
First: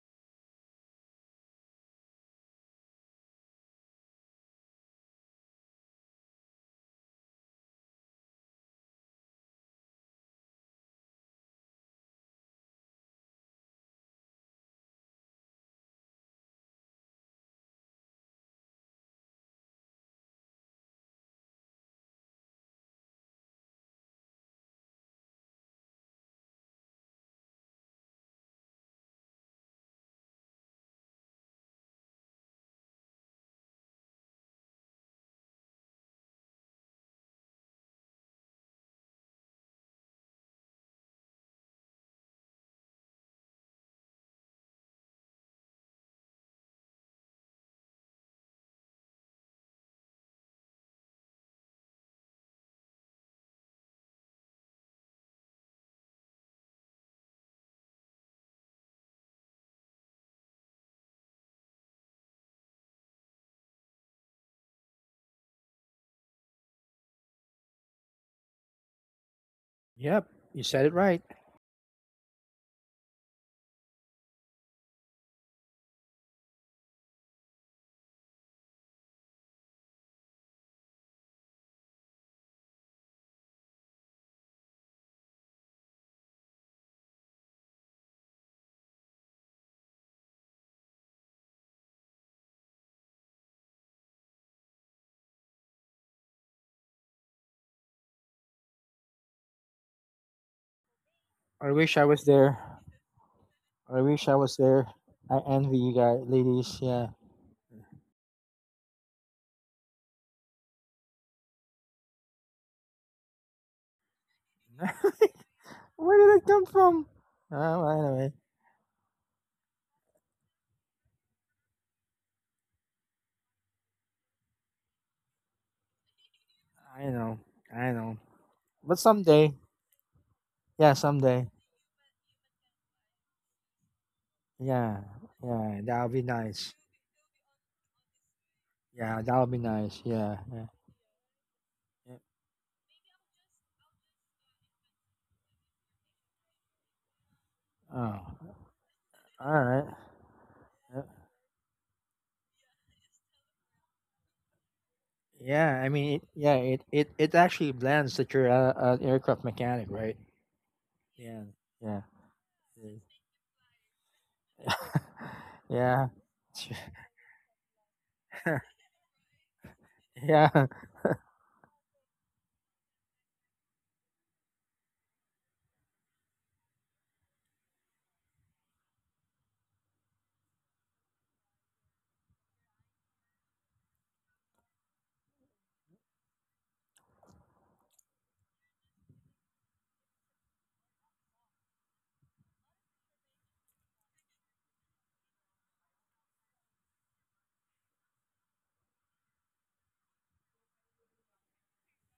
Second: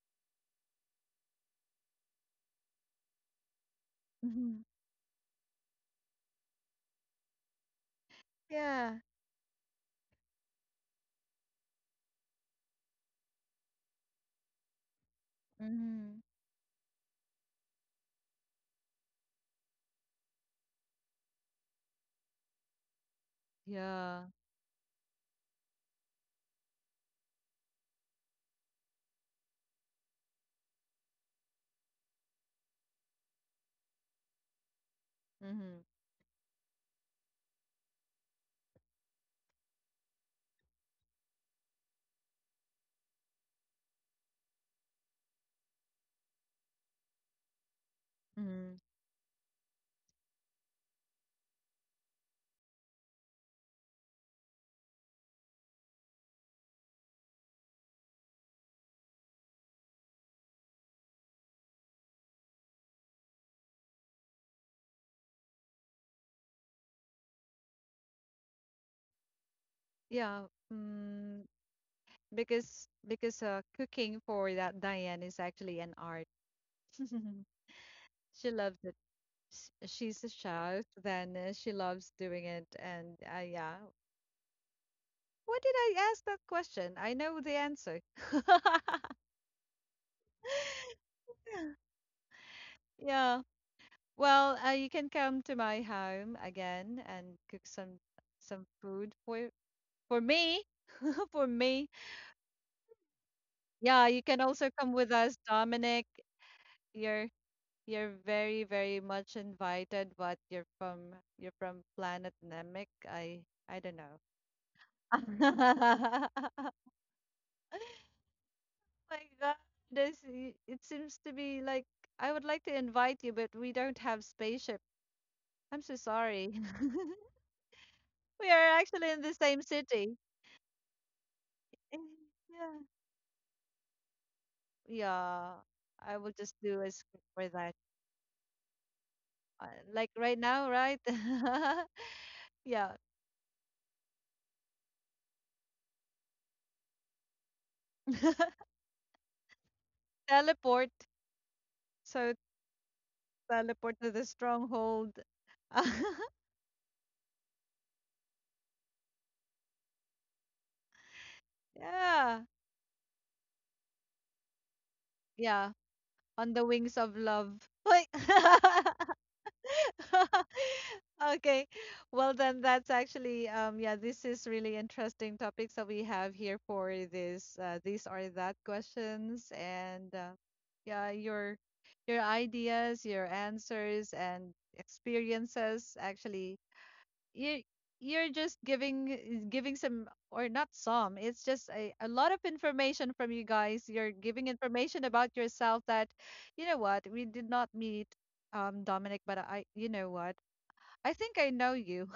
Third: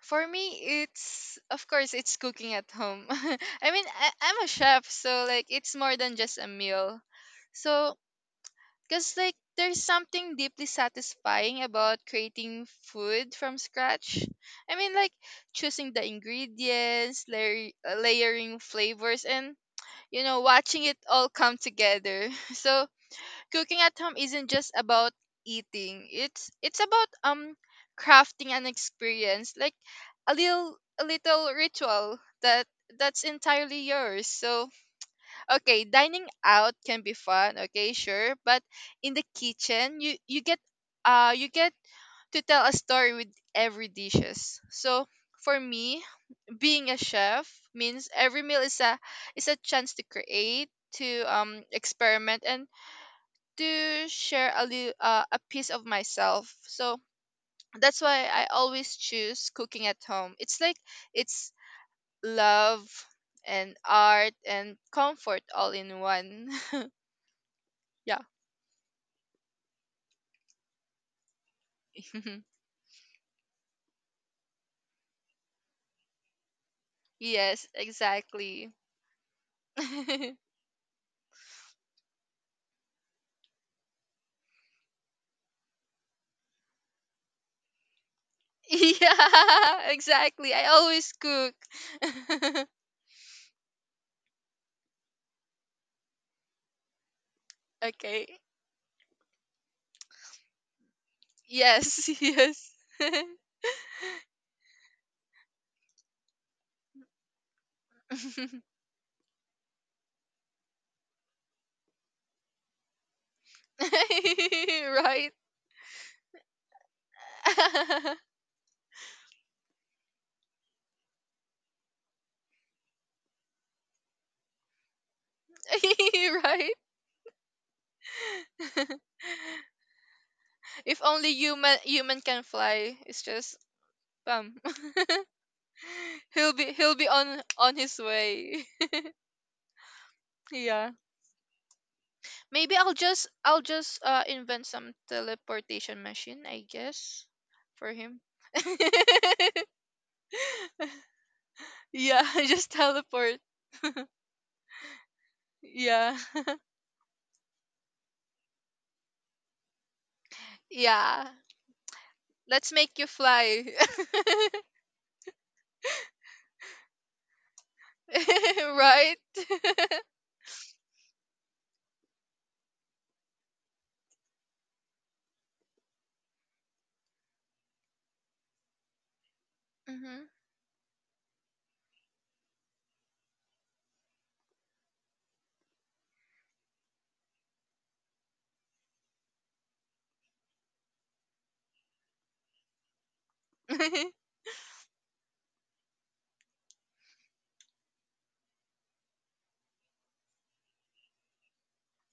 S2: For me it's of course it's cooking at home. I mean, I'm a
S1: Mm-hmm.
S2: chef, so like it's more than just a meal. So,
S1: Yeah.
S2: because, like, there's something deeply satisfying about creating food from scratch. I mean, like, choosing the
S1: Mm-hmm.
S2: ingredients, layering flavors, and, you know, watching it all come together. So, cooking at home
S1: Yeah.
S2: isn't just about eating, it's about, crafting an experience, like a little ritual that that's entirely yours. So,
S1: Mm-hmm.
S2: okay, dining out can be fun, okay, sure, but in the kitchen, you get uh you get to tell a story with every dishes. So, for me, being a chef means every meal
S1: Mm-hmm.
S2: is a chance to create, to experiment, and to share a little, a piece of myself. So, that's why I always choose cooking at home. It's like it's love and art and comfort all in one.
S3: Yep.
S1: Yeah.
S3: You said it right.
S1: Mm, because cooking for that Diane is actually an art.
S2: yes,
S1: She
S2: exactly.
S1: loves it. She's a
S2: yeah,
S1: chef, then she loves doing it. And yeah, why did I ask that question? I know the answer.
S2: exactly. I always cook.
S1: Yeah. Well, you can come to my home again and cook some
S2: okay.
S1: some food for me. For
S3: I
S1: me.
S3: wish I
S2: Yes,
S3: was there.
S2: yes.
S3: I
S1: Yeah,
S3: wish
S1: you
S3: I
S1: can
S3: was
S1: also
S3: there.
S1: come with
S3: I
S1: us,
S3: envy you
S1: Dominic.
S3: guys, ladies. Yeah.
S1: You're you're very, very much invited, but you're from, you're from Planet Namek. I don't know.
S2: right.
S3: Where did it come from? Anyway,
S1: Oh my God, this it seems to be like I would like to invite you, but we don't have spaceship. I'm so sorry.
S2: right.
S3: I know, I know.
S1: We are
S3: But
S1: actually in the same city.
S2: if only
S3: someday,
S2: human human can
S1: Yeah.
S2: fly, it's just bam.
S3: yeah,
S1: Yeah,
S3: yeah, that'll
S1: I
S3: be
S1: will just
S3: nice.
S1: do a
S2: He'll be
S1: script
S2: on
S1: for that.
S2: his way.
S3: Yeah, that'll be
S1: Uh,
S3: nice.
S1: Like right
S3: Yeah, yeah.
S1: now,
S2: Yeah.
S1: right?
S3: Yeah.
S2: Maybe
S1: Yeah.
S2: I'll just invent some teleportation machine, I guess, for
S3: Oh,
S2: him.
S3: all right.
S1: Teleport.
S3: Uh,
S2: yeah,
S1: So
S2: just teleport.
S1: teleport to the stronghold.
S3: yeah, I
S2: Yeah.
S3: mean, it it actually blends that you're a, an aircraft mechanic, right?
S2: yeah.
S3: Yeah, yeah,
S1: Yeah.
S2: Let's make you fly.
S1: Yeah.
S3: yeah,
S1: On the wings of love. Wait.
S2: right?
S3: yeah.
S1: Okay. Well, then that's actually yeah, this is really interesting topics that we have here for this, these are that questions. And
S2: Mhm.
S1: yeah, your ideas, your answers and experiences, actually you, you're just giving giving some, or not some, it's just a lot of information from you guys. You're giving information about yourself that, you know what, we did not meet, Dominic, but I, you know what, I think I know you.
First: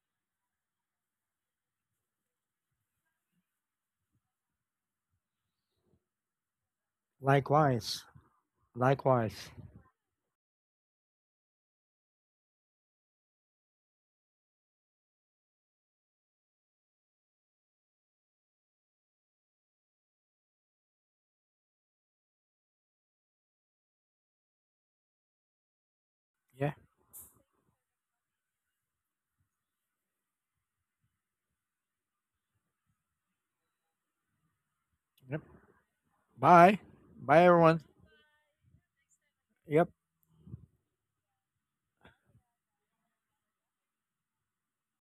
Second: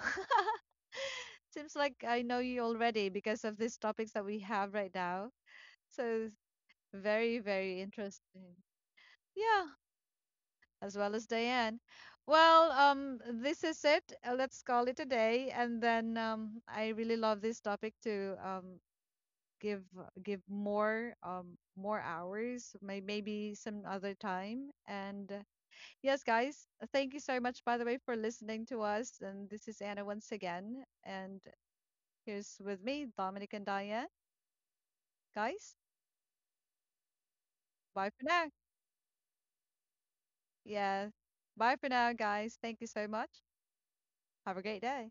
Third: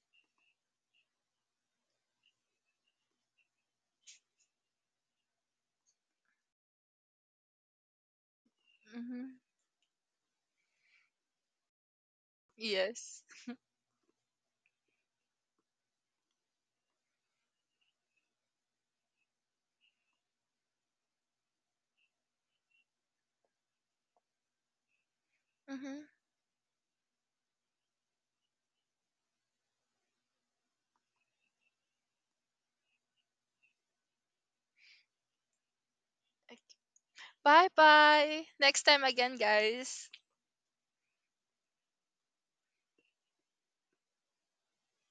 S1: Seems like I know you already because of these topics that we have right now. So it's very very
S3: Likewise,
S1: interesting.
S2: mhm.
S3: likewise.
S1: Yeah, as well as Diane. Well,
S2: Yes.
S1: this is it. Let's call it a day. And then I really love this topic to give give more, more hours, maybe some other time. And
S2: Mhm.
S1: yes, guys,
S3: Yeah.
S1: thank you so much, by the way, for listening to us. And this is Anna once again. And here's with me, Dominic and Diane.
S3: Yep.
S1: Guys,
S3: Bye, bye,
S2: Bye
S3: everyone.
S1: bye for
S2: bye.
S1: now.
S2: Next time again,
S3: Yep.
S2: guys.
S1: Yeah, bye for now, guys. Thank you so much. Have a great day.